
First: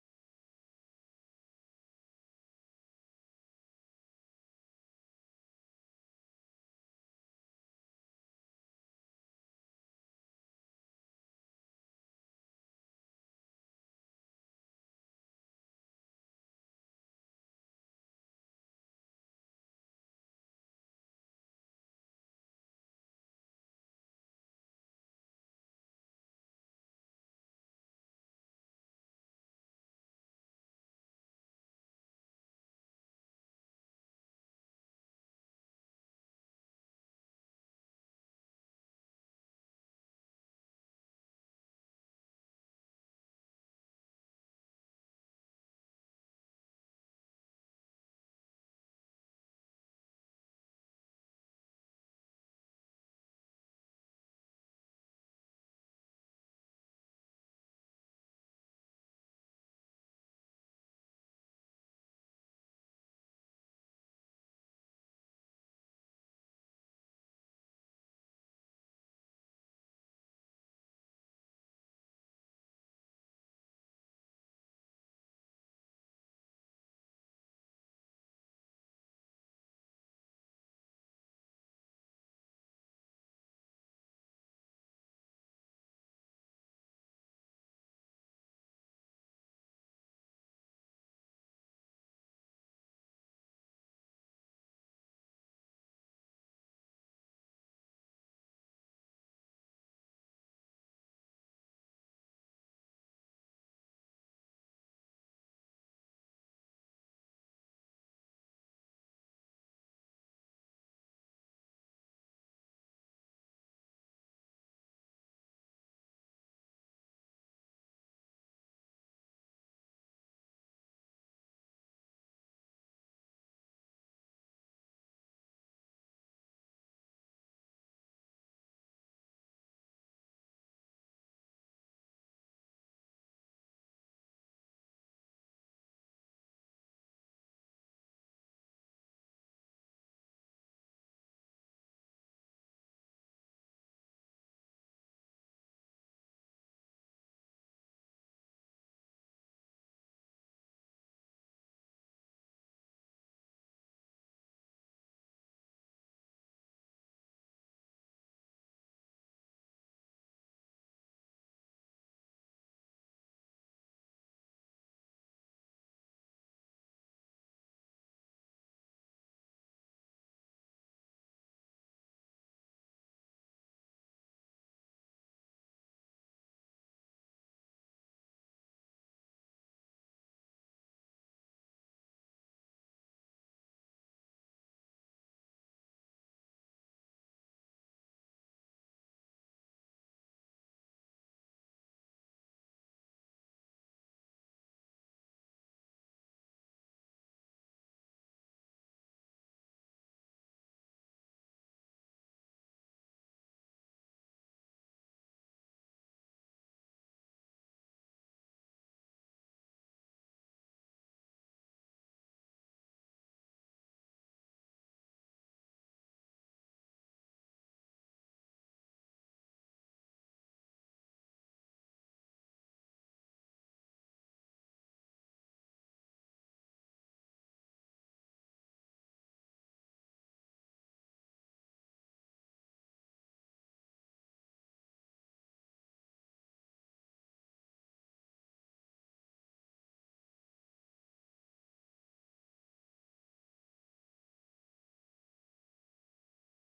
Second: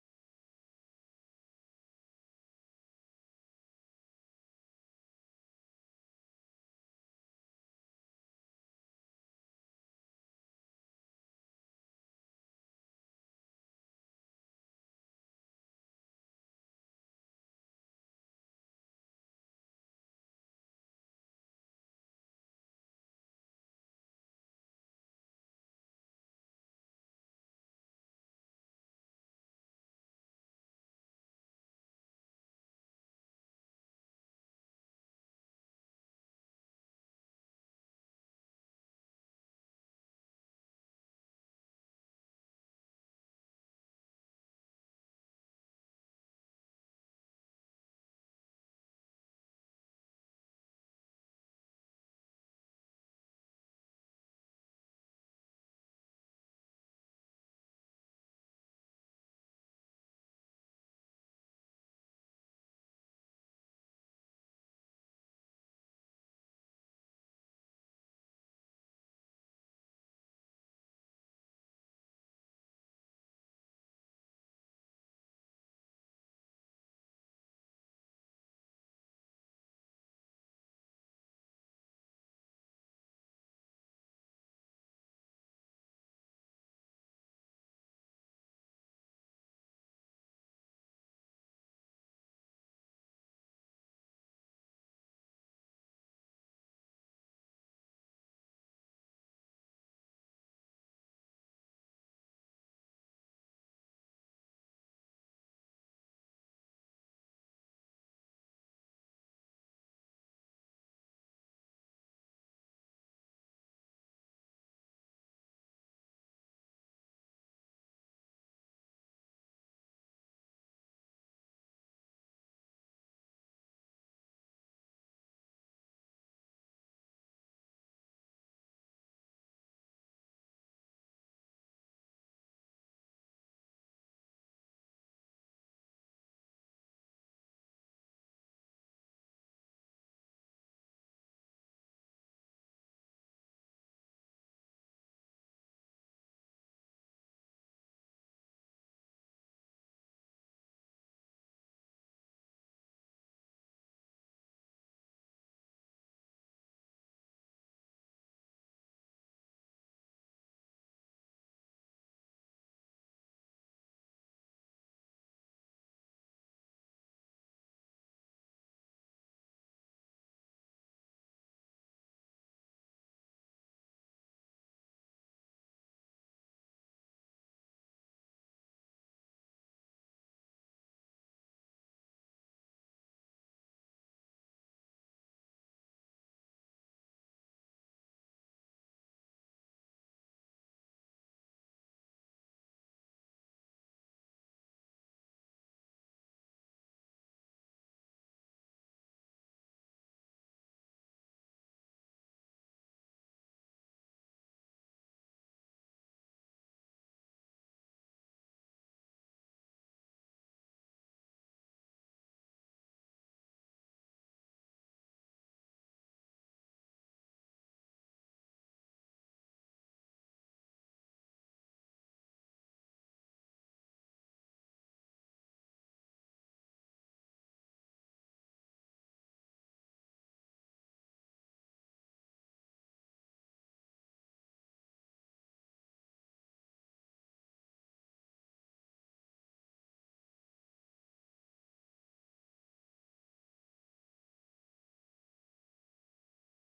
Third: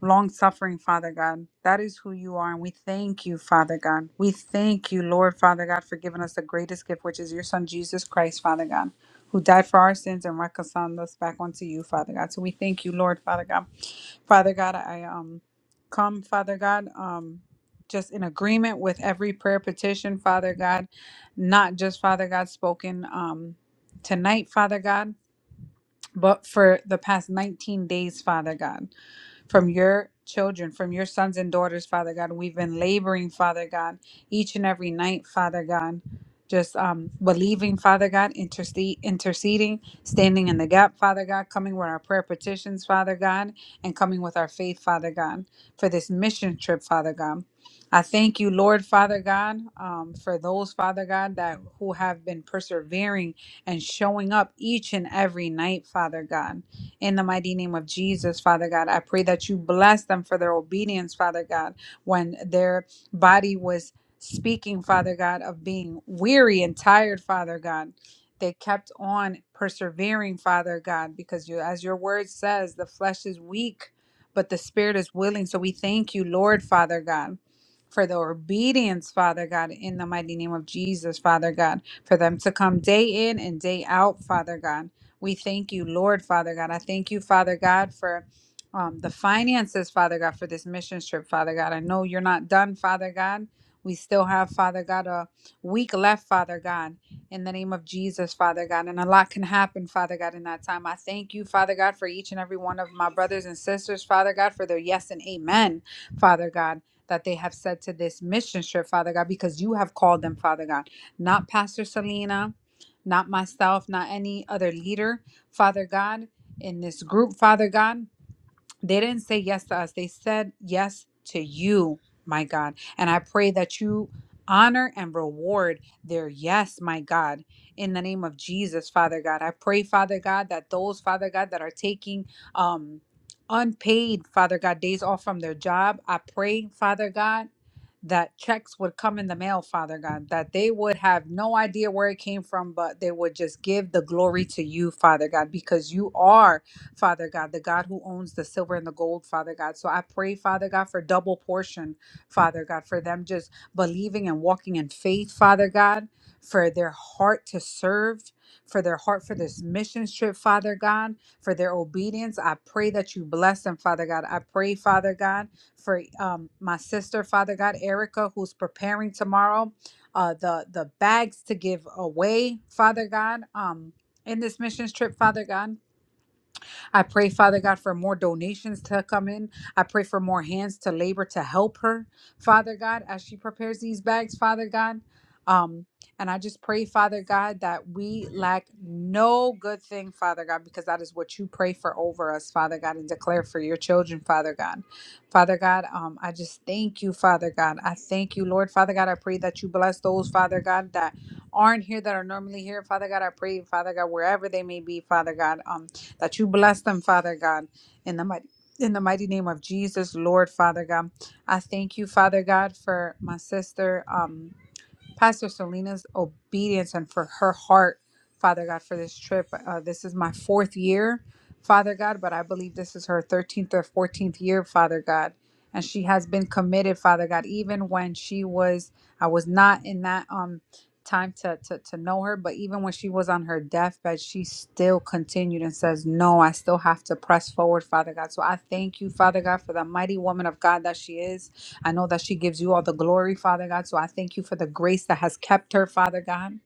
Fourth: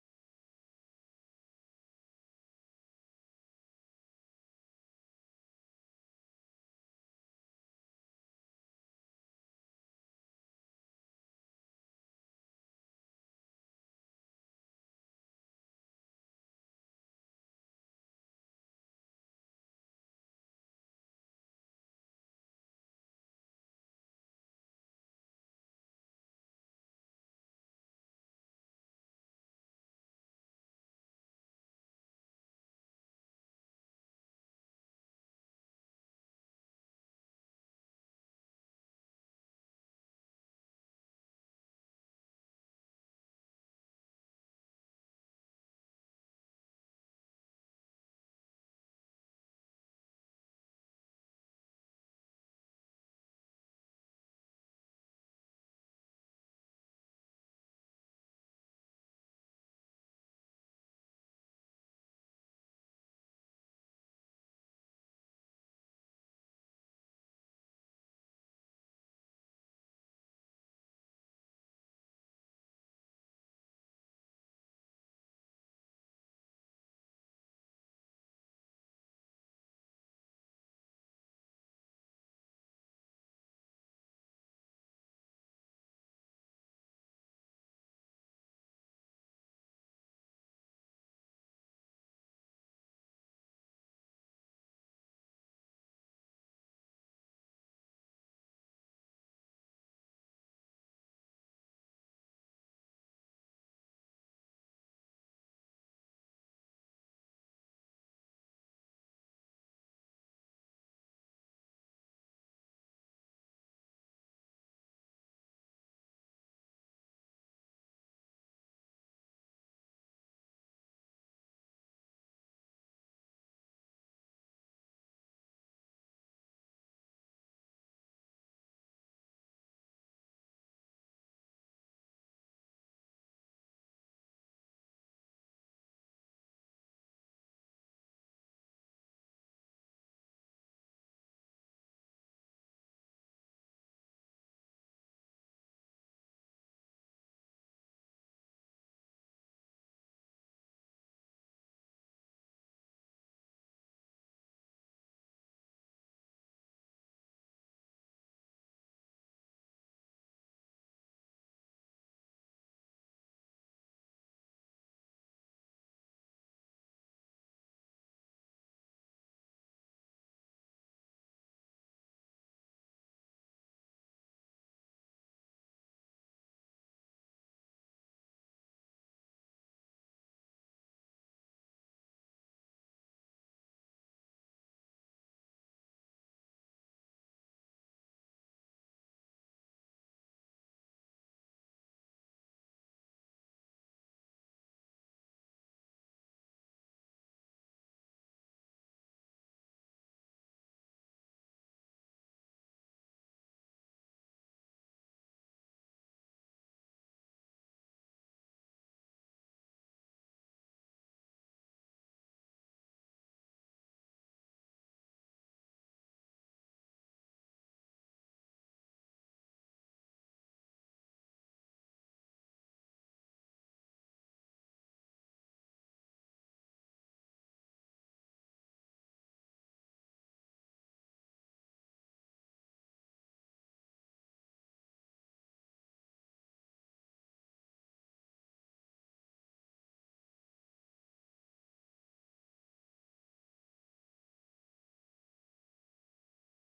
Speaker 3: long suffering, Father God. That is who you are. And we thank you, Father God. We thank you, Lord, Father God, for giving us the greatest gift, which is your Son, Jesus Christ, Father God, who died for our sins and reconciled us back unto you, Father God. So we thank you, Lord, Father God. Father God, I um come, Father God, um just in agreement with every prayer petition, Father God, not just Father God spoken um tonight, Father God, but for the past 19 days, Father God from your children, from your sons and daughters, Father God. We've been laboring, Father God, each and every night, Father God. Just um, believing, Father God, intercede, interceding, standing in the gap, Father God, coming with our prayer petitions, Father God, and coming with our faith, Father God, for this mission trip, Father God. I thank you, Lord, Father God, um, for those, Father God, that who have been persevering and showing up each and every night, Father God. In the mighty name of Jesus, Father God, I pray that you bless them for their obedience, Father God, when their body was speaking, Father God, of being weary and tired, Father God. They kept on persevering, Father God, because you, as your word says, the flesh is weak, but the spirit is willing. So we thank you, Lord, Father God, for the obedience, Father God, in the mighty name of Jesus, Father God, for them to come day in and day out, Father God we thank you, Lord Father God. I thank you, Father God, for um, the finances, Father God, for this mission trip, Father God. I know you're not done, Father God. We still have, Father God, a week left, Father God, in the name of Jesus, Father God. And a lot can happen, Father God, in that time. I thank you, Father God, for each and every one of my brothers and sisters, Father God, for their yes and amen, Father God, that they have said to this mission trip, Father God, because you have called them, Father God. Not Pastor Selena, not myself, not any other leader, Father God, in this group, Father God they didn't say yes to us. They said yes to you, my God. And I pray that you honor and reward their yes, my God, in the name of Jesus, Father God. I pray, Father God, that those, Father God, that are taking um unpaid, Father God, days off from their job, I pray, Father God, that checks would come in the mail, Father God, that they would have no idea where it came from, but they would just give the glory to you, Father God, because you are. Father God, the God who owns the silver and the gold, Father God. So I pray, Father God, for double portion, Father God, for them just believing and walking in faith, Father God, for their heart to serve, for their heart for this mission trip, Father God, for their obedience. I pray that you bless them, Father God. I pray, Father God, for um, my sister, Father God, Erica, who's preparing tomorrow. Uh, the the bags to give away, Father God, um, in this missions trip, Father God. I pray, Father God, for more donations to come in. I pray for more hands to labor to help her, Father God, as she prepares these bags, Father God. Um, and I just pray, Father God, that we lack no good thing, Father God, because that is what you pray for over us, Father God, and declare for your children, Father God. Father God, um, I just thank you, Father God. I thank you, Lord, Father God. I pray that you bless those, Father God, that aren't here that are normally here, Father God. I pray, Father God, wherever they may be, Father God. Um, that you bless them, Father God, in the mighty in the mighty name of Jesus, Lord Father God. I thank you, Father God, for my sister. Um, Pastor Selena's obedience and for her heart, Father God, for this trip. Uh, this is my fourth year, Father God, but I believe this is her 13th or 14th year, Father God. And she has been committed, Father God, even when she was, I was not in that um time to, to to know her, but even when she was on her deathbed, she still continued and says, No, I still have to press forward, Father God. So I thank you, Father God, for the mighty woman of God that she is. I know that she gives you all the glory, Father God. So I thank you for the grace that has kept her, Father God.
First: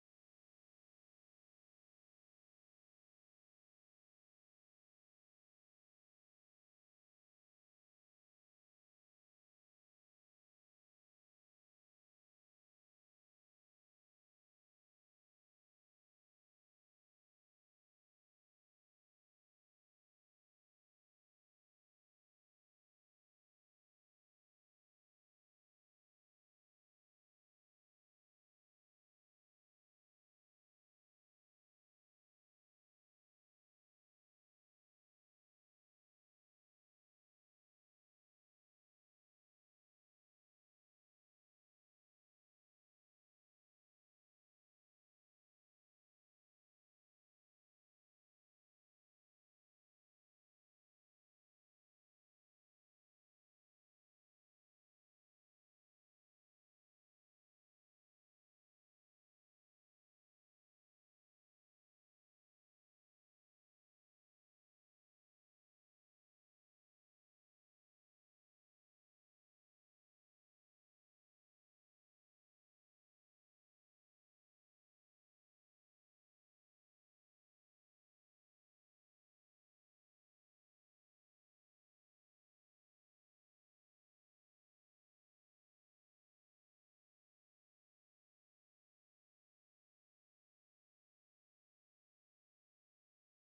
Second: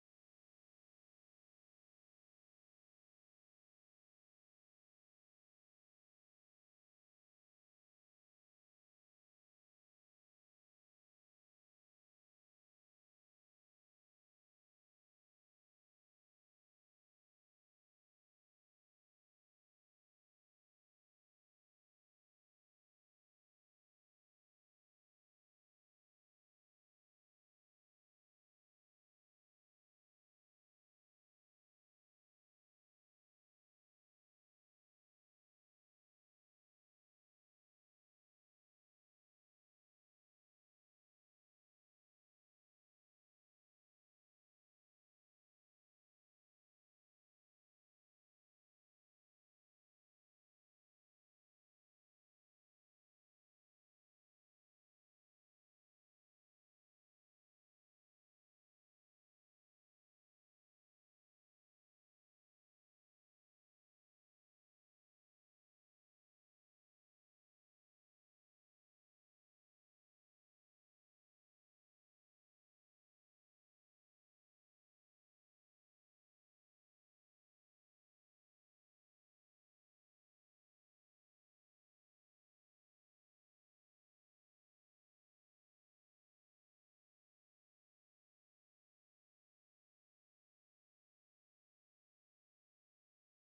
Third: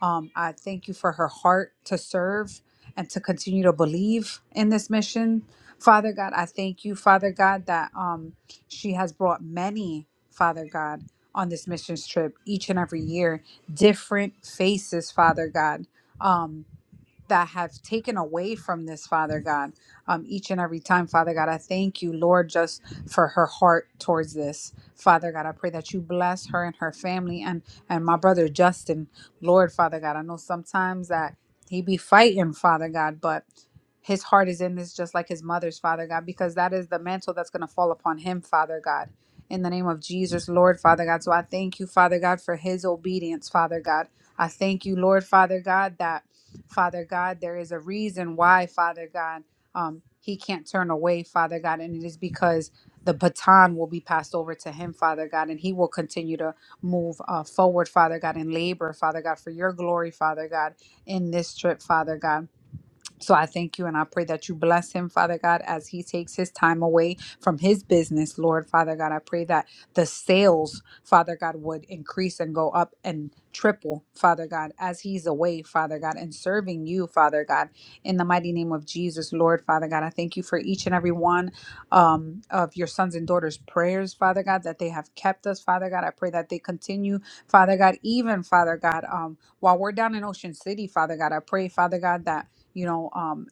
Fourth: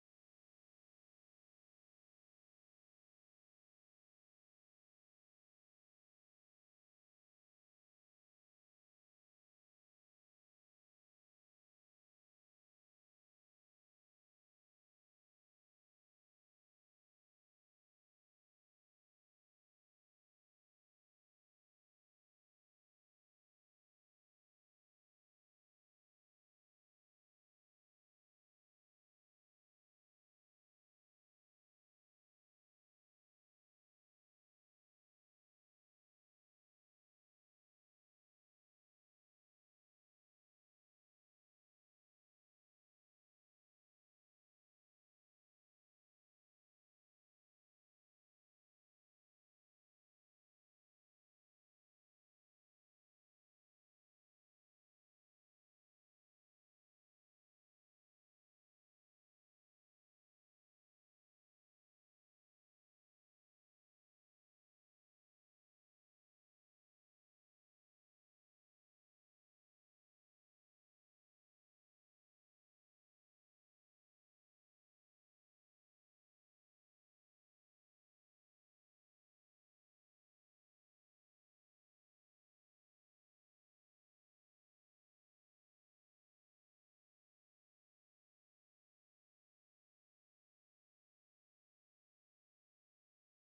Speaker 3: Um, I thank you for her heart to serve and to continue to believe in this mission. Father God, I thank you, Father God, that um, she has brought many, Father God, on this missions trip each and every year, different faces, Father God. Um, that have taken away from this, Father God, um, each and every time, Father God. I thank you, Lord, just for her heart towards this, Father God. I pray that you bless her and her family and and my brother Justin, Lord, Father God. I know sometimes that he be fighting, Father God, but his heart is in this just like his mother's, Father God, because that is the mantle that's going to fall upon him, Father God. In the name of Jesus, Lord, Father God. So I thank you, Father God, for his obedience, Father God. I thank you, Lord, Father God, that Father God. There is a reason why, Father God, um, he can't turn away, Father God, and it is because the baton will be passed over to him, Father God, and he will continue to move uh, forward, Father God, and labor, Father God, for your glory, Father God, in this trip, Father God. So I thank you and I pray that you bless him, Father God, as he takes his time away from his business, Lord, Father God. I pray that the sales, Father God, would increase and go up and triple, Father God, as he's away, Father God, and serving you, Father God, in the mighty name of Jesus, Lord, Father God. I thank you for each and every one um, of your sons and daughters' prayers, Father God, that they have kept us, Father God. I pray that they continue, Father God, even, Father God, um, while we're down in Ocean City, Father God, I pray, Father God, that you know, um,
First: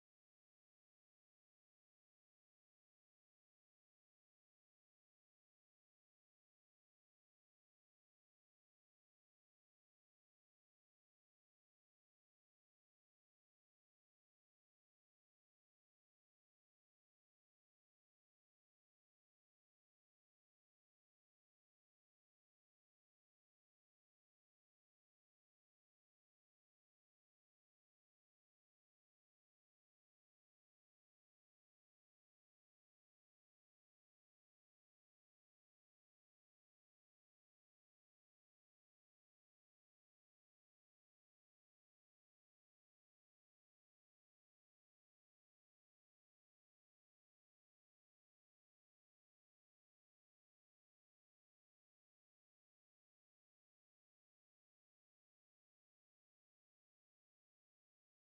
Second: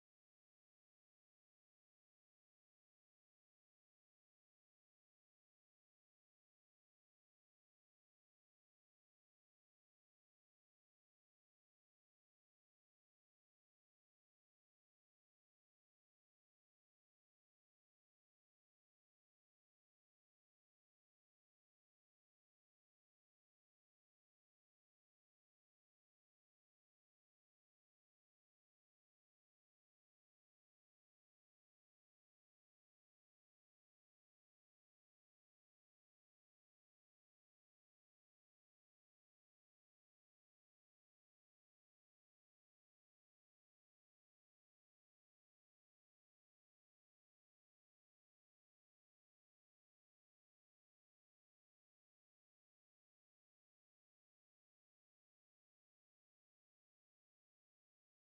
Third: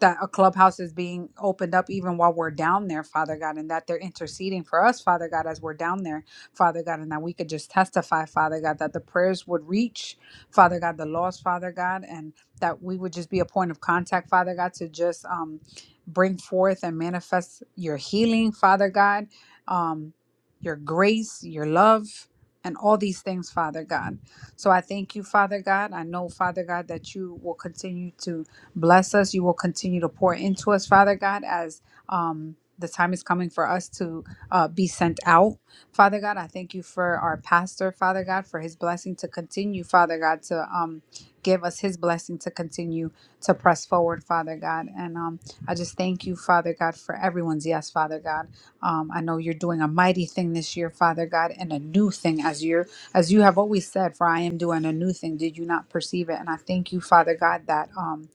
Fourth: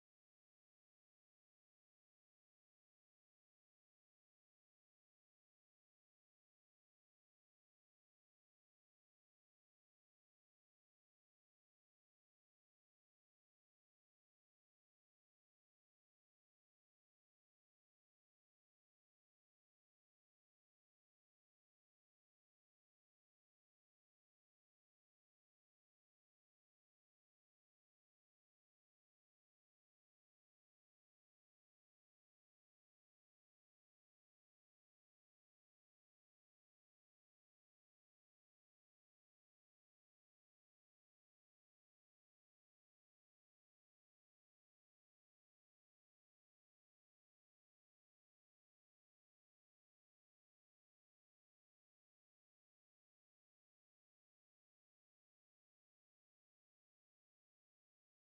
Speaker 3: that a clubhouse is being opened up even while we're down there, Father God, and that they're interceding for us, Father God, as we're down there, Father God, and that we could just testify, Father God, that the prayers would reach, Father God, the lost, Father God, and that we would just be a point of contact, Father God, to just um, bring forth and manifest your healing, Father God, um, your grace, your love, and all these things, Father God. So I thank you, Father God. I know, Father God, that you will continue to Bless us. You will continue to pour into us, Father God, as um, the time is coming for us to uh, be sent out. Father God, I thank you for our pastor, Father God, for his blessing to continue, Father God, to um, give us his blessing to continue to press forward, Father God. And um, I just thank you, Father God, for everyone's yes, Father God. Um, I know you're doing a mighty thing this year, Father God, and a new thing as you're as you have always said, for I am doing a new thing. Did you not perceive it? And I thank you, Father God, that um,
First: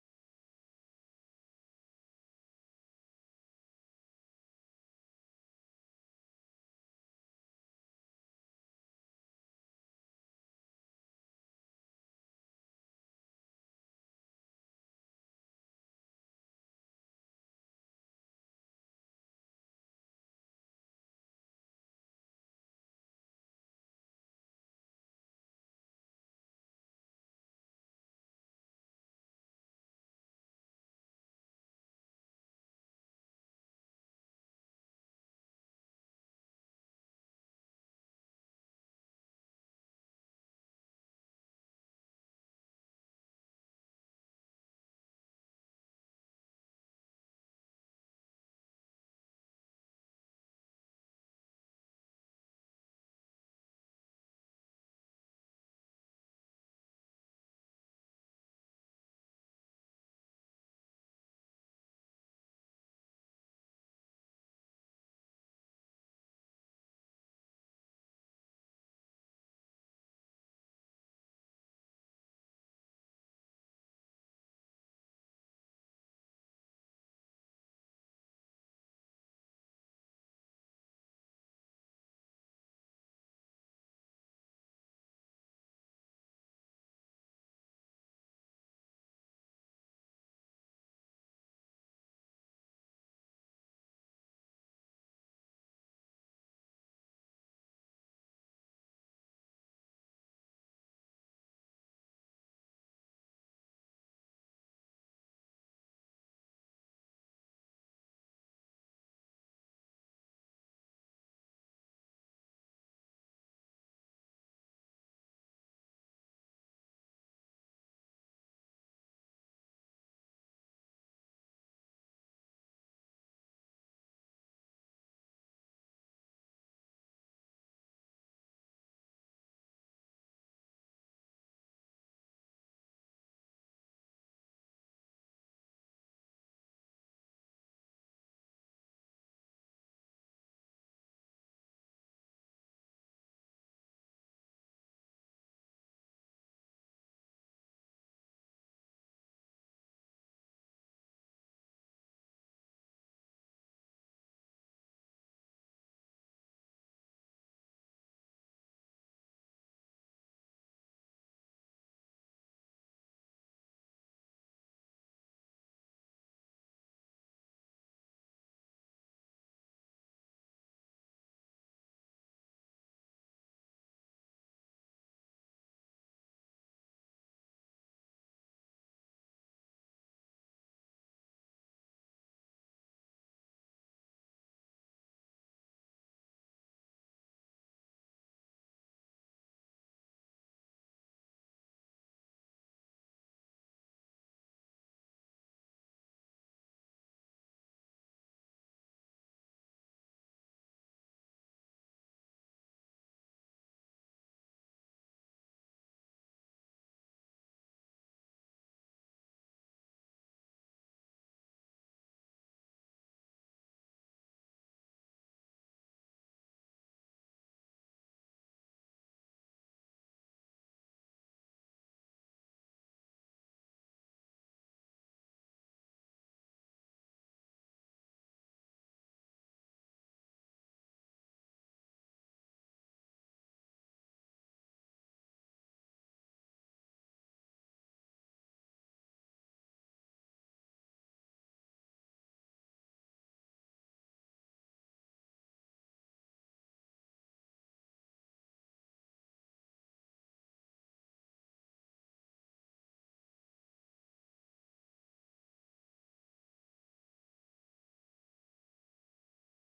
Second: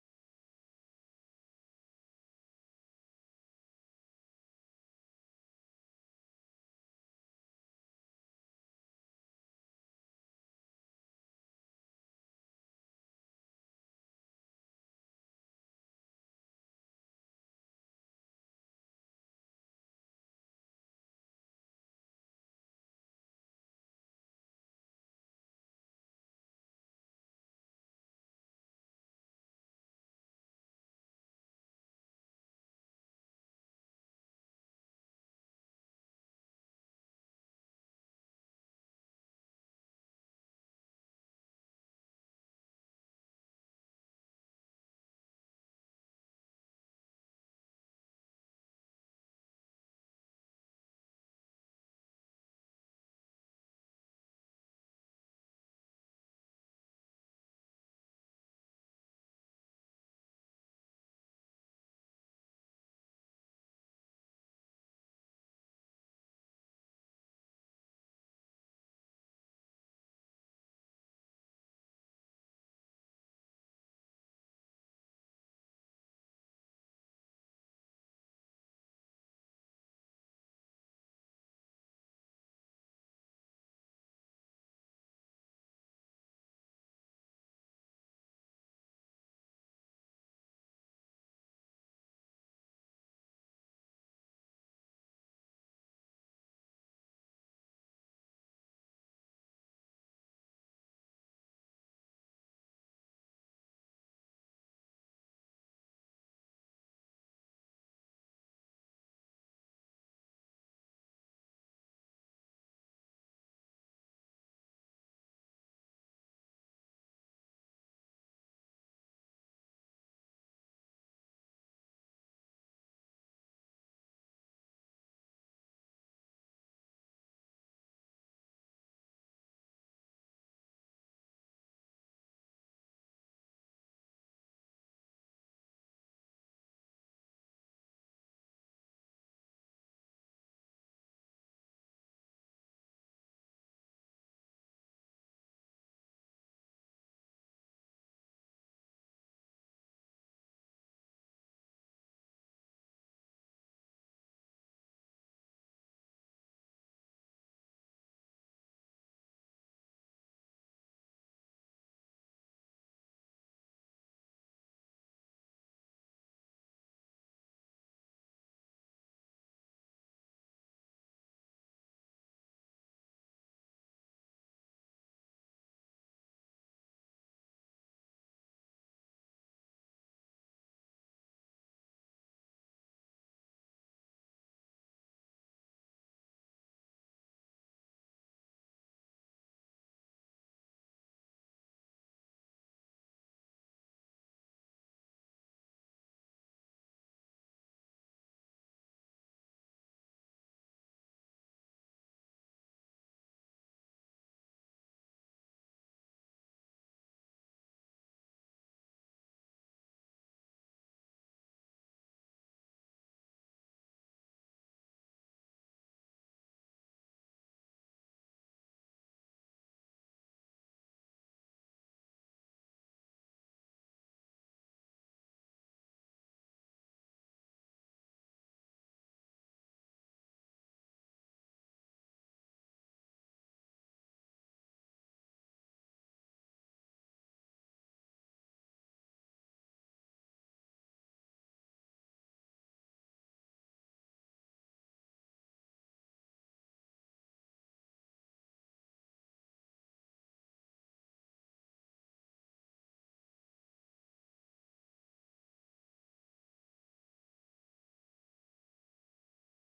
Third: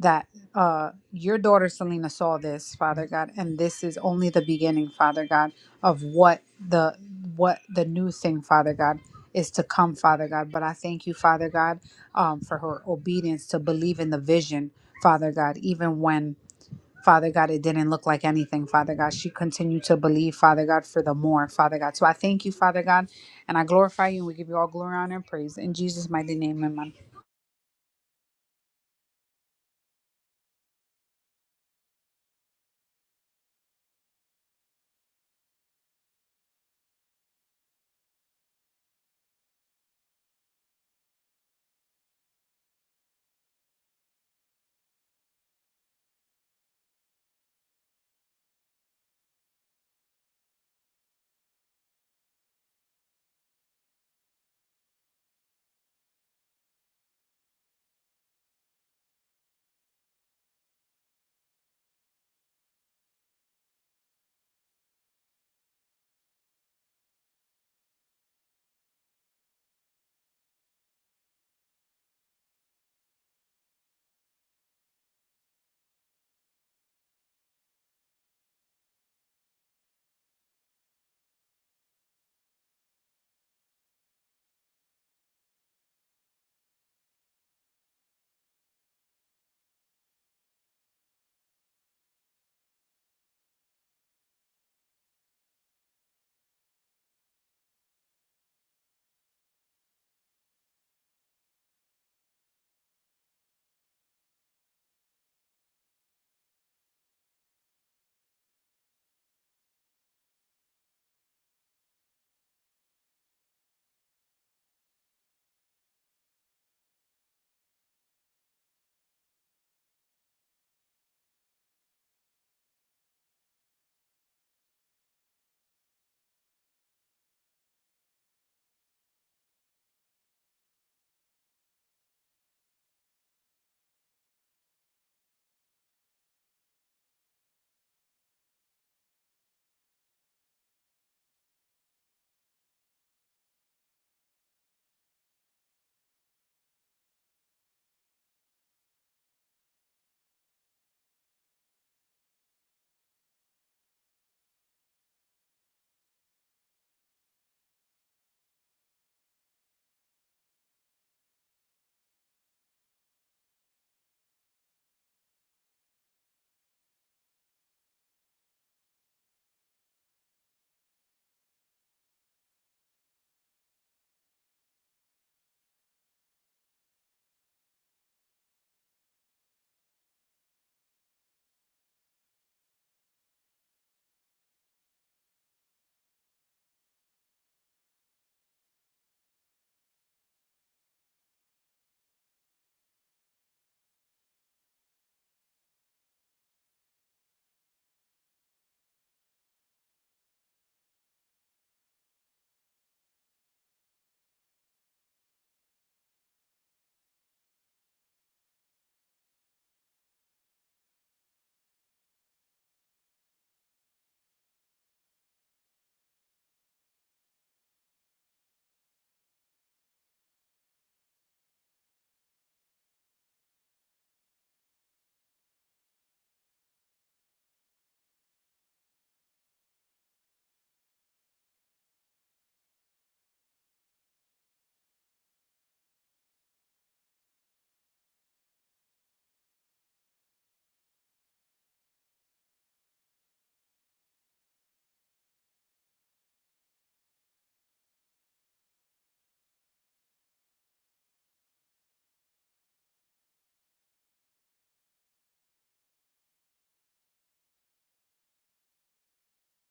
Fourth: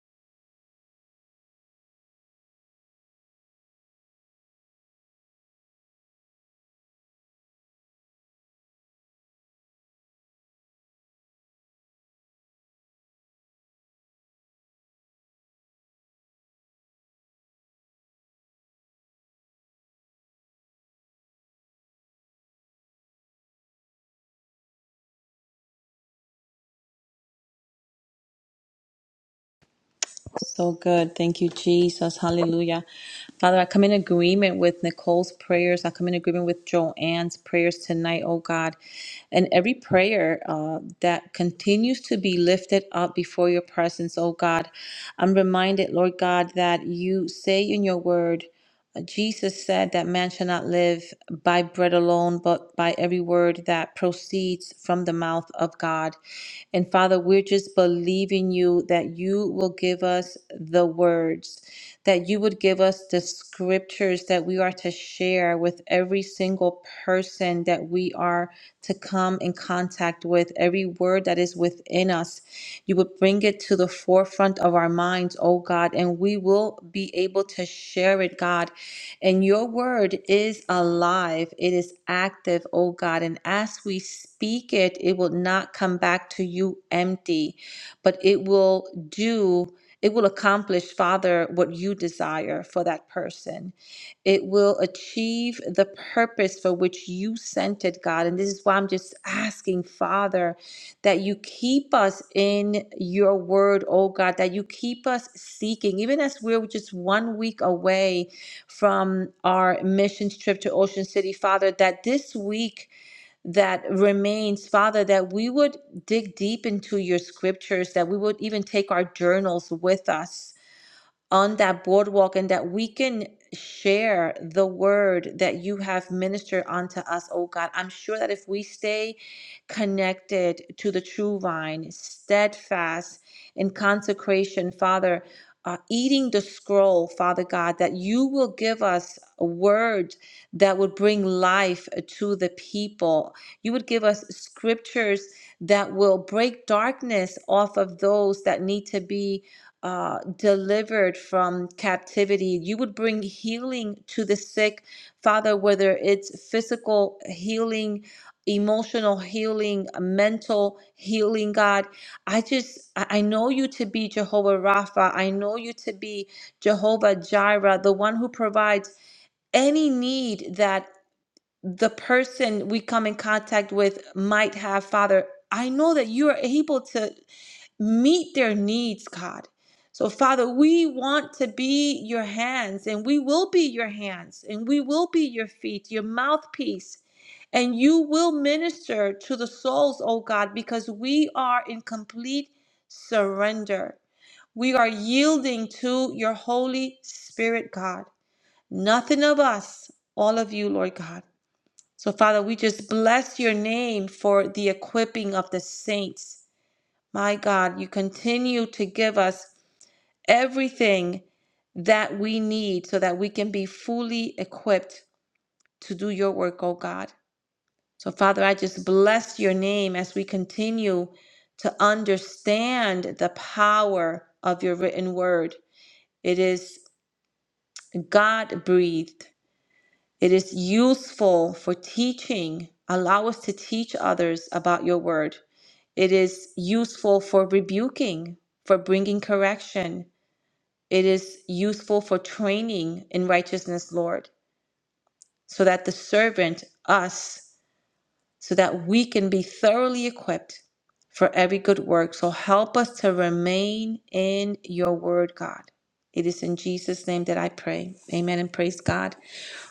Speaker 3: that uh, your daughter Selena saw this, Father God, and this is only the beginning, Father God, of what the what the new thing, Father God, is to come, Father God. But I thank you, Father God, um, for her obedience to believe in the vision, Father God, even when. Father God, it didn't look like anything, Father God. She continued to believe, Father God, for the more, Father God. So I thank you, Father God, and I glorify you, and we give you all glory, honor, and praise. In Jesus' mighty name,
Speaker 1: So good. Thank you, Jesus. Hallelujah. Father, I come in agreement with Nicole's prayers. I come in agreement with Joanne's prayers tonight, oh God. And every prayer uh, that continues to be lifted up before your presence, oh God. I'm reminded, Lord God, that you say in your word, uh, Jesus said that man shall not live by bread alone, but by every word that proceeds from the mouth of God. And Father, we're just believing you that you will give us the words, that you would give us the scriptures that we are to share with every single person that we are to come in contact with, every word that is within us. You would bring it to the forefront of our minds, oh God, and we will be able to share it, God and your word is alive, it is active, oh God. And as we speak it, it will not come back to you empty, but it will do. It will accomplish, Father, what you desire for that person. It will achieve the purpose for which you sent it, God. And this is why I'm just asking, Father, that you keep us in your word, oh God, that you keep us seeking, even as we're just one week away from our missions trip to Ocean City, Father, that this week that remains, Father, that we would dig deep into your scriptures, that we would even take our journals with us on that boardwalk and that we can share the word that you have ministered unto us, oh God. I'm sure that if we stay connected to the true vine, steadfast in consecration, Father, uh, eating the scroll, Father God, that you will give us a word that would bring life to the people. You would give us scriptures that will break darkness off of those that need to be uh, delivered from captivity. You would bring healing to the sick, Father, whether it's physical healing, emotional healing, mental healing, God. I just, I I know you to be Jehovah Rapha. I know you to be Jehovah Jireh, the one who provides any need that the person we come in contact with might have, Father. I know that you are able to meet their needs, God. So, Father, we want to be your hands, and we will be your hands, and we will be your feet, your mouthpiece, and you will minister to the souls, oh God, because we are in complete surrender. We are yielding to your Holy Spirit, God. Nothing of us, all of you, Lord God. So, Father, we just bless your name for the equipping of the saints my God, you continue to give us everything that we need so that we can be fully equipped to do your work, oh God. So, Father, I just bless your name as we continue to understand the power of your written word. It is God breathed, it is useful for teaching. Allow us to teach others about your word. It is useful for rebuking, for bringing correction, It is useful for training in righteousness, Lord, so that the servant, us, so that we can be thoroughly equipped for every good work. So help us to remain in your word, God. It is in Jesus' name that I pray. Amen and praise God.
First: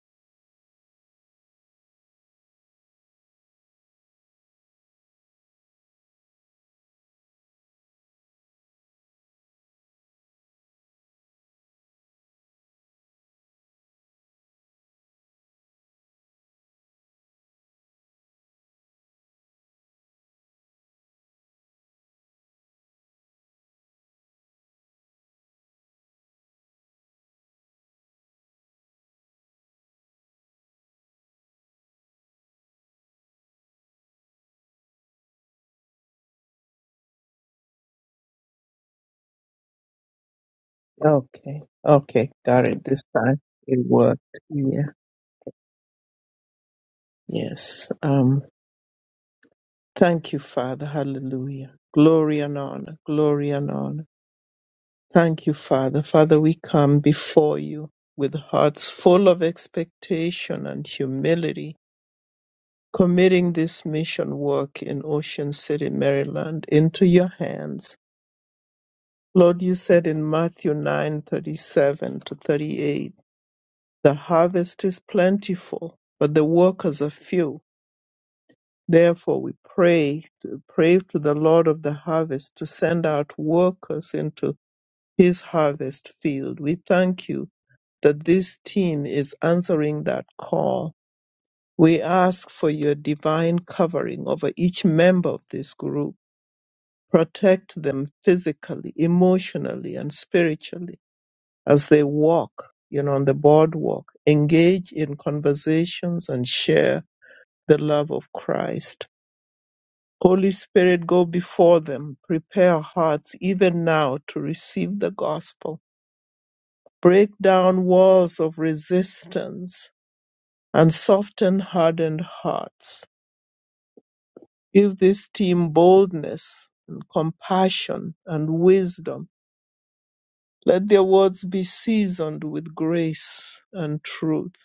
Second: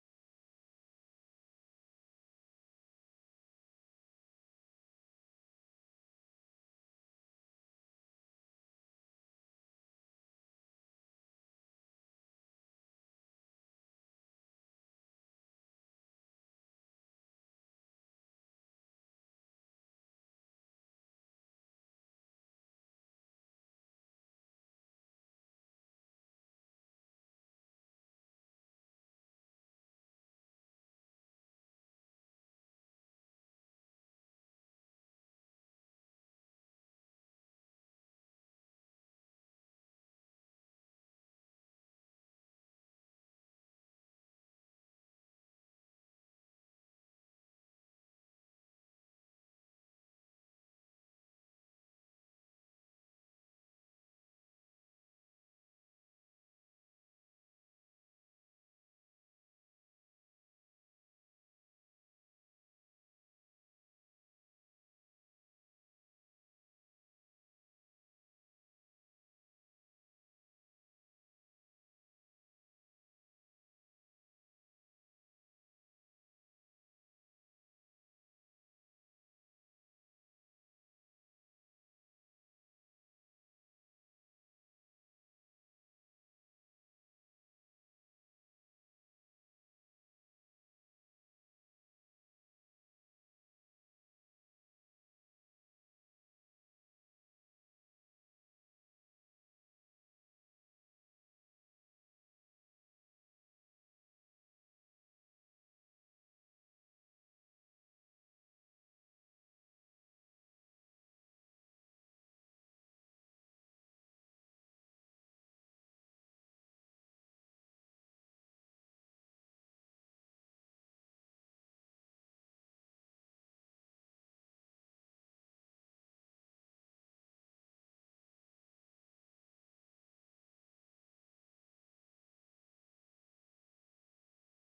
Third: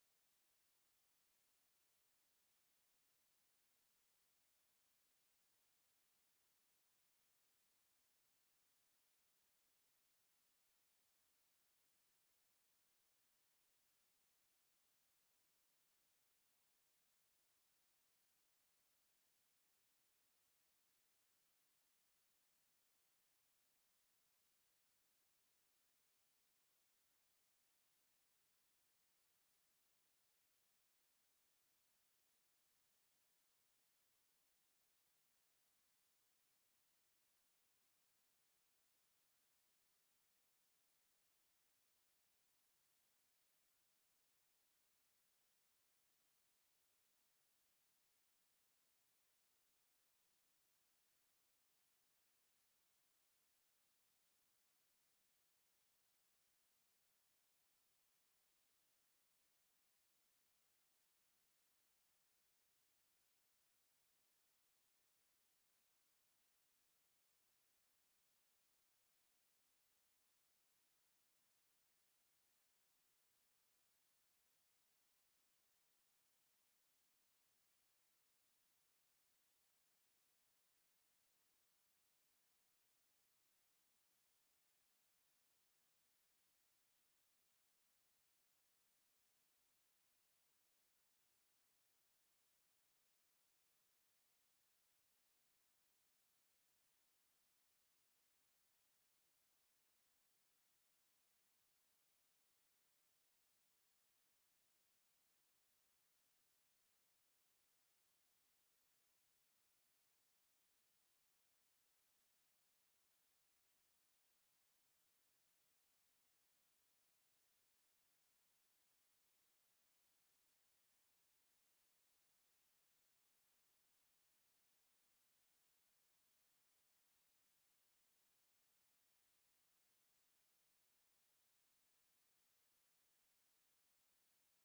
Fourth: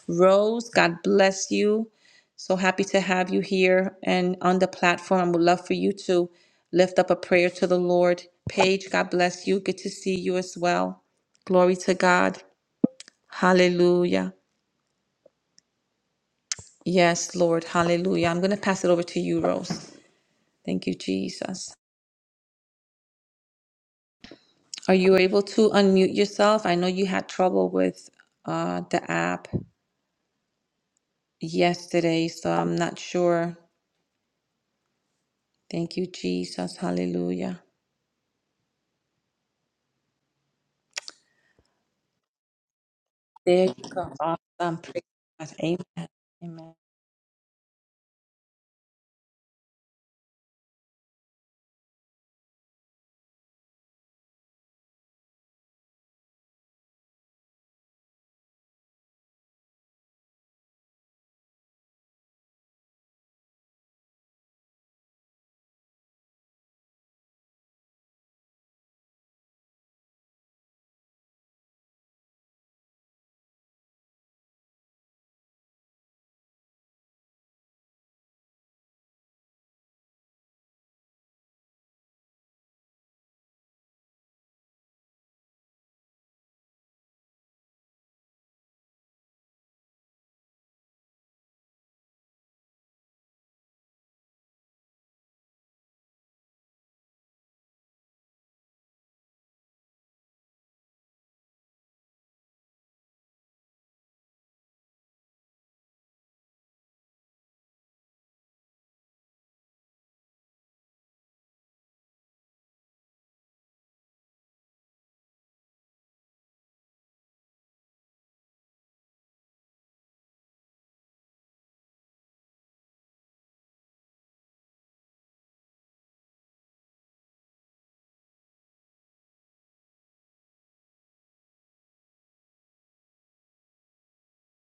Speaker 1: Rose, God bless you. So happy to have you here and on the platform. Would love for you to lift up a prayer to the Lord. Paige, God bless you. Good to see you as well. Glory to God. Hallelujah. Yes, Lord. Hallelujah. I'm going to pass it over to you, Rose. Thank you, Jesus. Are you able to unmute yourself? I know you had trouble with uh, the app yesterday, so I'm not sure. Thank you, Jesus. Hallelujah.
Speaker 4: Okay. Okay. Got it. This time
Speaker 1: There
Speaker 4: it
Speaker 1: you go.
Speaker 4: worked.
Speaker 1: Awesome.
Speaker 4: Yeah.
Speaker 1: Praise God. Amen. Amen.
Speaker 4: Yes. Um, thank you, Father. Hallelujah. Glory and honor. Glory and honor. Thank you, Father. Father, we come before you with hearts full of expectation and humility, committing this mission work in Ocean City, Maryland into your hands. Lord, you said in Matthew 9 37 to 38, The harvest is plentiful, but the workers are few. Therefore we pray pray to the Lord of the harvest to send out workers into his harvest field. We thank you that this team is answering that call. We ask for your divine covering over each member of this group. Protect them physically, emotionally, and spiritually as they walk, you know, on the boardwalk, engage in conversations and share the love of Christ. Holy Spirit, go before them, prepare hearts even now to receive the gospel. Break down walls of resistance and soften hardened hearts. Give this team boldness and compassion and wisdom. Let their words be seasoned with grace and truth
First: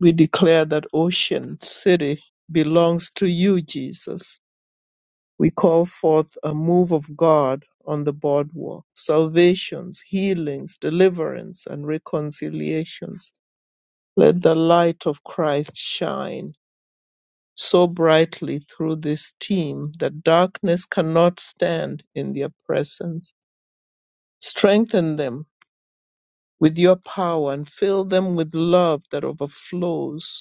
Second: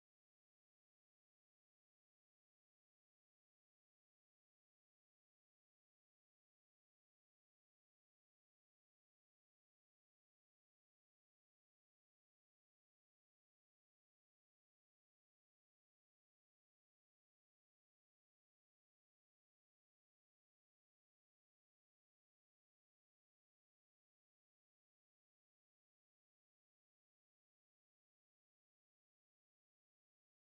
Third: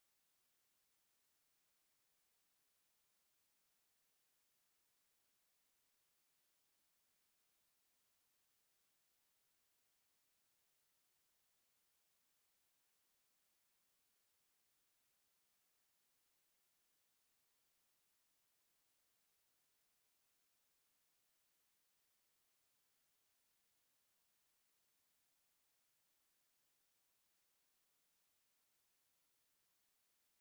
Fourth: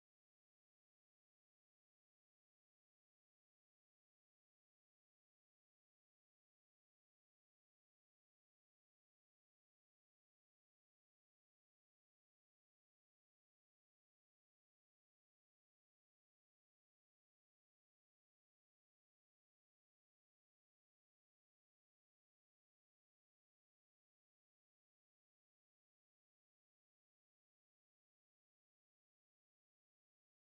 Speaker 4: We declare that Ocean City belongs to you, Jesus. We call forth a move of God on the boardwalk, salvations, healings, deliverance, and reconciliations. Let the light of Christ shine so brightly through this team that darkness cannot stand in their presence. Strengthen them with your power and fill them with love that overflows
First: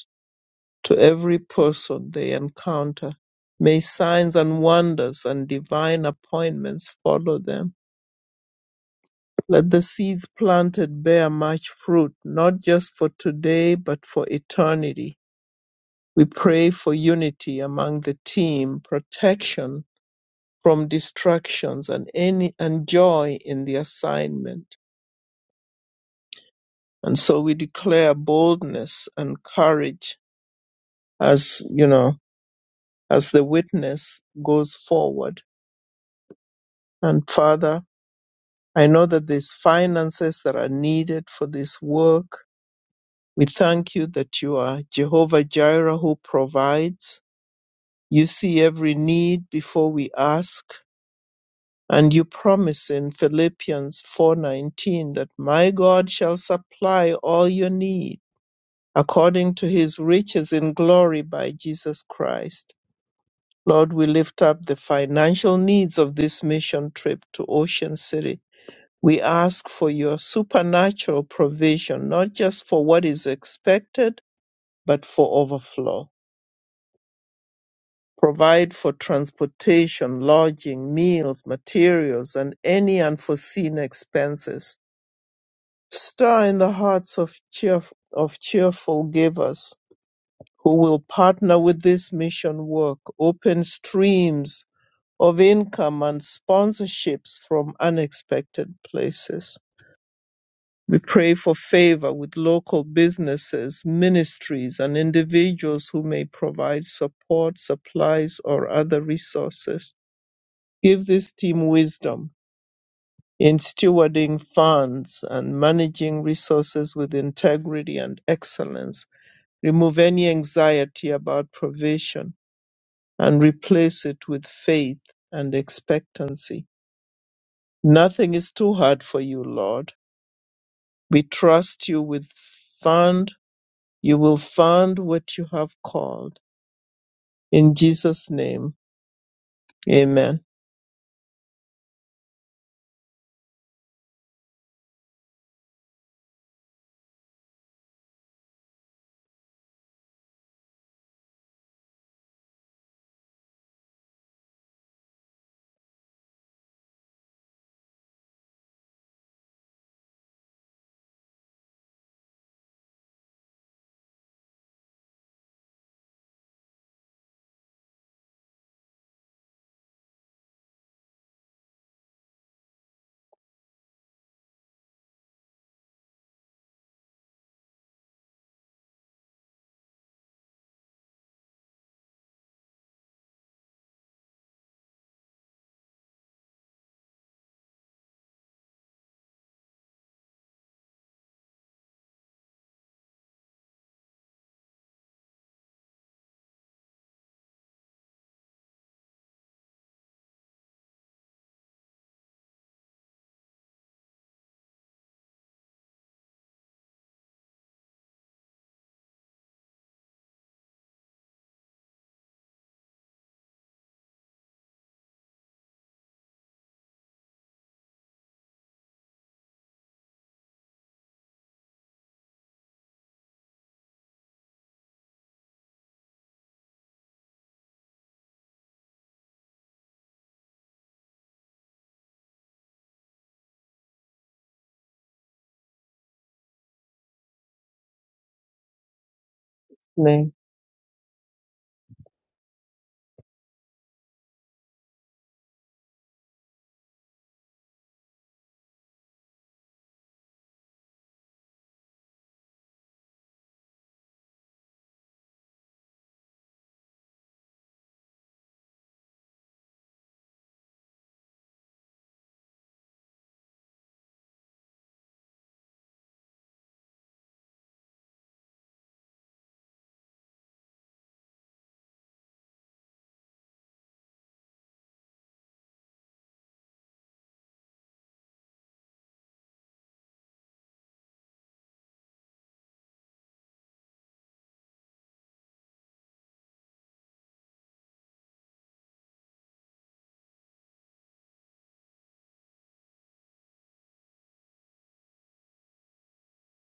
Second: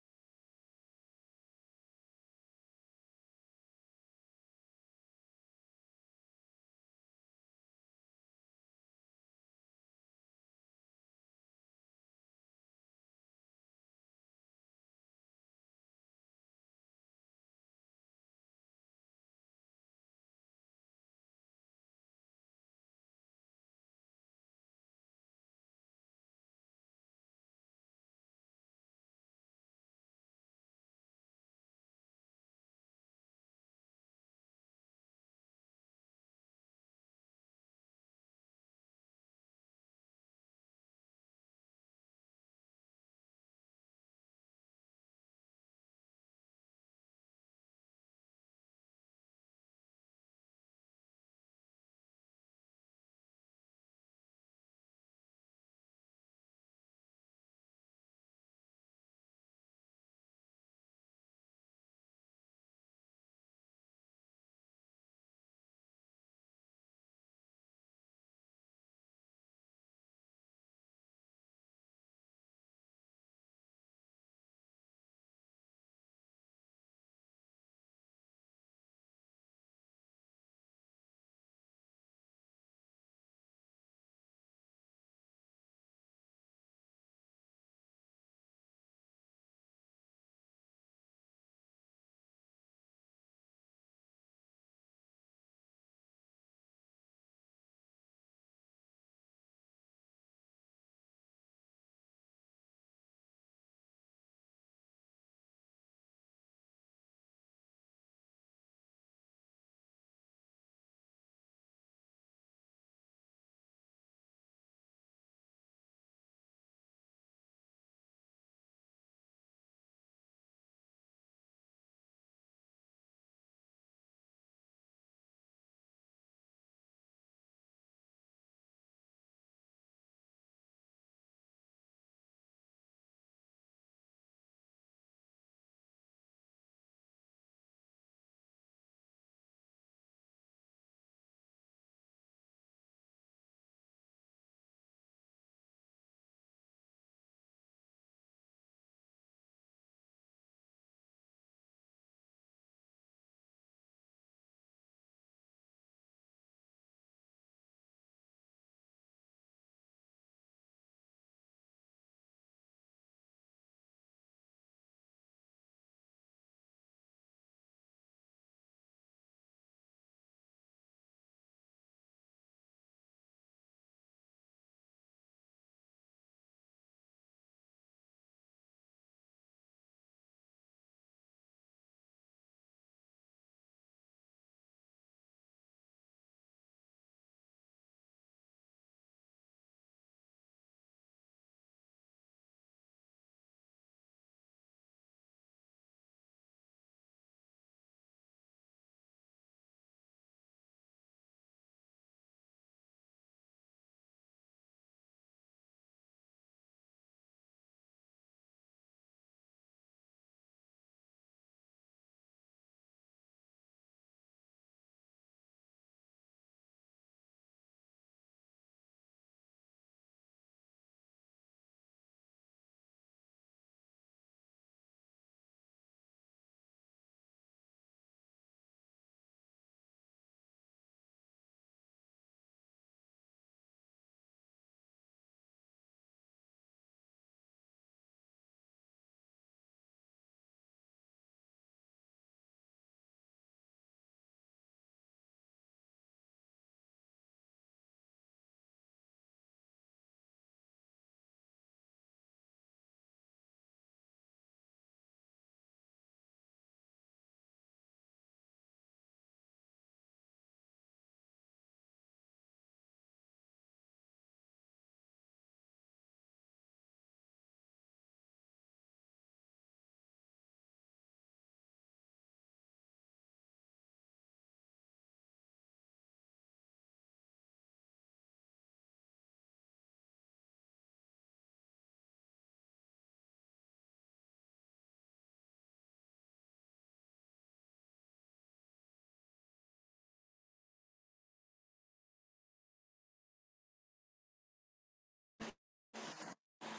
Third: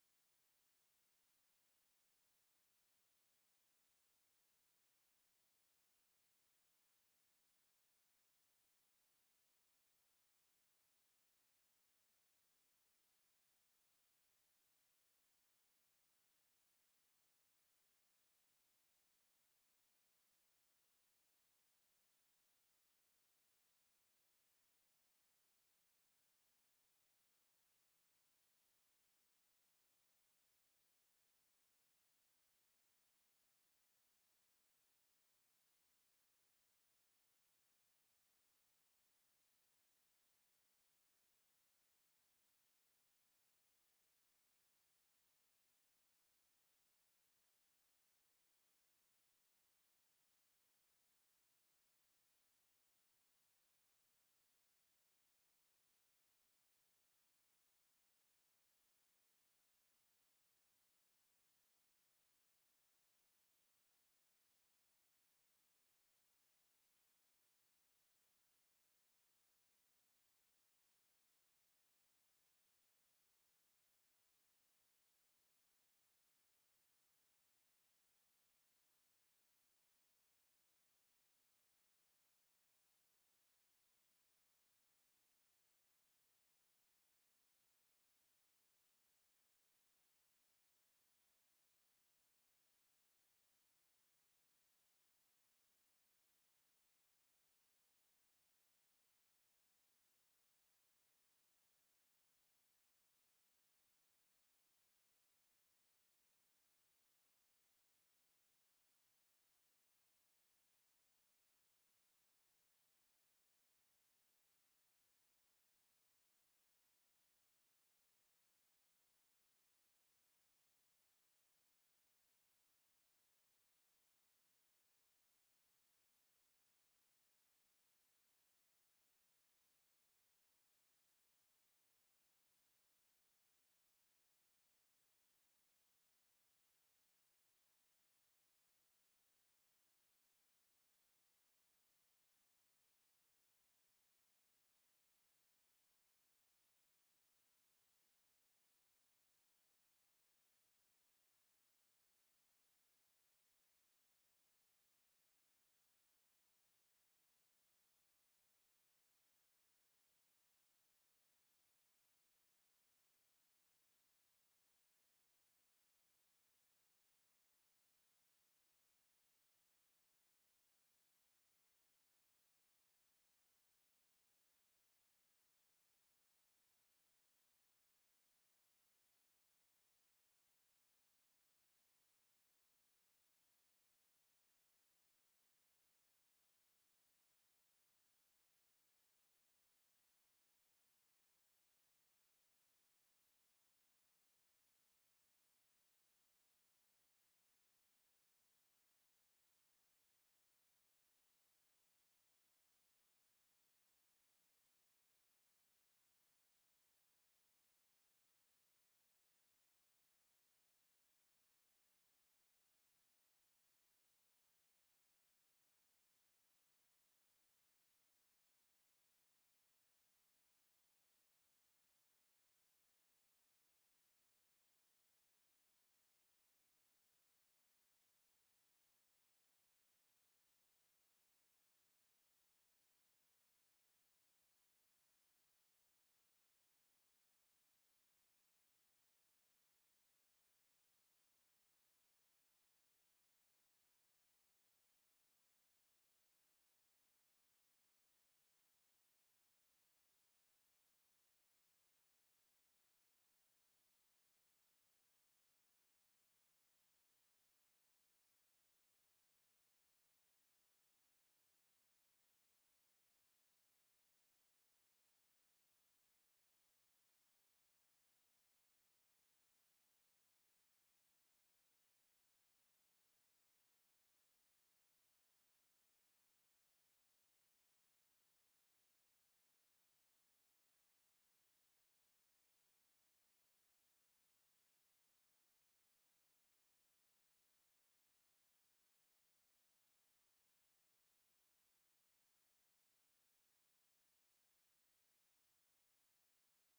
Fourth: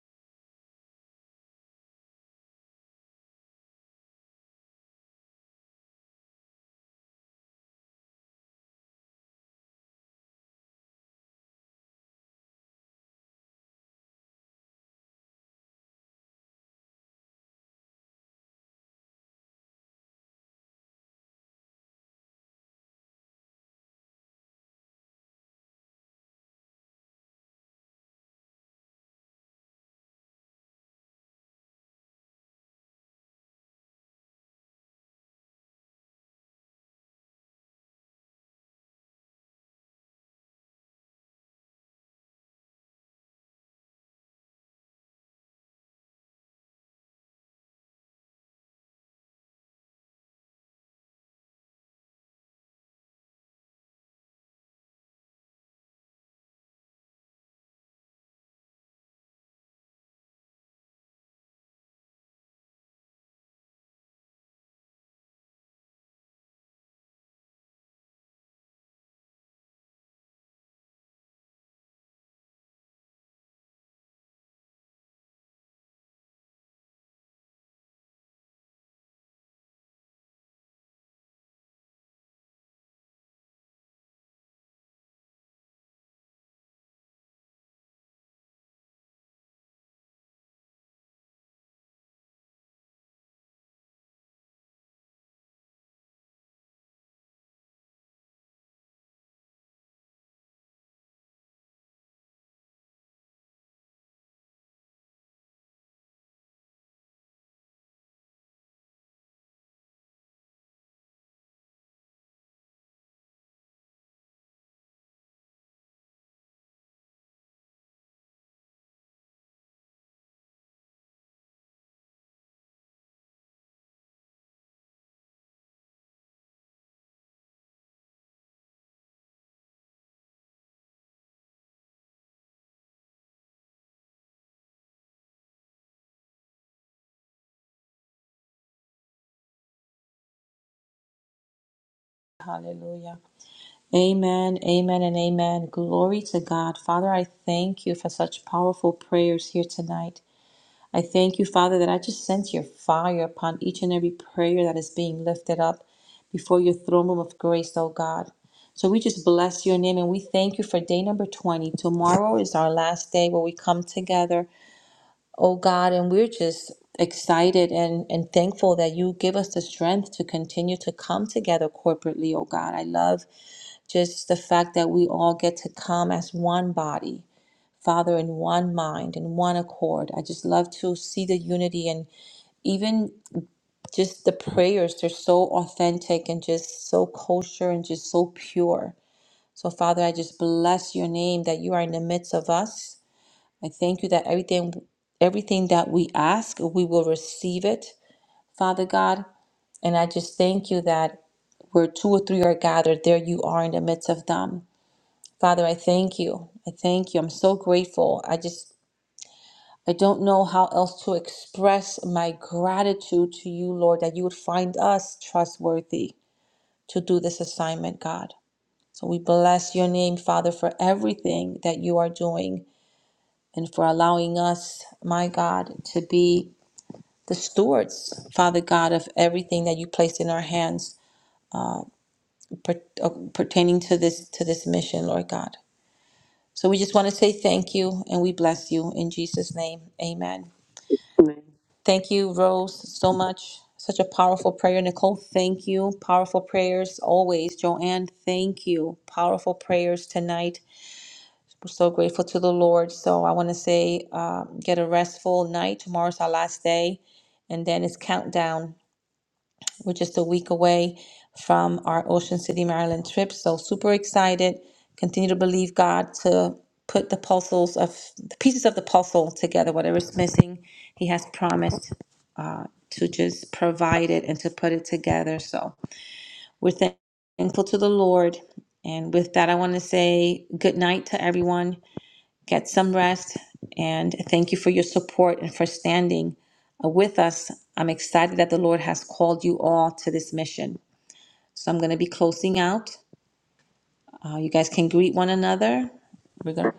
Speaker 4: to every person they encounter. May signs and wonders and divine appointments follow them. Let the seeds planted bear much fruit, not just for today, but for eternity. We pray for unity among the team, protection from distractions, and any and joy in the assignment. And so we declare boldness and courage as you know, as the witness goes forward. And Father, I know that there's finances that are needed for this work. We thank you that you are Jehovah Jireh who provides. You see every need before we ask. And you promise in Philippians 4:19 that my God shall supply all your need according to his riches in glory by Jesus Christ. Lord, we lift up the financial needs of this mission trip to Ocean City. We ask for your supernatural provision, not just for what is expected, but for overflow. Provide for transportation, lodging, meals, materials, and any unforeseen expenses. Stir in the hearts of, cheerf- of cheerful givers who will partner with this mission work. Open streams of income and sponsorships from unexpected places. We pray for favor with local businesses, ministries, and individuals who may provide support, supplies, or other resources. Give this team wisdom in stewarding funds and managing resources with integrity and excellence. Remove any anxiety about provision and replace it with faith and expectancy. Nothing is too hard for you, Lord. We trust you with fund You will find what you have called. In Jesus' name, amen.
Speaker 1: Hallelujah. Amen. Amen. And amen. Glory to God. Father, I thank you for such powerful prayers here tonight. I thank you, Father, that I just sense your fire upon each and every prayer that is being lifted up before your throne room of grace, oh God. So we just bless your name and we thank you for day number 20. Tomorrow is our last day where we come together, oh God, and we're just excited and, and thankful that you give us the strength to continue to come together corporately, oh God. I love just the fact that we all get to come as one body. Father, in one mind, in one accord. I just love to see the unity and even just the prayers they're so authentic and just so kosher and just so pure so father i just bless your name that you are in the midst of us i thank you that everything everything that we ask we will receive it father god and i just thank you that where two or three are gathered there you are in the midst of them father i thank you i thank you i'm so grateful i just I don't know how else to express my gratitude to you, Lord, that you would find us trustworthy to do this assignment, God. So we bless your name, Father, for everything that you are doing and for allowing us, my God, to be the stewards, Father God, of everything that you placed in our hands per- uh, pertaining to this to this mission, Lord God. So we just want to say thank you and we bless you in Jesus' name.
Speaker 4: Name.
Speaker 1: Amen. Thank you, Rose, so much. Such a powerful prayer. Nicole, thank you. Powerful prayers always. Joanne, thank you. Powerful prayers tonight. We're so grateful to the Lord. So I want to say, um, get a restful night. Tomorrow's our last day. And then it's countdown. We're just a week away from our Ocean City, Maryland trip. So super excited. Continue to believe God to put the puzzles of the pieces of the puzzle together, whatever's missing. He has promised to just provide it and to put it together. So we're thankful to the Lord. And with that, I want to say good night to everyone. Get some rest. And thank you for your support and for standing uh, with us. I'm excited that the Lord has called you all to this mission. So I'm going to be closing out. Uh, you guys can greet one another. We're going to.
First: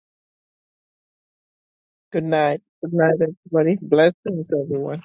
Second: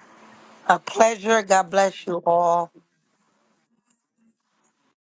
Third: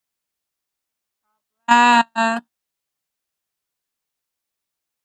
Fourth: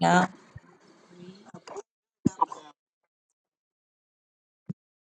Speaker 1: Yeah.
Speaker 2: A pleasure. God bless you
Speaker 4: Good
Speaker 3: amen.
Speaker 4: night.
Speaker 2: all.
Speaker 4: Good night, everybody. Blessings, everyone.